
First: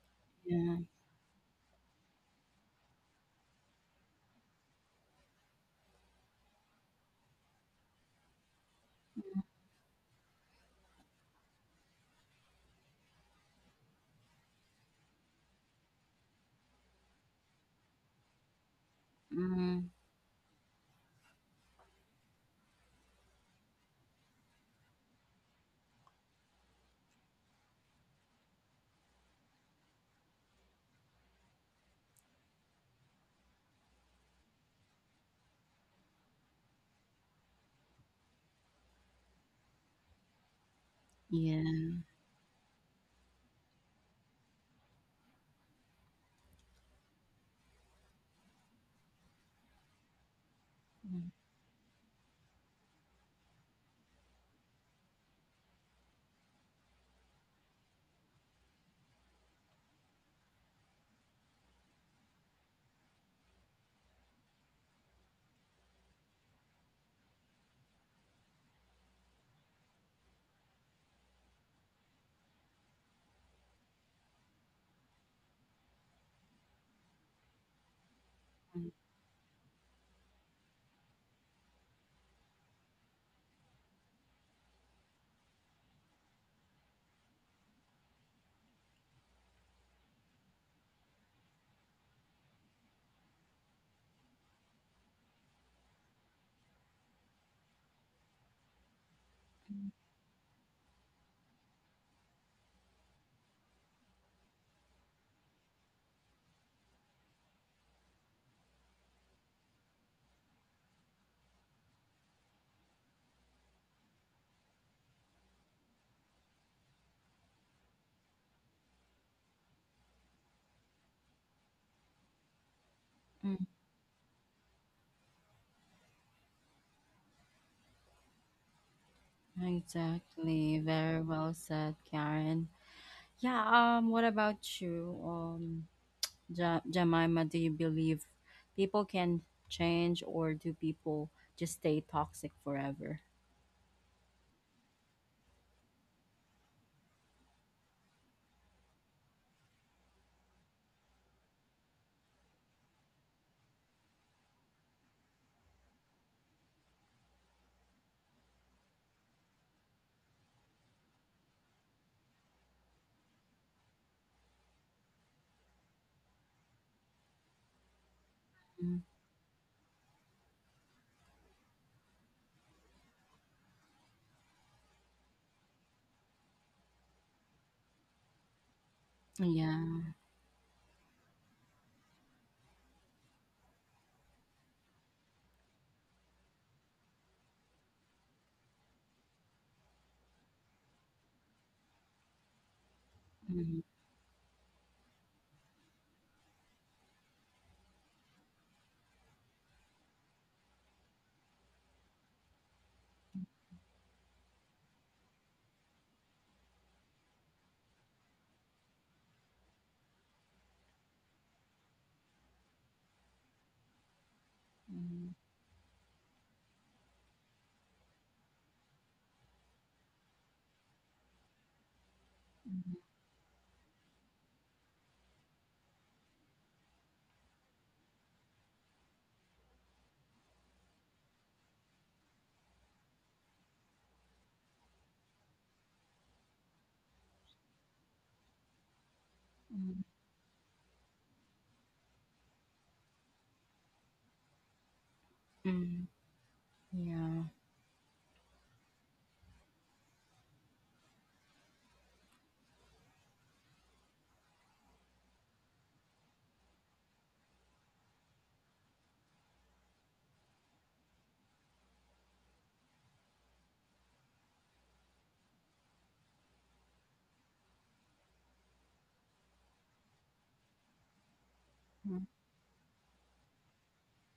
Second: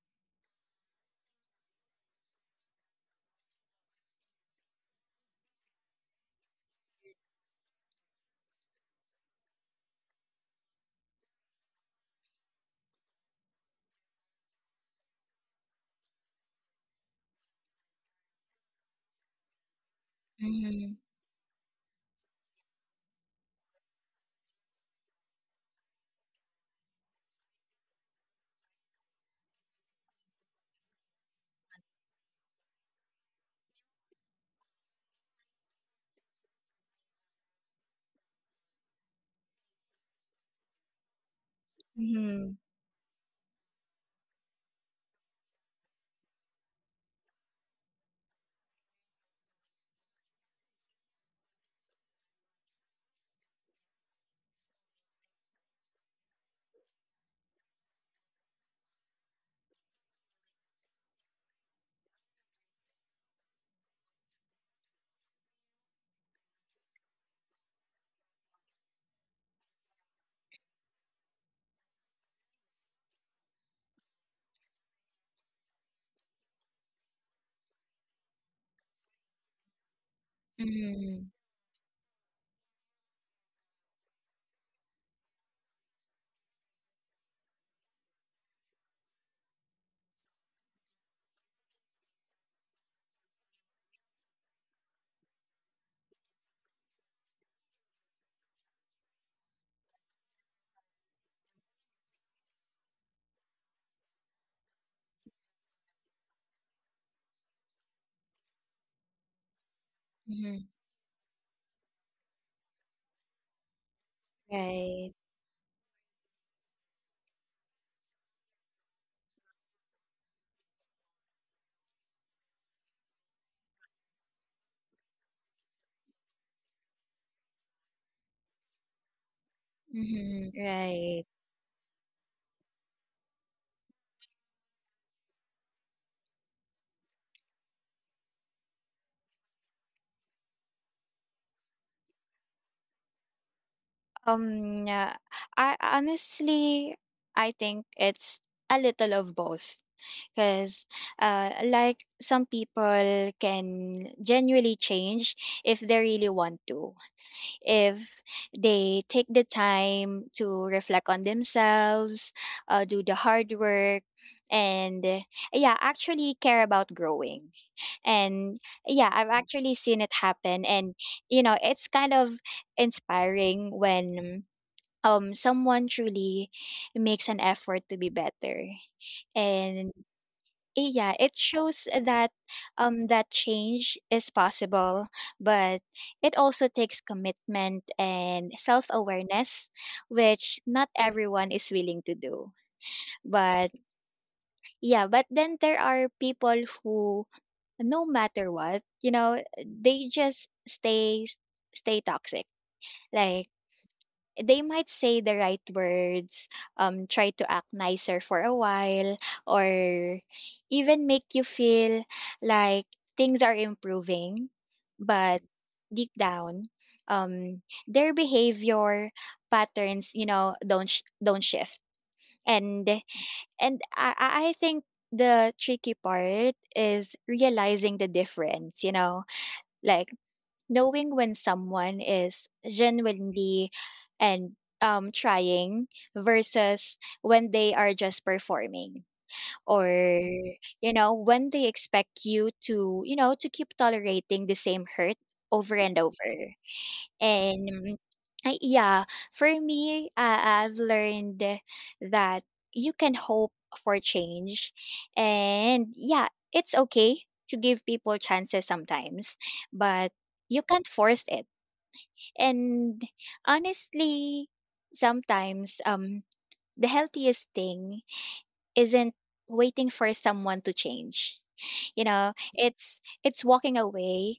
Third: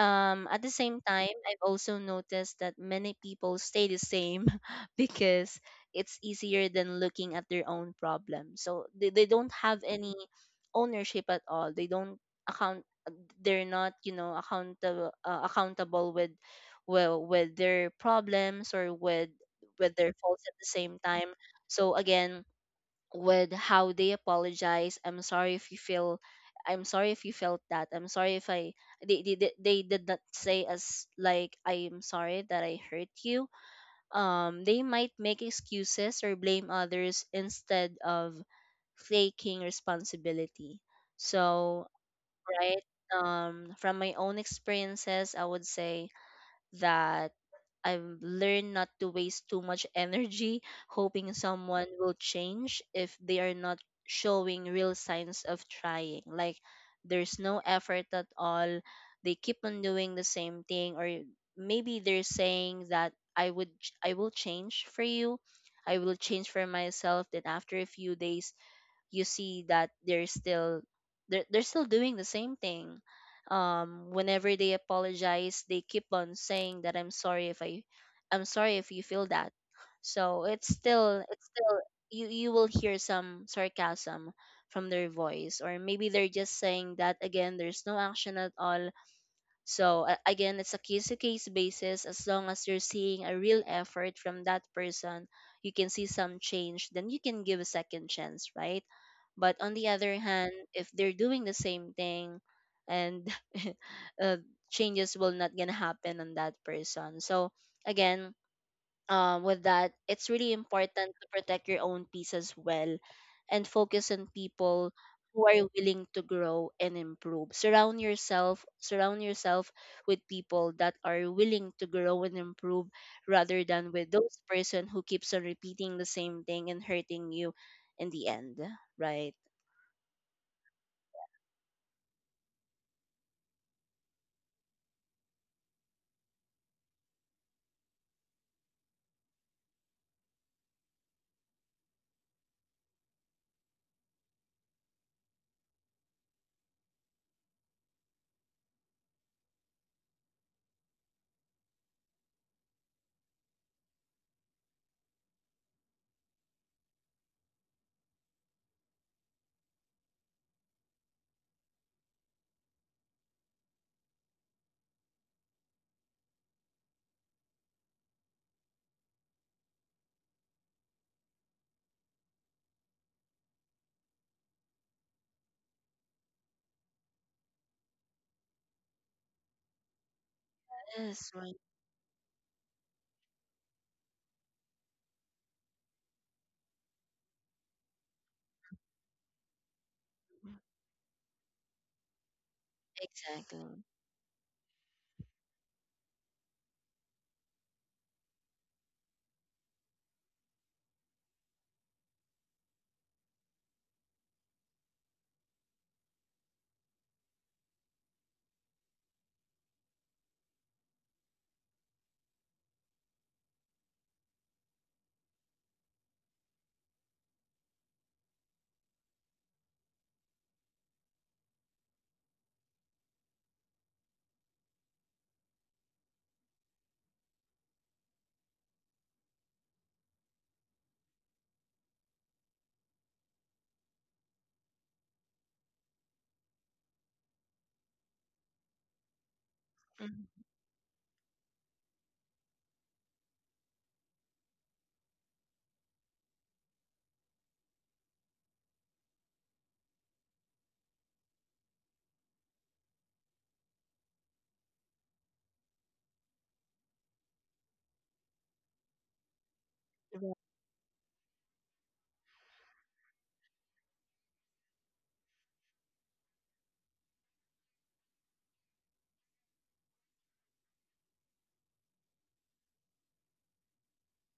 At the Yeah. same time, I've also noticed that many people stay the same because it's easier than looking at their own problem. So they don't have any ownership at all. They don't account. They're not, you know, accountable, with, well, with their problems, or with Mhm. with their faults at the same Mhm. time. So again, with how they apologize. "I'm sorry if you feel," "I'm sorry if you felt that," "I'm sorry if I they did not say as like, "I'm sorry that I hurt you." They might make excuses or blame others instead of taking responsibility. So, Yeah. Mhm. right, from my own experiences, I would say that I've learned not to waste too much energy hoping someone will change if they are not showing real signs of trying. Like there's no effort at all. They keep on doing the same thing, or maybe they're saying that I will change for you. I will change for myself. Then after a few days you see that they're still doing the same thing. Whenever they apologize, they keep on saying that, "I'm sorry if I," "I'm sorry Mhm. if you feel that." So it's still Mhm. it's still you will hear some sarcasm from their voice, or maybe they're just saying that again, there's no action at all. So again, it's a case to case basis. As long as you're seeing a real effort from that person, you can see some change, then you can give a second chance, right? But on the other hand, if they're doing the same thing and uh, changes will not gonna happen on that person. So again, with that, it's really Mhm. important to protect your own peace as well and focus on people Right. who are willing to grow and improve. Surround yourself with people that are willing to grow and improve, rather Mm. than with those person who keeps on repeating the same thing and hurting you in the end, right? Mhm. Exactly. Very Right. well said, Karen. Yeah, what about you? Jemima, do you believe people can change, or do people just stay toxic forever? Yeah, I honestly, I think it's a little of both. Because, like some people can genuinely change if they really want to, if they take the time to reflect on themselves, do the hard work, and yeah, actually care about growing. And Mm. yeah, I've actually seen it happen, and you know, it's kind of inspiring when someone truly makes an effort to be better. And Yeah. eh, yeah, Yes, it right. shows that that change is possible, but it also takes commitment and self-awareness, which not everyone is willing to do. But Mhm, Exactly. yeah, but then there are people who, no matter what, you know, they just stay toxic. Like, they might say the right words, try to act nicer for a while, or even make you feel like things are improving. mhm, But deep down, their behavior patterns, you know, don't shift. And mhm, I think the tricky part is realizing the difference. You know, like, knowing when someone is genuinely and trying versus when they are just performing, or mhm, Mhm. you know, when they expect you to, you know, to keep tolerating the same hurt over and mhm. over. Yeah. And I, yeah, for me, I've learned that you can hope for change. And yeah, it's okay to give people chances sometimes, but you can't force it. And honestly, sometimes the healthiest thing isn't waiting for someone to change. You know, it's walking away,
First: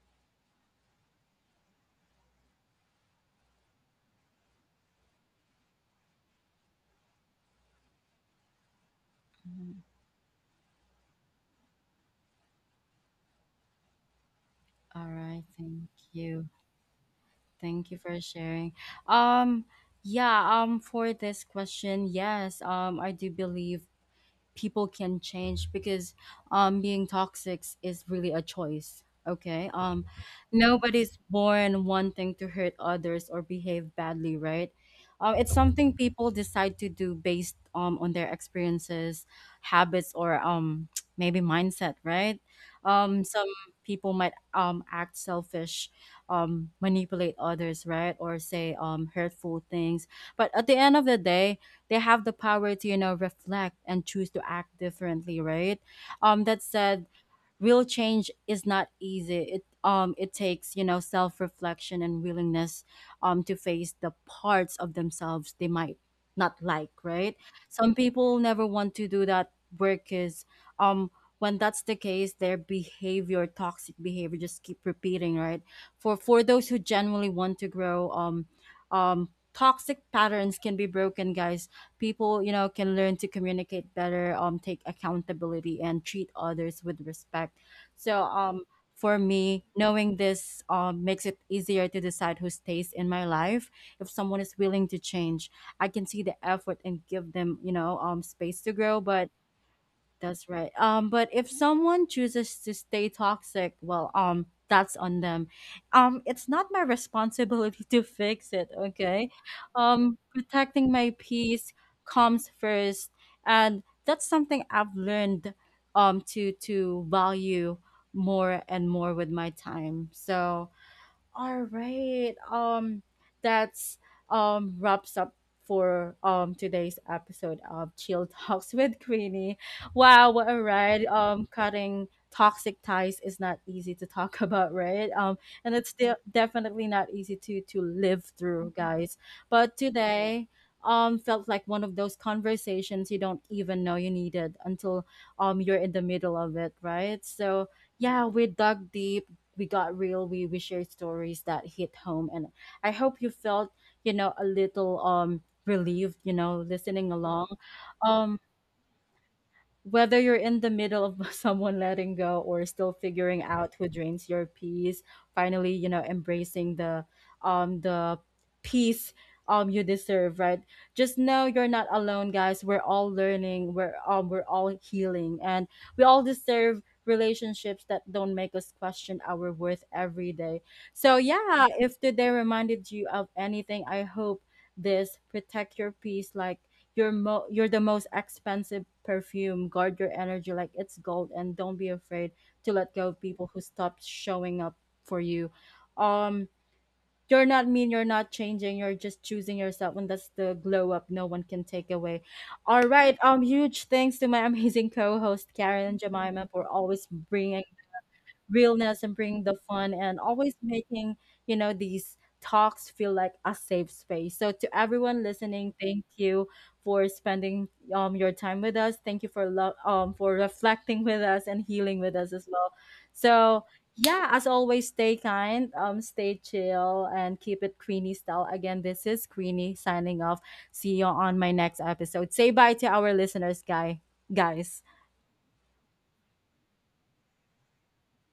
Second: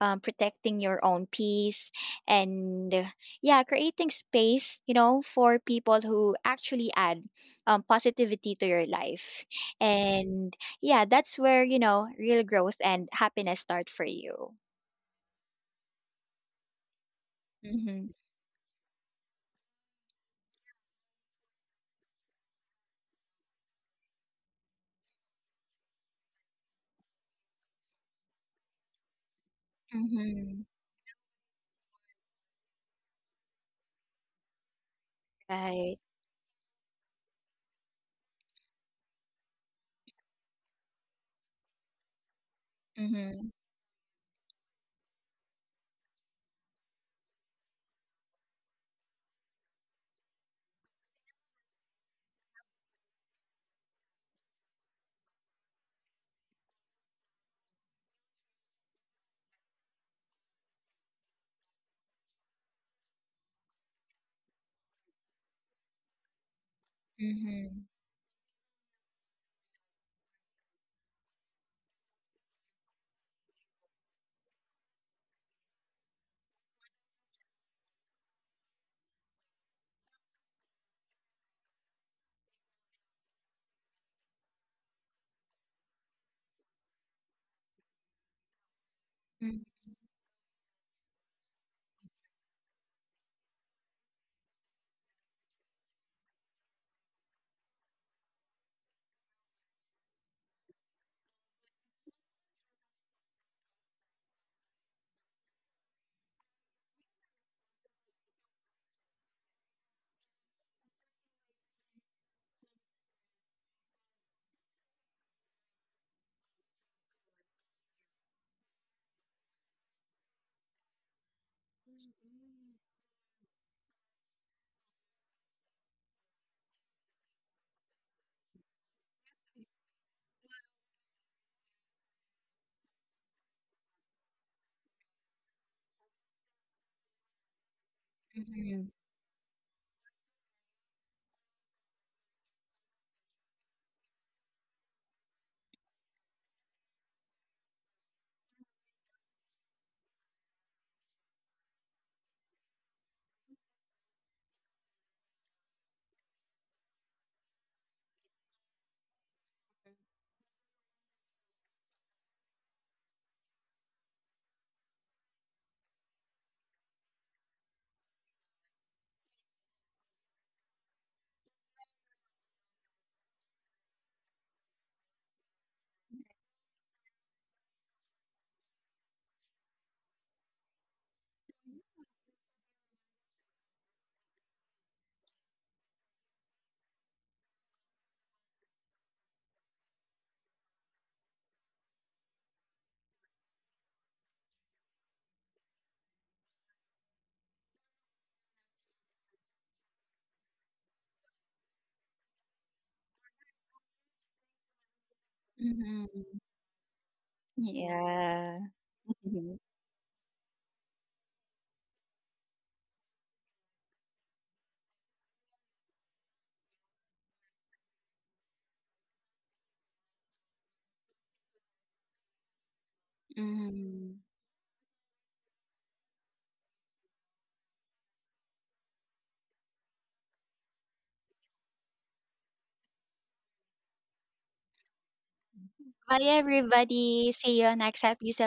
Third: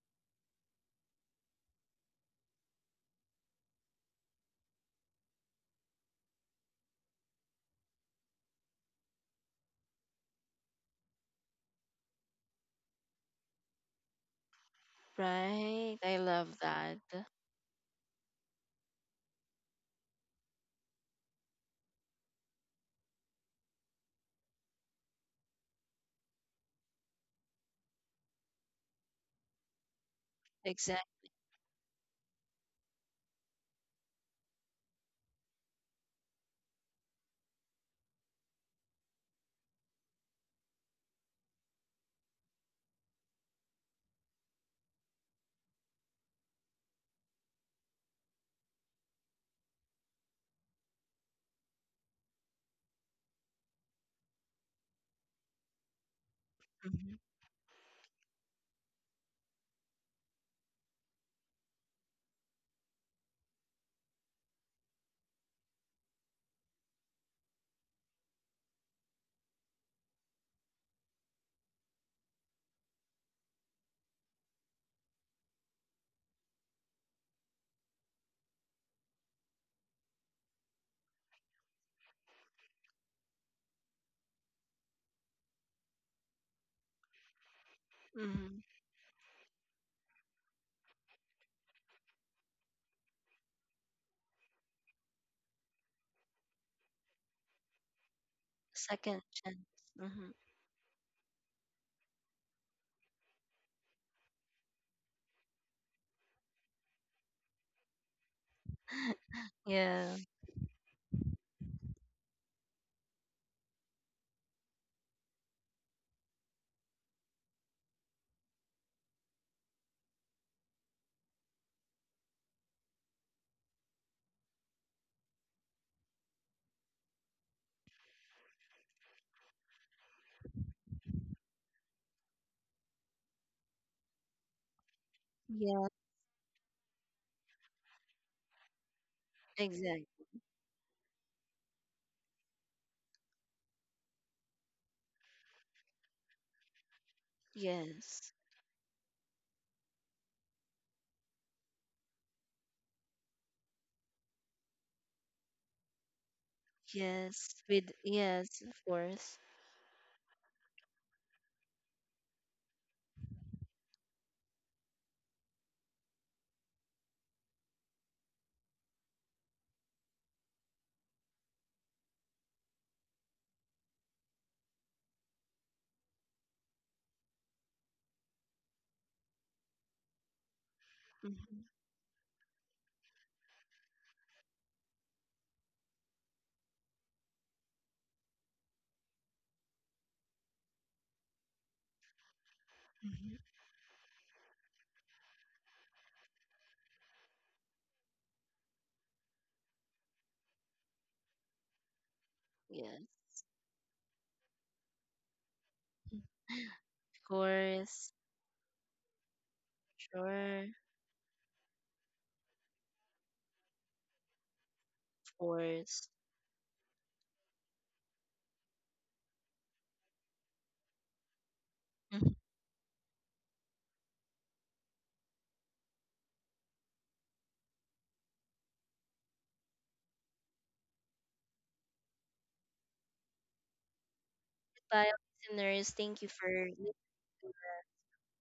protecting your own peace, and yeah, creating space, you know, for people who actually add positivity to your life, Mhm. and yeah, that's where, you know, real growth and happiness start for you. All right, thank Right. I you. love that. Thank you Mm-hmm. for sharing. Um, yeah, for this question, yes, I do believe people can change, because being toxic is really a choice. Okay. Mm-hmm. Nobody's Exactly. born wanting to hurt others or behave badly, right? It's something Right. people decide to do based on their experiences, habits, or maybe mindset, right? Mm-hmm. Some people might act selfish, manipulate others, right? Or say hurtful things. But at the end of the day, they have the power to, you know, reflect and choose to act differently, right? That said, real change is not easy. It it takes, you know, self-reflection and willingness to face the parts of themselves they might not like, right? Mm-hmm. Some people never want to do that work, is um when that's the case, their behavior, toxic behavior, just keep repeating, right? For those who genuinely want to grow, toxic patterns can be broken, guys. People, you know, can learn to communicate better, take accountability and treat others with respect. So for Mm-hmm. me, knowing this makes it easier to decide who stays in my life. If someone is willing to change, I can see the effort and give them, you know, space to grow, second but chance. Hmm. that's right. But if someone chooses to stay toxic, well, that's on them. It's not my responsibility to fix it. Okay, Yeah. Protecting my peace comes first, and that's something I've learned, to value more and more with my time. So, all right. That's wraps up for today's episode of Chill Talks with Queenie. Wow, what a ride! Cutting toxic ties is not easy to talk about, right? And Yeah. it's still definitely not easy to live through, Mm-hmm. guys. But Exactly. today, felt like one of those conversations you don't even know you needed until you're in the middle of it, right? So yeah, Yes. we dug deep, we got real, we shared stories that hit home, and I hope you felt, you know, a little relieved, you know, listening along. Yes. With, um yes, of course. whether you're in the middle of someone letting go or still figuring out who drains your peace, finally, you know, embracing the peace you deserve, right? Just know you're not alone, guys. We're all learning, we're all healing, and we all deserve relationships that don't make us question our worth every day. So Mm-hmm. yeah, if today reminded you of anything, I hope this: protect your peace, like, you're the most expensive perfume. Guard your energy like it's gold, and don't be afraid to let go of Mhm. people who stop showing up for you. um you're not mean, you're not changing, you're just choosing yourself, and that's the glow up no one can take away. All Yes, right, huge thanks to my amazing co-host Karen and Mm-hmm. Jemima for always of bringing course. Yeah. realness and bring the fun and always Sure. Of making, you know, these talks feel like a safe space. So to everyone listening, course. thank you for spending your time with us. Thank you for for reflecting with us and healing with Mhm. us as well. So Mhm. yeah, as always, stay kind, stay chill, and keep it Queenie style. Again, this is Queenie signing off. See you on my next episode. Say bye to our listeners, guys. Goodbye, listeners. Bye, Thank you for listening. everybody. See you on next episode.